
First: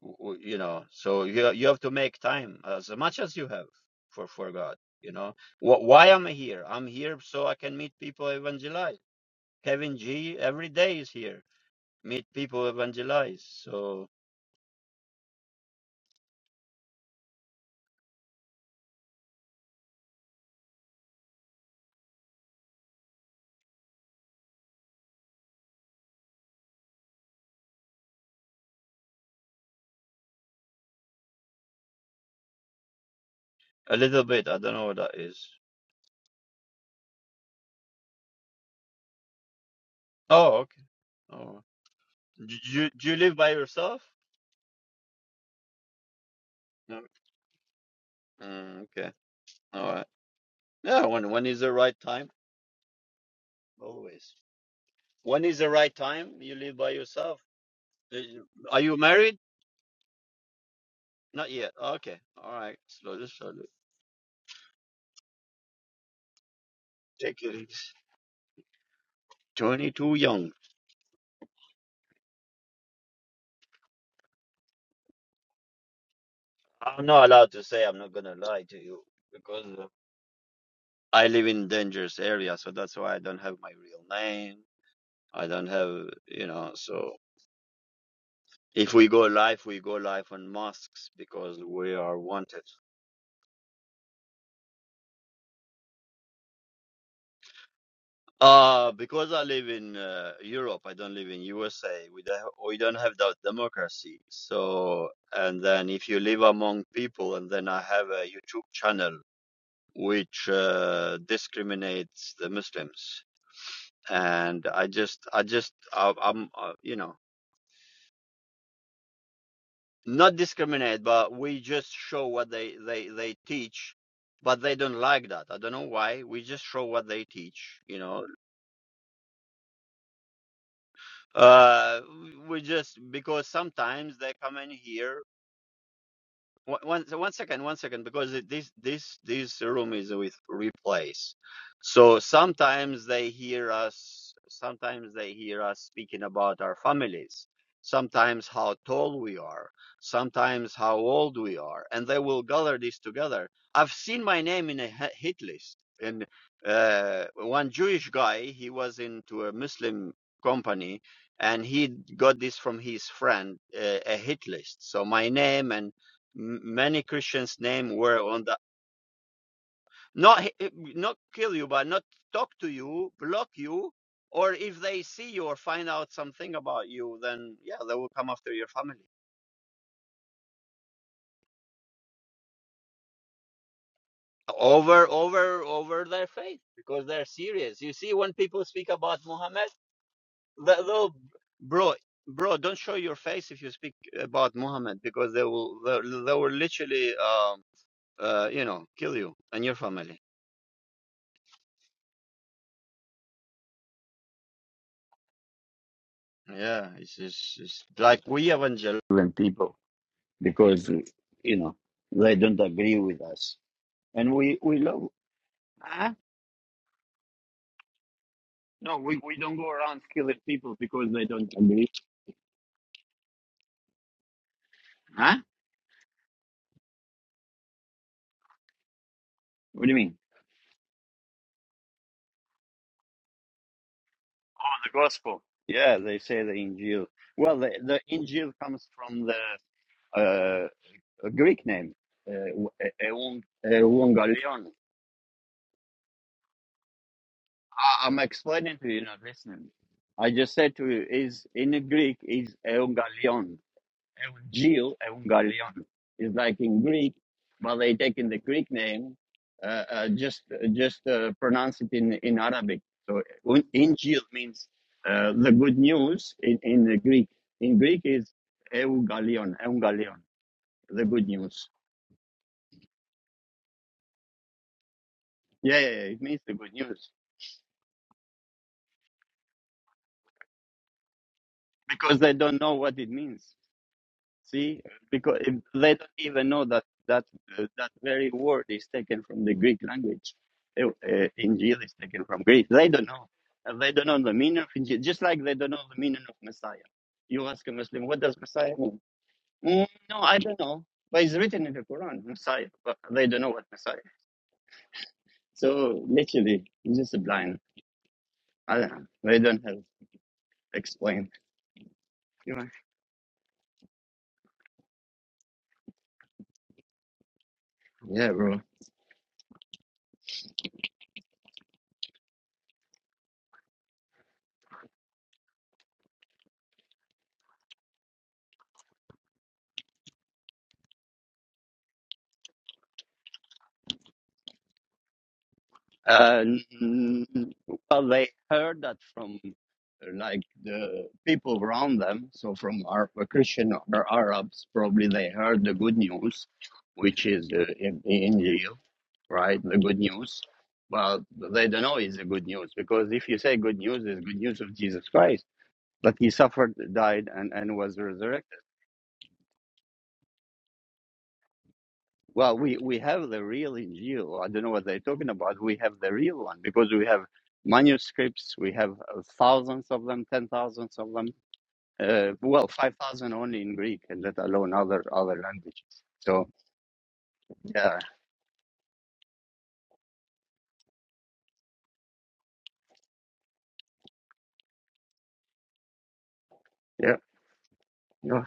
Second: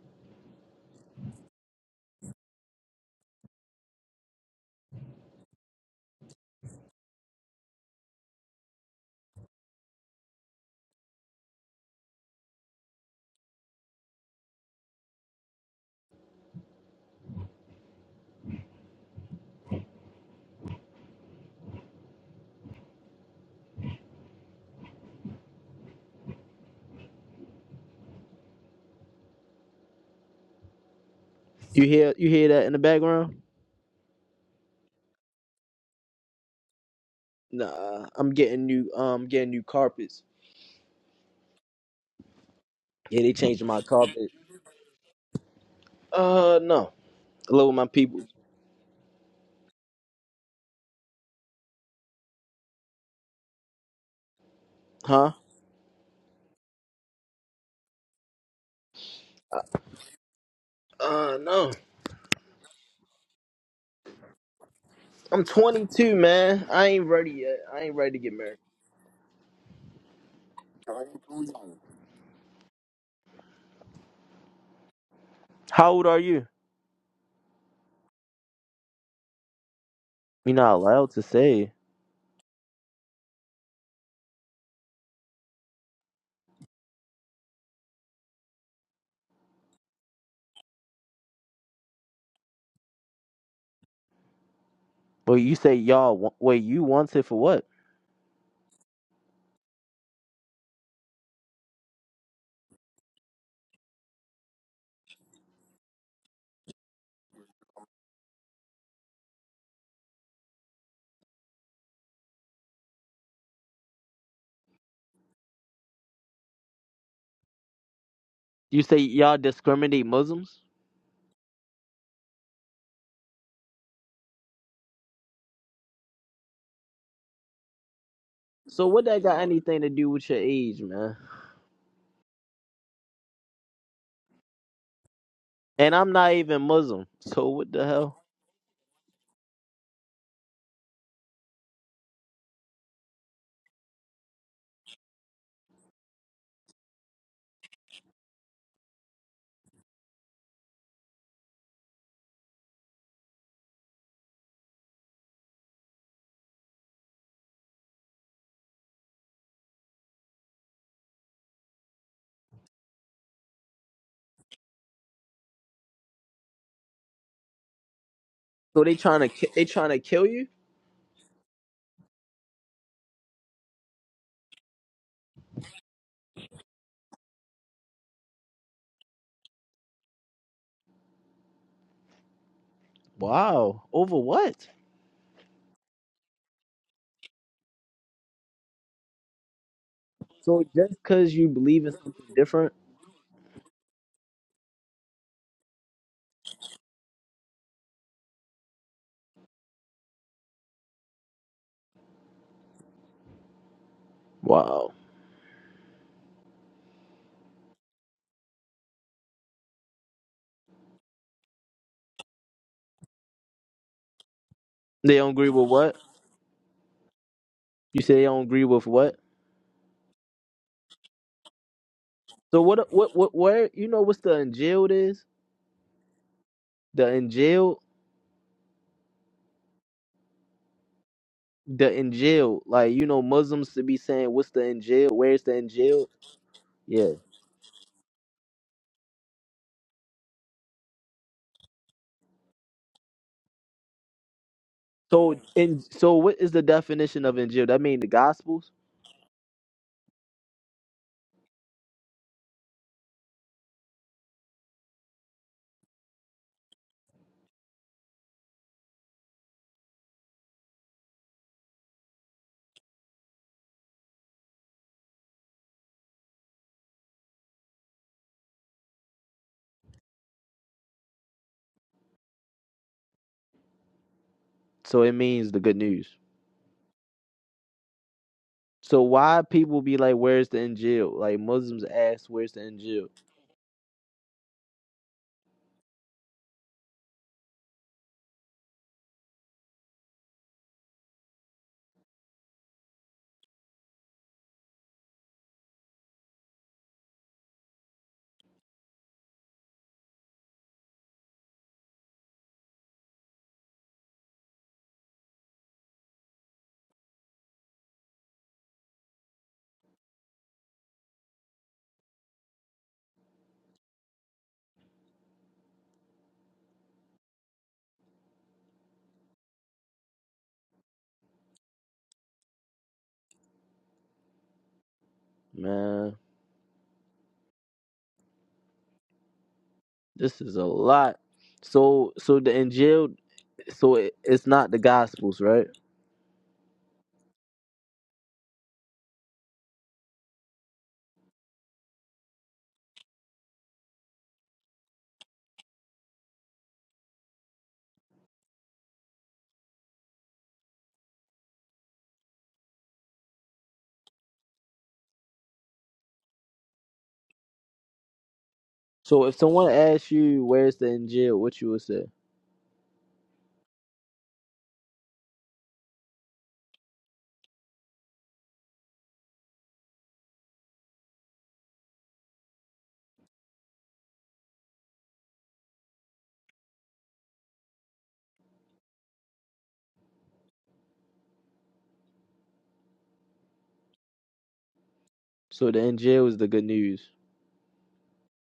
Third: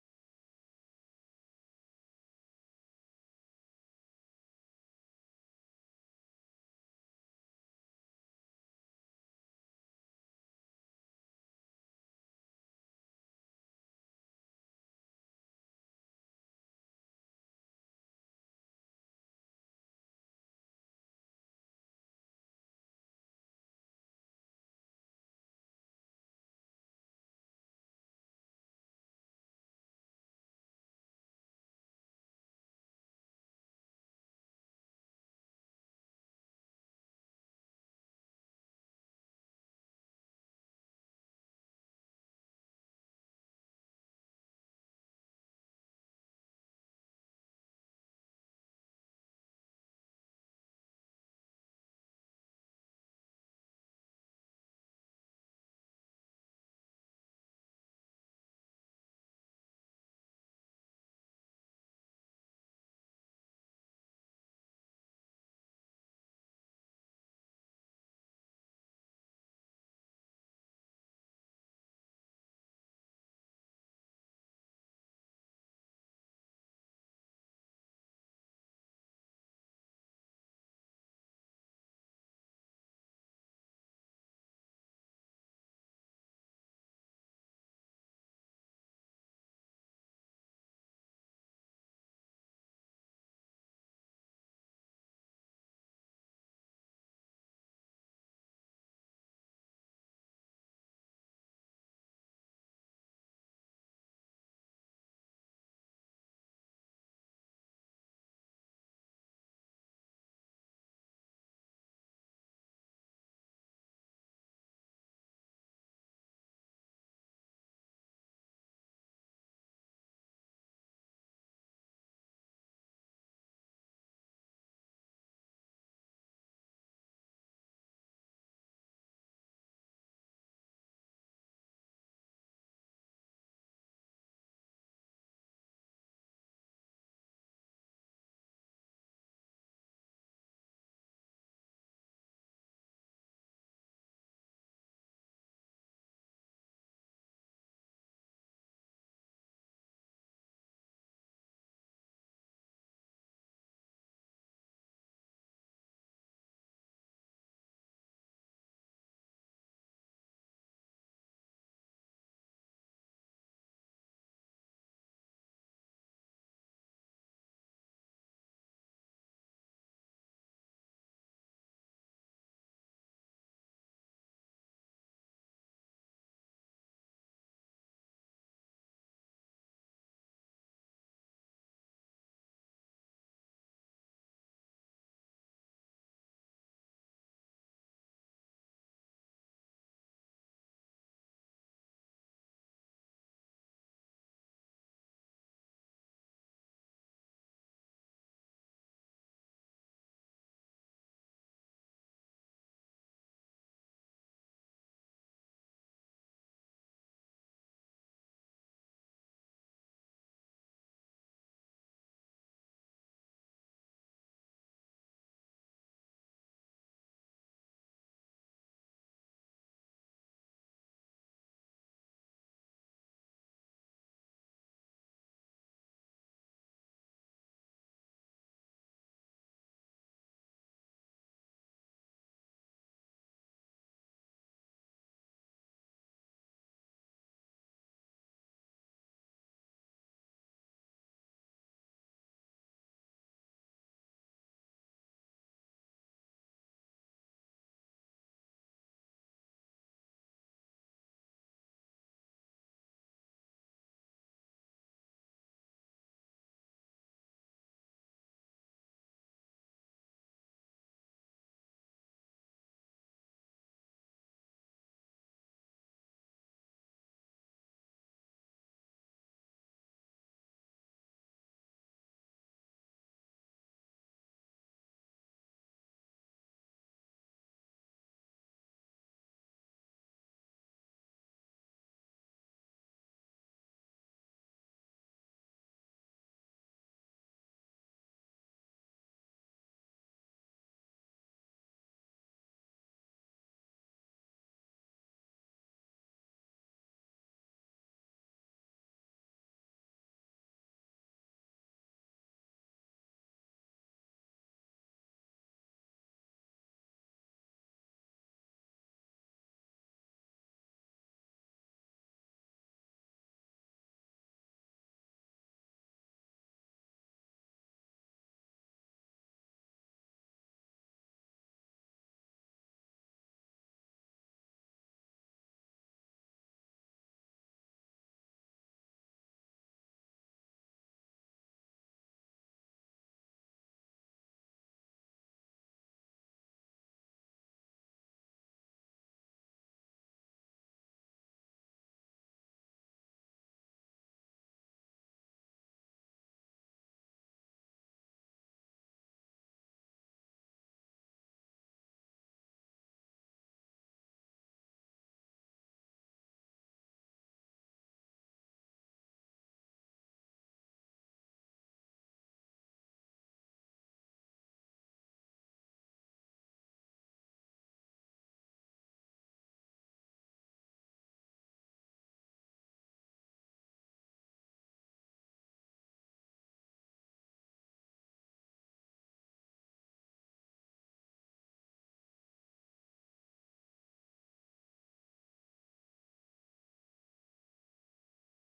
S1: w- w- you know so you you have to make time as much as you have for for god you know Wh- why am i here i'm here so i can meet people evangelize kevin g every day is here meet people evangelize so
S2: You hear you hear that in the background?
S1: a little bit i don't know what that is
S2: Nah, I'm getting new um getting new carpets.
S1: oh okay oh do you, do you
S2: Yeah, they
S1: live by
S2: changing my
S1: yourself
S2: carpet. Uh no,
S1: no
S2: hello my people,
S1: mm, okay all right yeah when when is the right time always
S2: huh?
S1: when is the right time you live by yourself Uh, are you married
S2: Uh
S1: not yet
S2: no.
S1: okay all right slowly slowly
S2: I'm 22, man. I ain't ready
S1: Take it
S2: yet. I ain't
S1: easy.
S2: ready to get married.
S1: 22 young.
S2: How old are you?
S1: I'm not allowed to say. I'm not gonna lie to you because uh,
S2: You're not allowed to
S1: I live in
S2: say.
S1: dangerous area, so that's why I don't have my real name. I don't have, you know. So if we go live, we go live on masks because we are wanted.
S2: Wait, you say y'all. wa- Wait, you wanted for what?
S1: Uh because I live in uh, Europe, I don't live in USA. We don't have, we don't have that democracy. So and then if you live among people, and then I have a YouTube channel. which uh, discriminates the Muslims. And I just, I just, I, I'm, uh, you know,
S2: You say y'all discriminate
S1: not
S2: Muslims?
S1: discriminate, but we just show what they, they, they teach. But they don't like that. I don't know why. We just show what they teach, you know.
S2: So what that got anything to do with your age, man?
S1: Uh, we just because sometimes they come in here
S2: And I'm not even
S1: One,
S2: Muslim.
S1: one so one
S2: So
S1: second,
S2: what
S1: one
S2: the
S1: second,
S2: hell?
S1: because this this this room is with replays, so sometimes they hear us. Sometimes they hear us speaking about our families. Sometimes how tall we are. Sometimes how old we are, and they will gather this together. I've seen my name in a hit list, and uh, one Jewish guy he was into a Muslim company, and he got this from his friend uh, a hit list. So my name and many Christians' name were on the
S2: So they trying to ki- they trying to kill
S1: not
S2: you?
S1: not kill you, but not talk to you, block you, or if they see you or find out something about you, then yeah, they will come after your family
S2: Wow. Over what?
S1: over over over their faith because they're serious. You see, when people speak about Muhammad,
S2: So just
S1: they'll
S2: cause you believe in
S1: bro
S2: something
S1: bro
S2: different?
S1: don't show your face if you speak about Muhammad because they will they, they will literally um uh you know kill you and your family.
S2: Wow.
S1: Yeah, it's, it's, it's like we evangelical people because you know they don't agree with us, and we we love.
S2: They don't agree with what?
S1: Huh?
S2: You say they don't agree with
S1: No,
S2: what?
S1: we, we don't go around killing people because they don't agree.
S2: So what? What? What? Where? You know what's the jail is?
S1: Huh?
S2: The Injil,
S1: What do you mean?
S2: the Injil, like you know, Muslims to be saying, "What's the
S1: Oh, the
S2: Injil?
S1: gospel.
S2: Where's the
S1: Yeah,
S2: Injil?"
S1: they say the Injil.
S2: Yeah.
S1: Well, the, the Injil comes from the uh, a Greek name, uh, Ewan- Evangelion.
S2: So and so, what is the definition of Injil? That means
S1: I-
S2: the
S1: I'm
S2: Gospels.
S1: explaining to you, not listening. I just said to you, is in Greek is Evangelion It was Gil and It's like in Greek, but they taken the Greek name, uh, uh, just just uh, pronounce it in, in Arabic. So un- Injil means uh, the good news in, in the Greek. In Greek is Eugalion, Eugalion, the good news.
S2: So it means the good
S1: Yeah, yeah, yeah,
S2: news.
S1: it means the good news
S2: So why people be like, "Where's the Injil?" Like Muslims
S1: because
S2: ask,
S1: they
S2: "Where's
S1: don't
S2: the
S1: know what
S2: Injil?"
S1: it means. See, because if they don't even know that that uh, that very word is taken from the Greek language. Uh, uh, Injil is taken from Greek. They don't know. And they don't know the meaning of Injil, just like they don't know the meaning of Messiah. You ask a Muslim, what does Messiah mean? "Mm, no, I don't know. But it's written in the Quran, Messiah. But they don't know what Messiah. is. So literally, it's just a blind. I don't know. They don't have explain. You know? Yeah, bro.
S2: Man, this is a lot. So so the Injil, so it, it's not the Gospels, right?
S1: And well, they heard that from uh, like the people around them. So from our Christian or Arabs, probably they heard the good news, which is the in Injil, right? The good news. Well, they don't know it's the good news because if you say good news, it's good news of Jesus Christ that he suffered, died, and, and was resurrected.
S2: So if someone asks you, "Where's the Injil?" What you would say?
S1: Well, we, we have the real Injil. I don't know what they're talking about. We have the real one because we have manuscripts. We have uh, thousands of them, ten thousands of them. Uh, well, five thousand only in Greek, and let alone other other languages. So yeah,
S2: So the Injil is the good news.
S1: yeah, yeah.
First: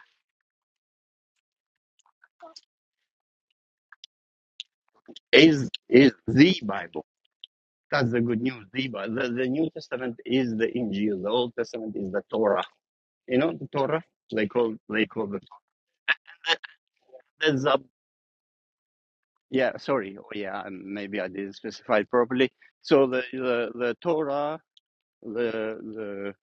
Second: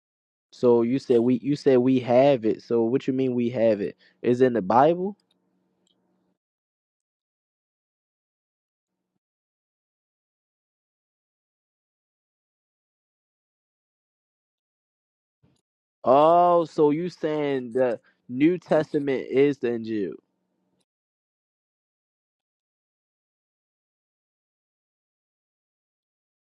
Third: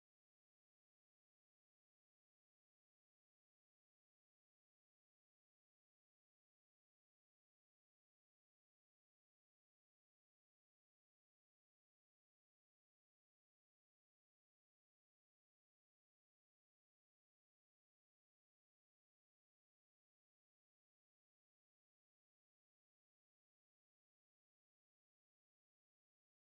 S2: So you said we you said we have it. So what you mean we have it? Is it in the Bible?
S1: Is is the Bible? That's the good news. The Bible. The, the New Testament is the Injil. The Old Testament is the Torah. You know the Torah. They call they call the
S2: Oh, so you saying
S1: Torah.
S2: the New Testament is the
S1: Yeah,
S2: Injil.
S1: sorry. Oh, yeah, and maybe I didn't specify it properly. So the the, the Torah, the the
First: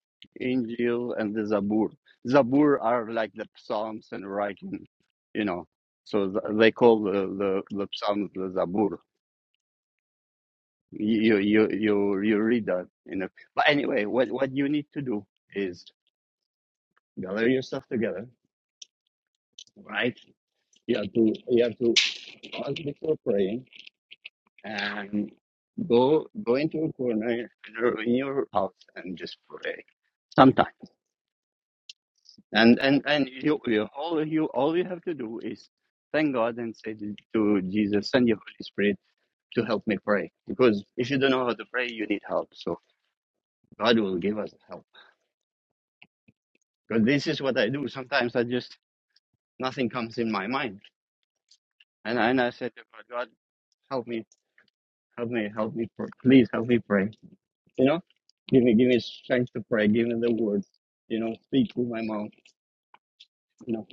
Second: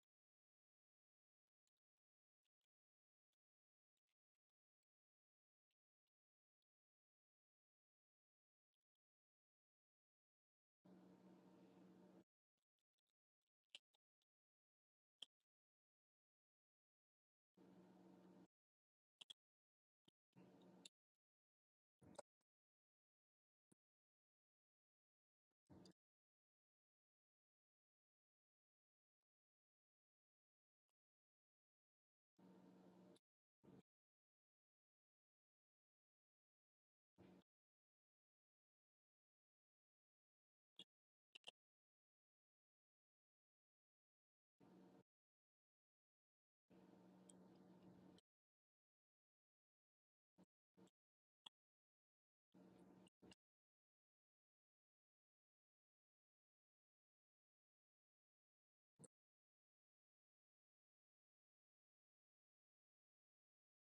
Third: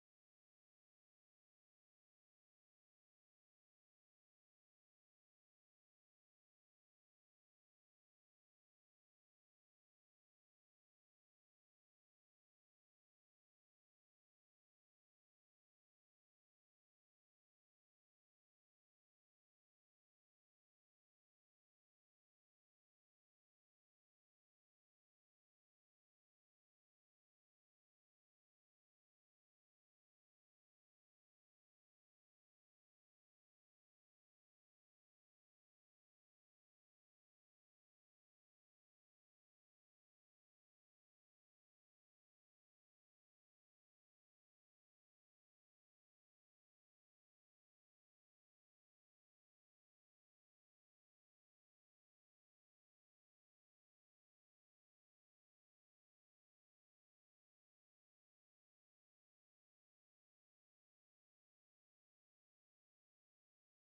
S1: Injil, and the Zabur. Zabur are like the Psalms and writing, you know. So th- they call the, the, the Psalms the Zabur. You you you you read that, you know. But anyway, what what you need to do is gather your stuff together, right? You have to you have to ask before praying and go go into a corner in your house and just pray sometime and and and you, you all you all you have to do is thank god and say to to jesus send your holy spirit to help me pray because if you don't know how to pray you need help so god will give us help because this is what i do sometimes i just nothing comes in my mind and and i said to god god help me help me help me pr- please help me pray You know, give me give me strength to pray. Give me the words. You know, speak through my mouth. You know,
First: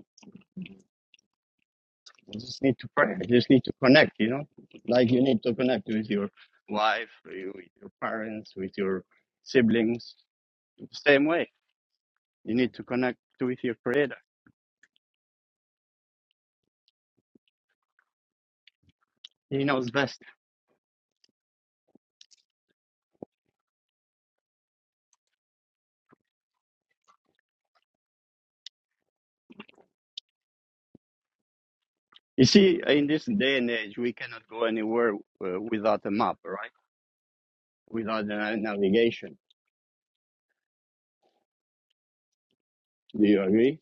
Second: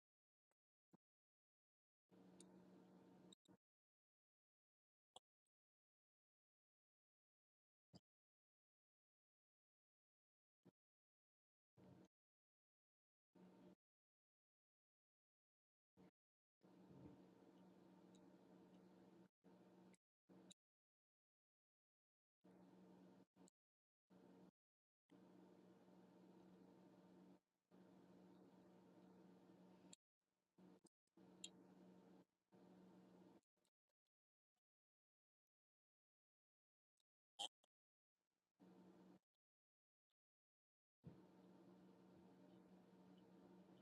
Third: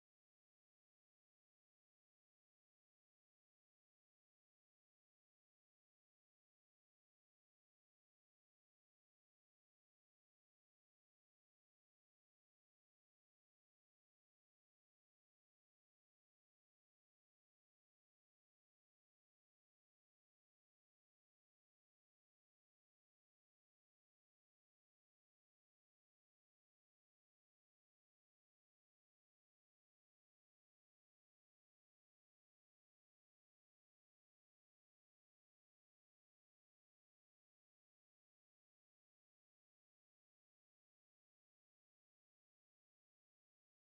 S1: I just need to pray. I just need to connect. You know, like you need to connect with your wife, you- with your parents, with your siblings. Same way, you need to connect with your Creator. He knows best. You see, in this day and age, we cannot go anywhere uh, without a map, right? Without a navigation. Do you agree?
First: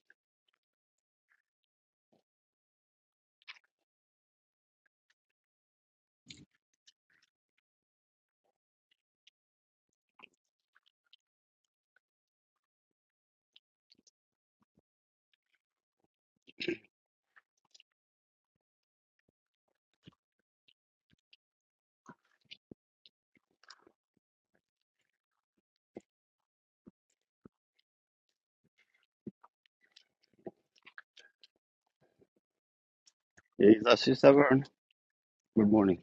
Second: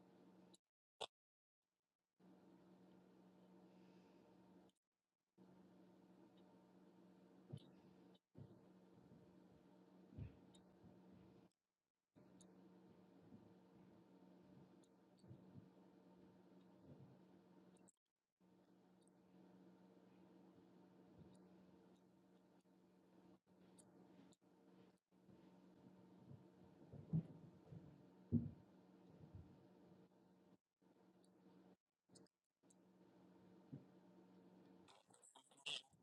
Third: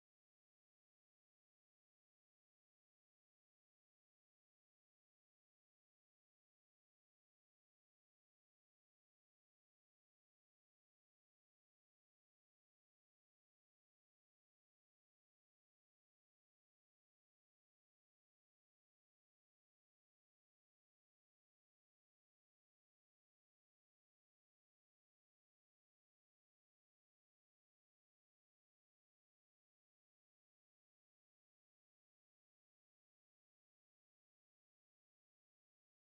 S1: Yes, Sister Vern. Good morning.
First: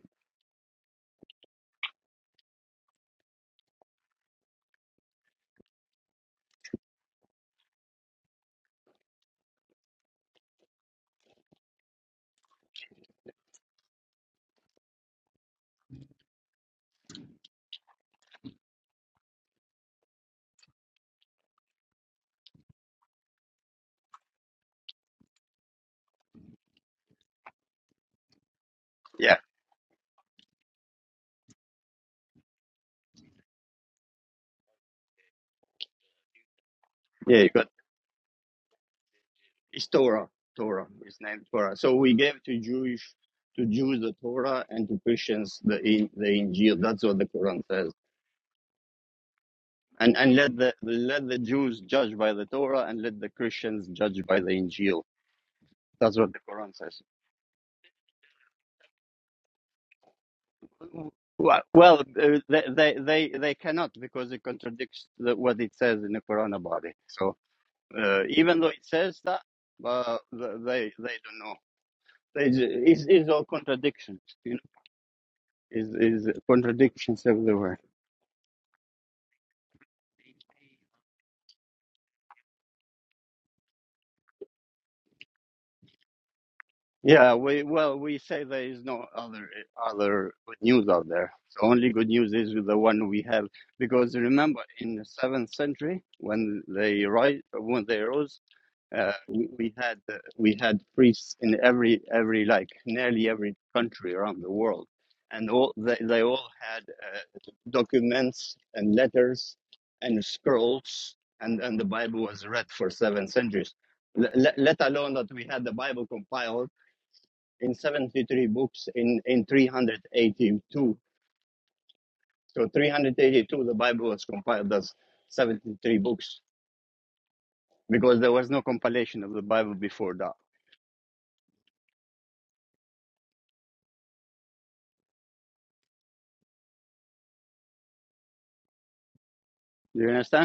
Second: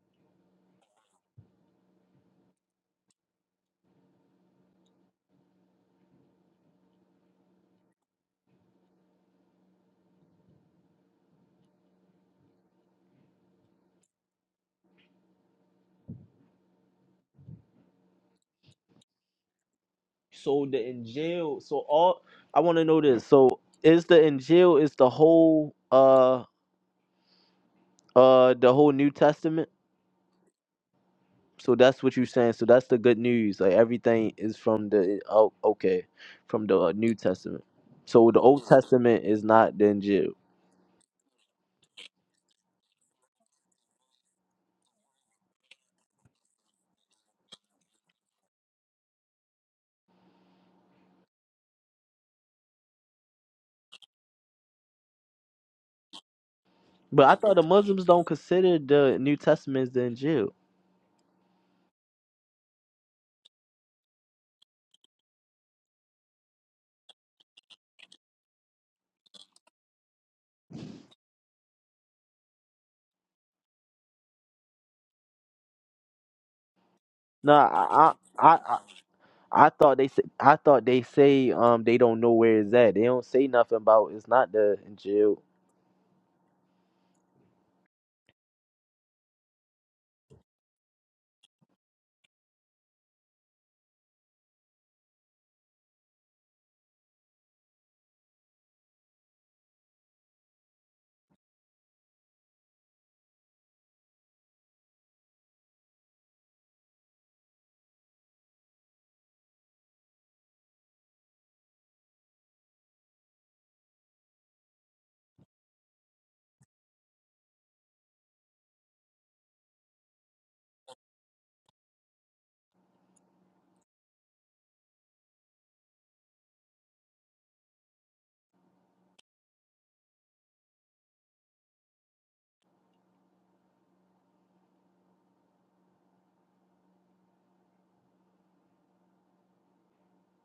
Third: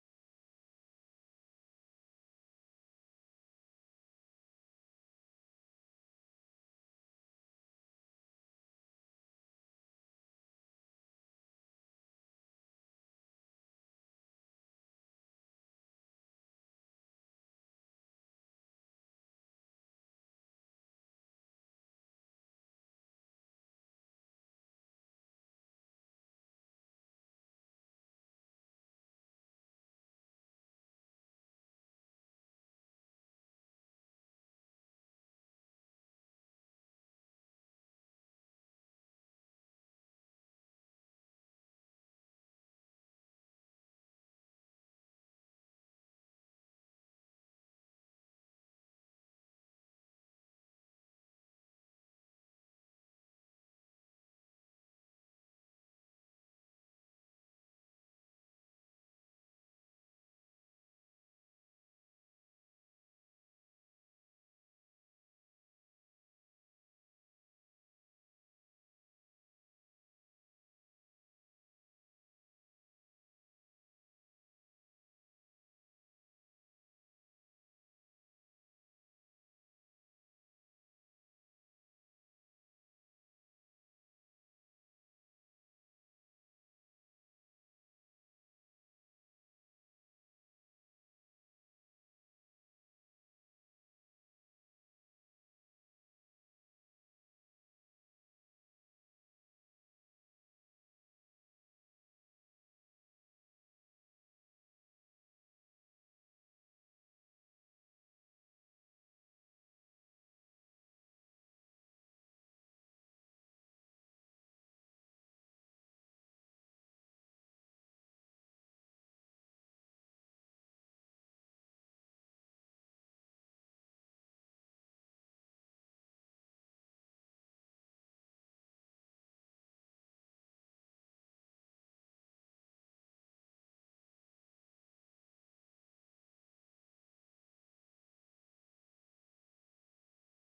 S2: So the Injil, so all I want to know this. So is the Injil is the whole uh uh the whole New
S1: Yeah,
S2: Testament? So that's what you saying. So that's the good news. Like everything is from the oh okay, from the uh, New
S1: yeah, you got
S2: Testament. So the Old Testament is not the
S1: Is
S2: Injil.
S1: Torah. Torah. is named Torah. So we gave to Jewish to Jews the Torah and to Christians the the Injil. That's what the Quran says. And and let the let the Jews judge by the Torah and let the Christians judge by the Injil. That's what the Quran says.
S2: But I thought the Muslims don't consider the New Testament the Injil.
S1: Well, well, uh, they they they they cannot because it contradicts the, what it says in the Quran about it. So uh, even though it says that, but uh, they they don't know. it's, it's all contradictions. you know. is is contradictions
S2: No,
S1: everywhere.
S2: I, I, I, I I thought they, say, I thought they say, um, they don't know where it's at. They don't say nothing about it's not the Injil.
S1: Yeah, we well we say there is no other other good news out there. So only good news is the one we have because remember in the seventh century when they rise when they rose Uh, we, we had uh, we had priests in every every like nearly every country around the world, and all they, they all had uh, documents and letters and scrolls, and and the Bible was read for seven centuries. Let, let let alone that we had the Bible compiled in seventy three books in in three hundred eighty two. So three hundred eighty two, the Bible was compiled as seventy three books because there was no compilation of the Bible before that. Do you understand?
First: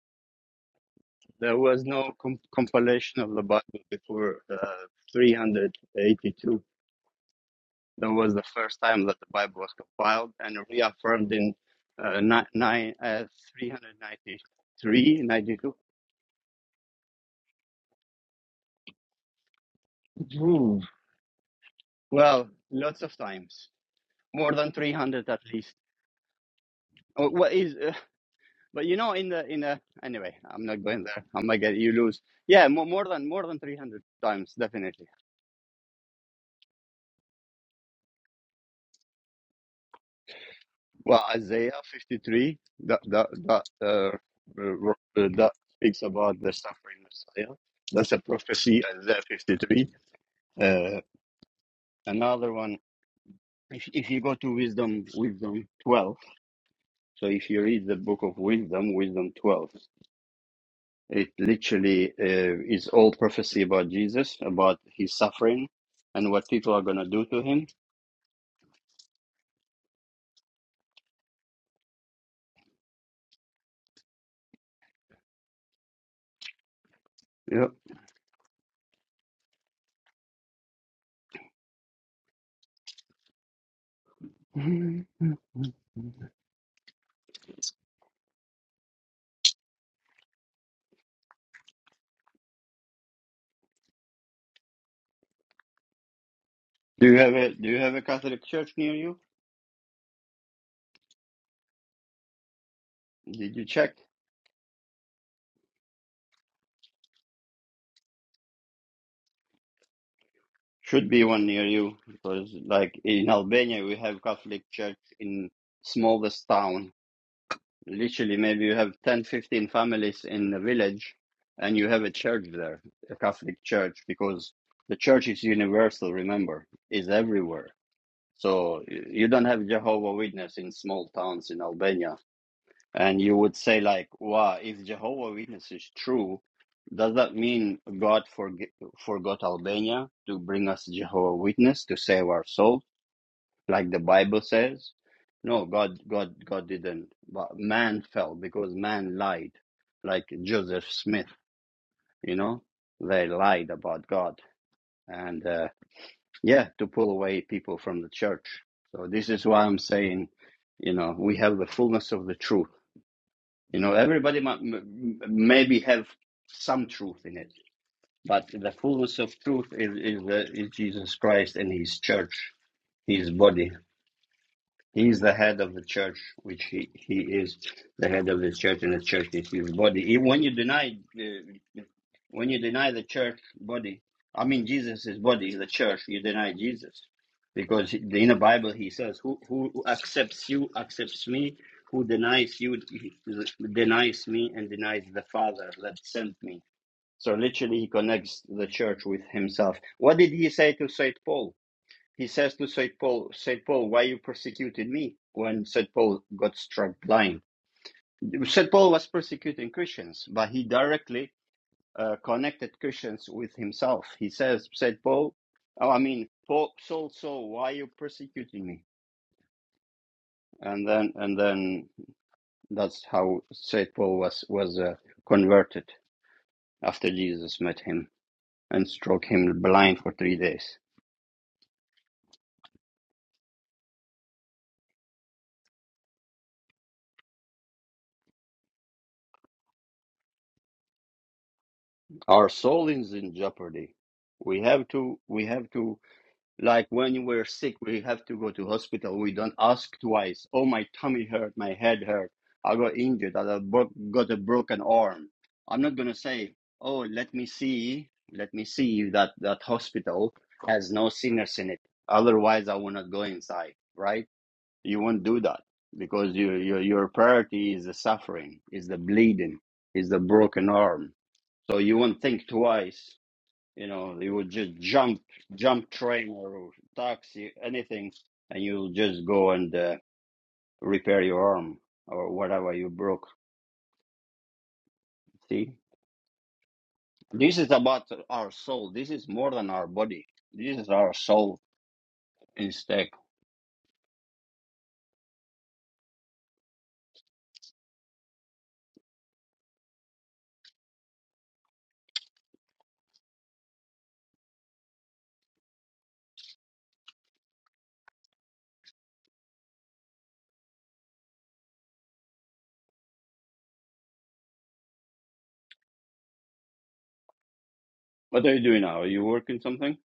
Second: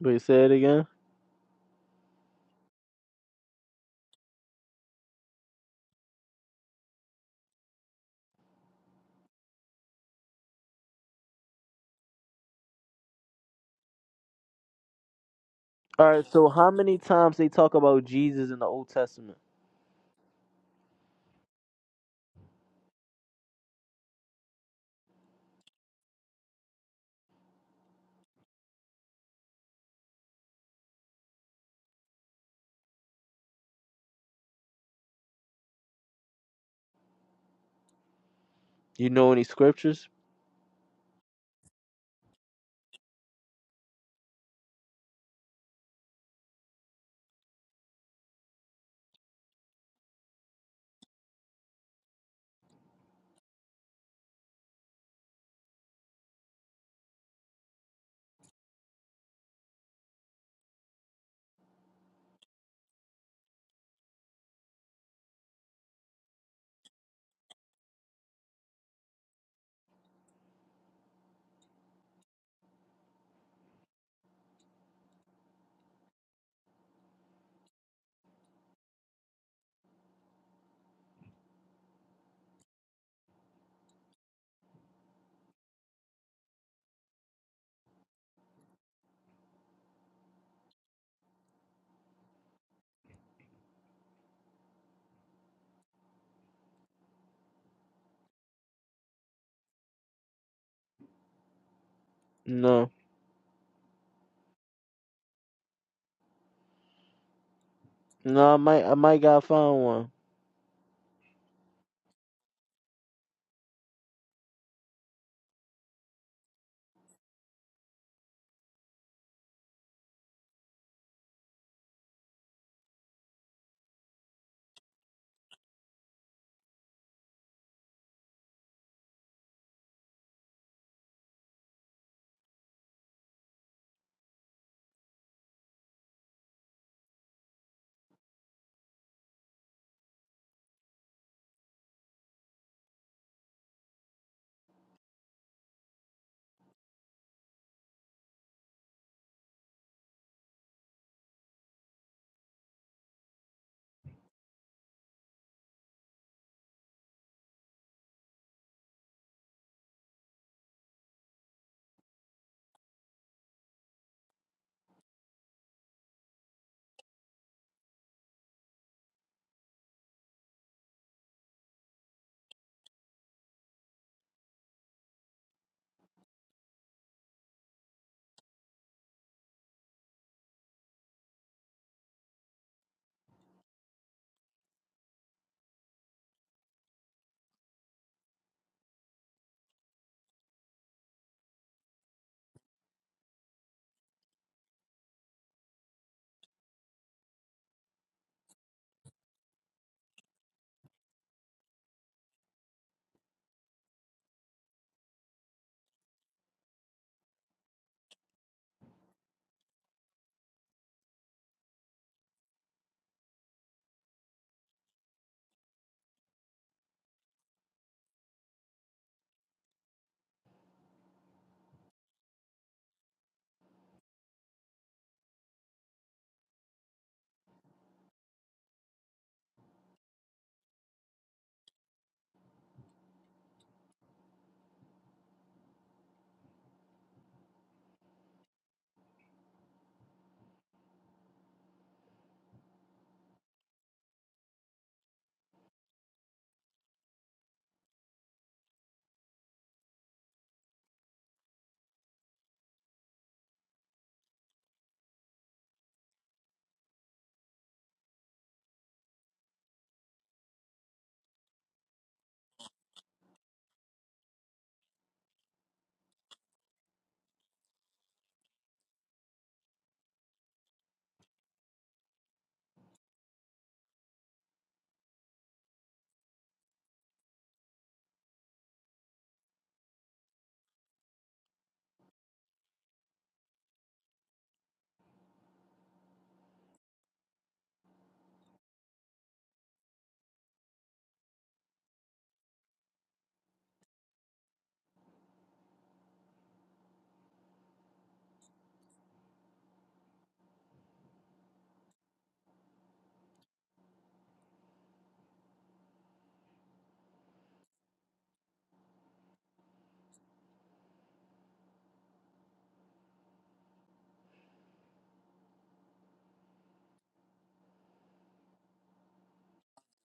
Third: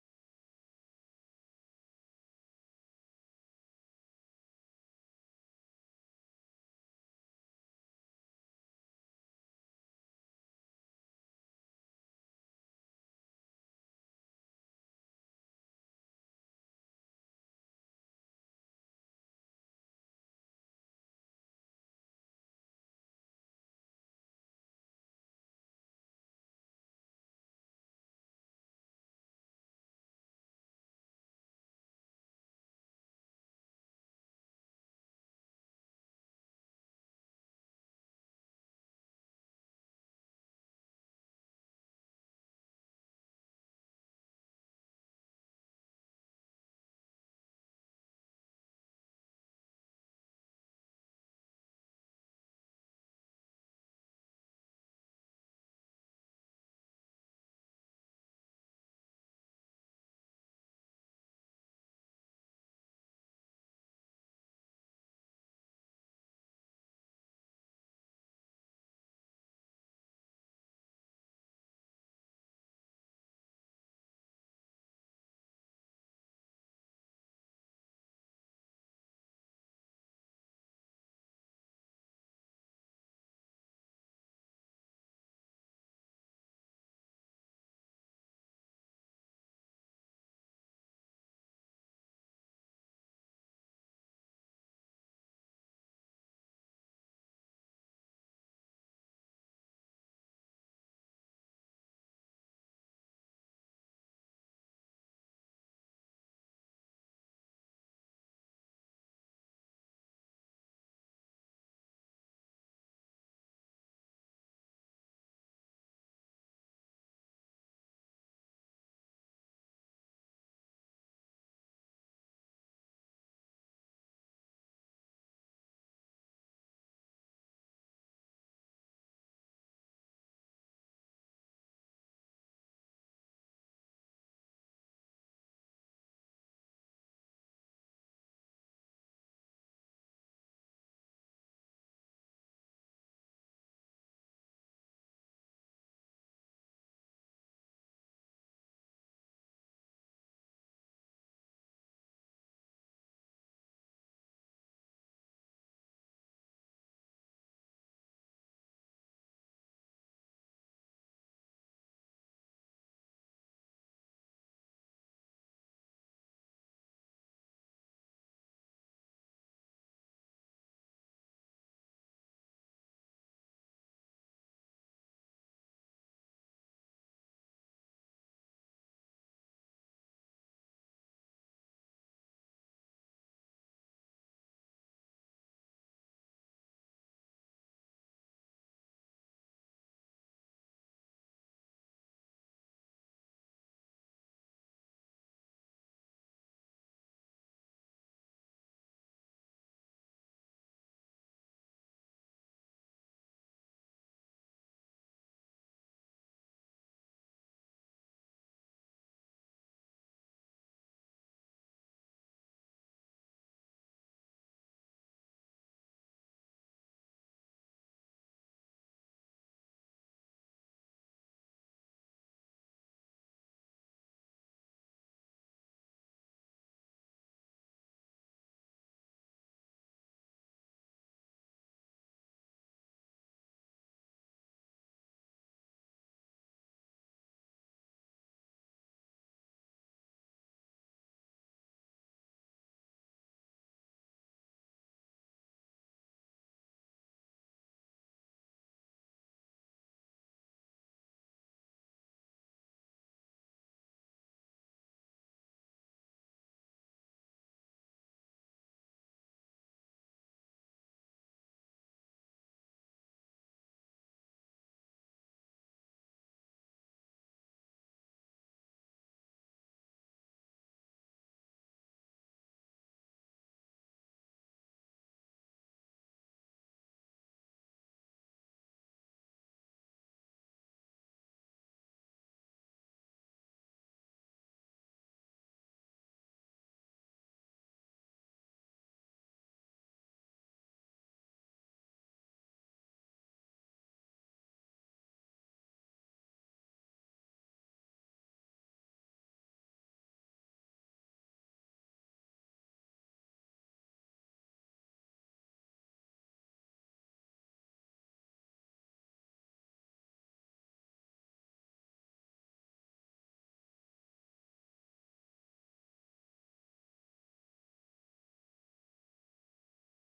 S2: But say it again.
S1: There was no com- compilation of the Bible before uh, 382. That was the first time that the Bible was compiled and reaffirmed in uh, ni- nine, uh, 393, 92.
S2: All right. So how many times they talk about Jesus in the Old Testament?
S1: Ooh. Well, lots of times, more than 300 at least. Oh, What is? Uh, but you know, in the in the anyway, I'm not going there. I'm not get you lose. Yeah, more, more than more than 300 times, definitely
S2: You know any scriptures?
S1: Well, Isaiah 53, that that that uh, uh, that speaks about the suffering Messiah. That's a prophecy, Isaiah 53. Uh, another one, if if you go to Wisdom, Wisdom 12. So if you read the book of Wisdom, Wisdom 12, it literally uh, is all prophecy about Jesus, about his suffering, and what people are gonna do to him. Yeah. Do you have a Do you have a Catholic church near you?
S2: No.
S1: Did you check?
S2: No, I might, I might got find one.
S1: Should be one near you because, like in Albania, we have Catholic church in smallest town. Literally, maybe you have 10, 15 families in the village, and you have a church there, a Catholic church, because the church is universal. Remember, is everywhere. So y- you don't have Jehovah Witness in small towns in Albania. And you would say like, wow, if Jehovah Witness is true, does that mean God forg forgot Albania to bring us Jehovah Witness to save our souls, like the Bible says? No, God, God, God didn't. But man fell because man lied, like Joseph Smith. You know, they lied about God, and uh, yeah, to pull away people from the church. So this is why I'm saying, you know, we have the fullness of the truth you know, everybody mu- m- maybe have some truth in it, but the fullness of truth is is, the, is Jesus Christ and His church, His body. He is the head of the church, which he, he is the head of the church, and the church is his body. E- When you deny uh, when you deny the church body, I mean Jesus' body, the church, you deny Jesus, because in the Bible he says, "Who who accepts you accepts me, who denies you denies me, and denies the Father that sent me." So literally, he connects the church with himself. What did he say to Saint Paul? He says to St. Paul, St. Paul, why you persecuted me when St. Paul got struck blind? St. Paul was persecuting Christians, but he directly uh, connected Christians with himself. He says, St. Paul, oh, I mean, Paul, Saul, Saul, why are you persecuting me? And then, and then that's how St. Paul was, was uh, converted after Jesus met him and struck him blind for three days. Our soul is in jeopardy. We have to, we have to Like when we're sick, we have to go to hospital. We don't ask twice. Oh, my tummy hurt, my head hurt. I got injured. I broke, got a broken arm. I'm not gonna say, oh, let me see, let me see if that that hospital has no sinners in it. Otherwise, I will not go inside. Right? You won't do that because your your your priority is the suffering, is the bleeding, is the broken arm. So you won't think twice you know, you would just jump, jump train or taxi, anything, and you'll just go and uh, repair your arm or whatever you broke. See, this is about our soul. This is more than our body. This is our soul instead. What are you doing now? Are you working something?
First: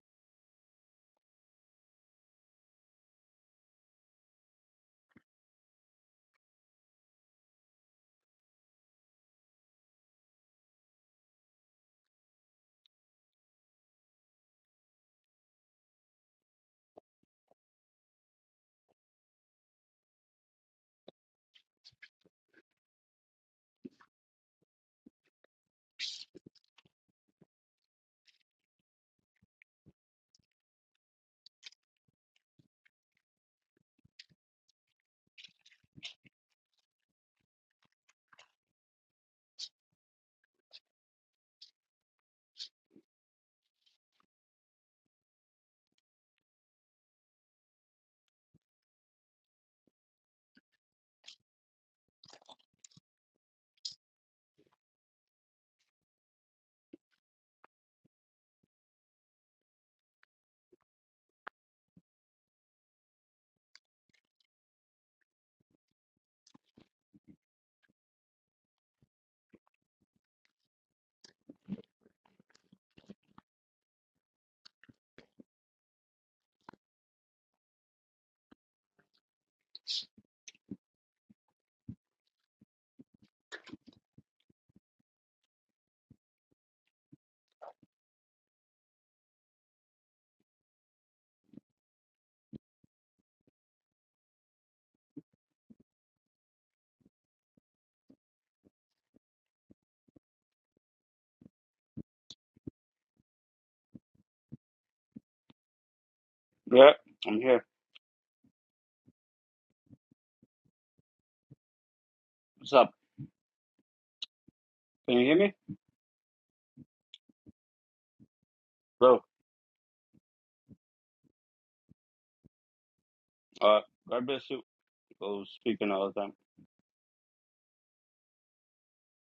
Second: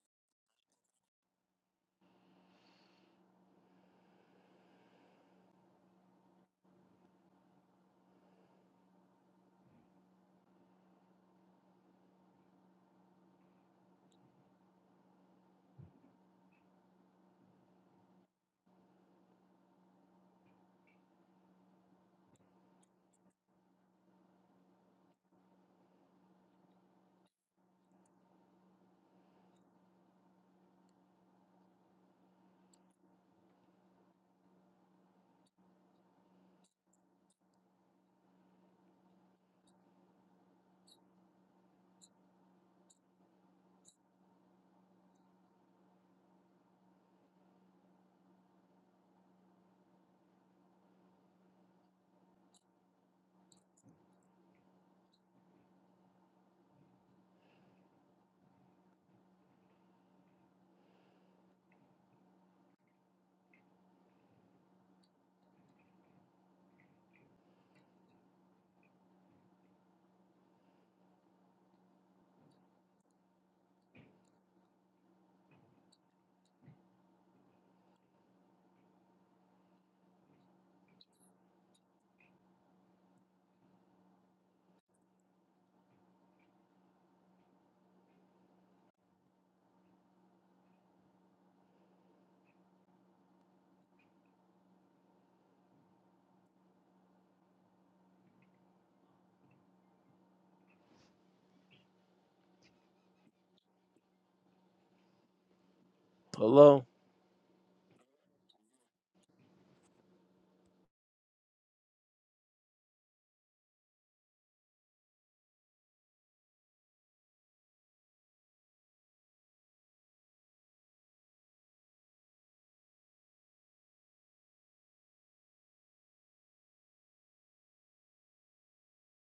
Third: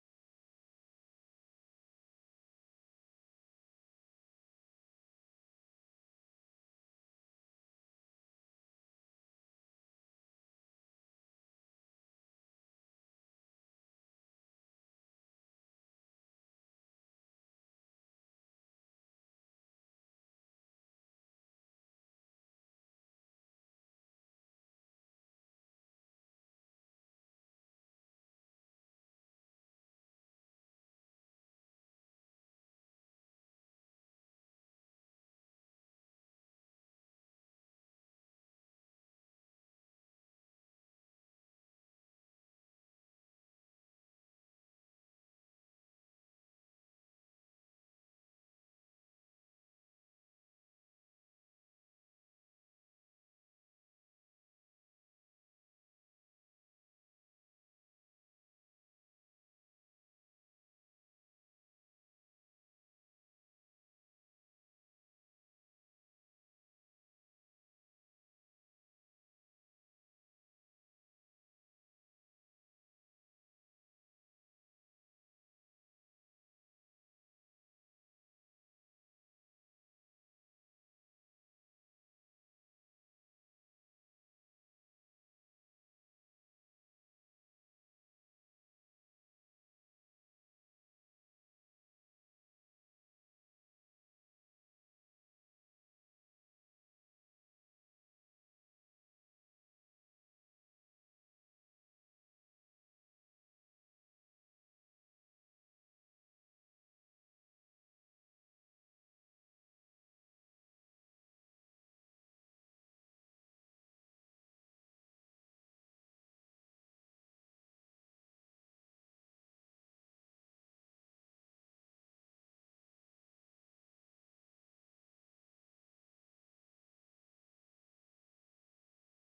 S2: Hello.
S1: Yeah, I'm here. What's up? Can you hear me? Bro, uh, God bless you. Go speaking all the time.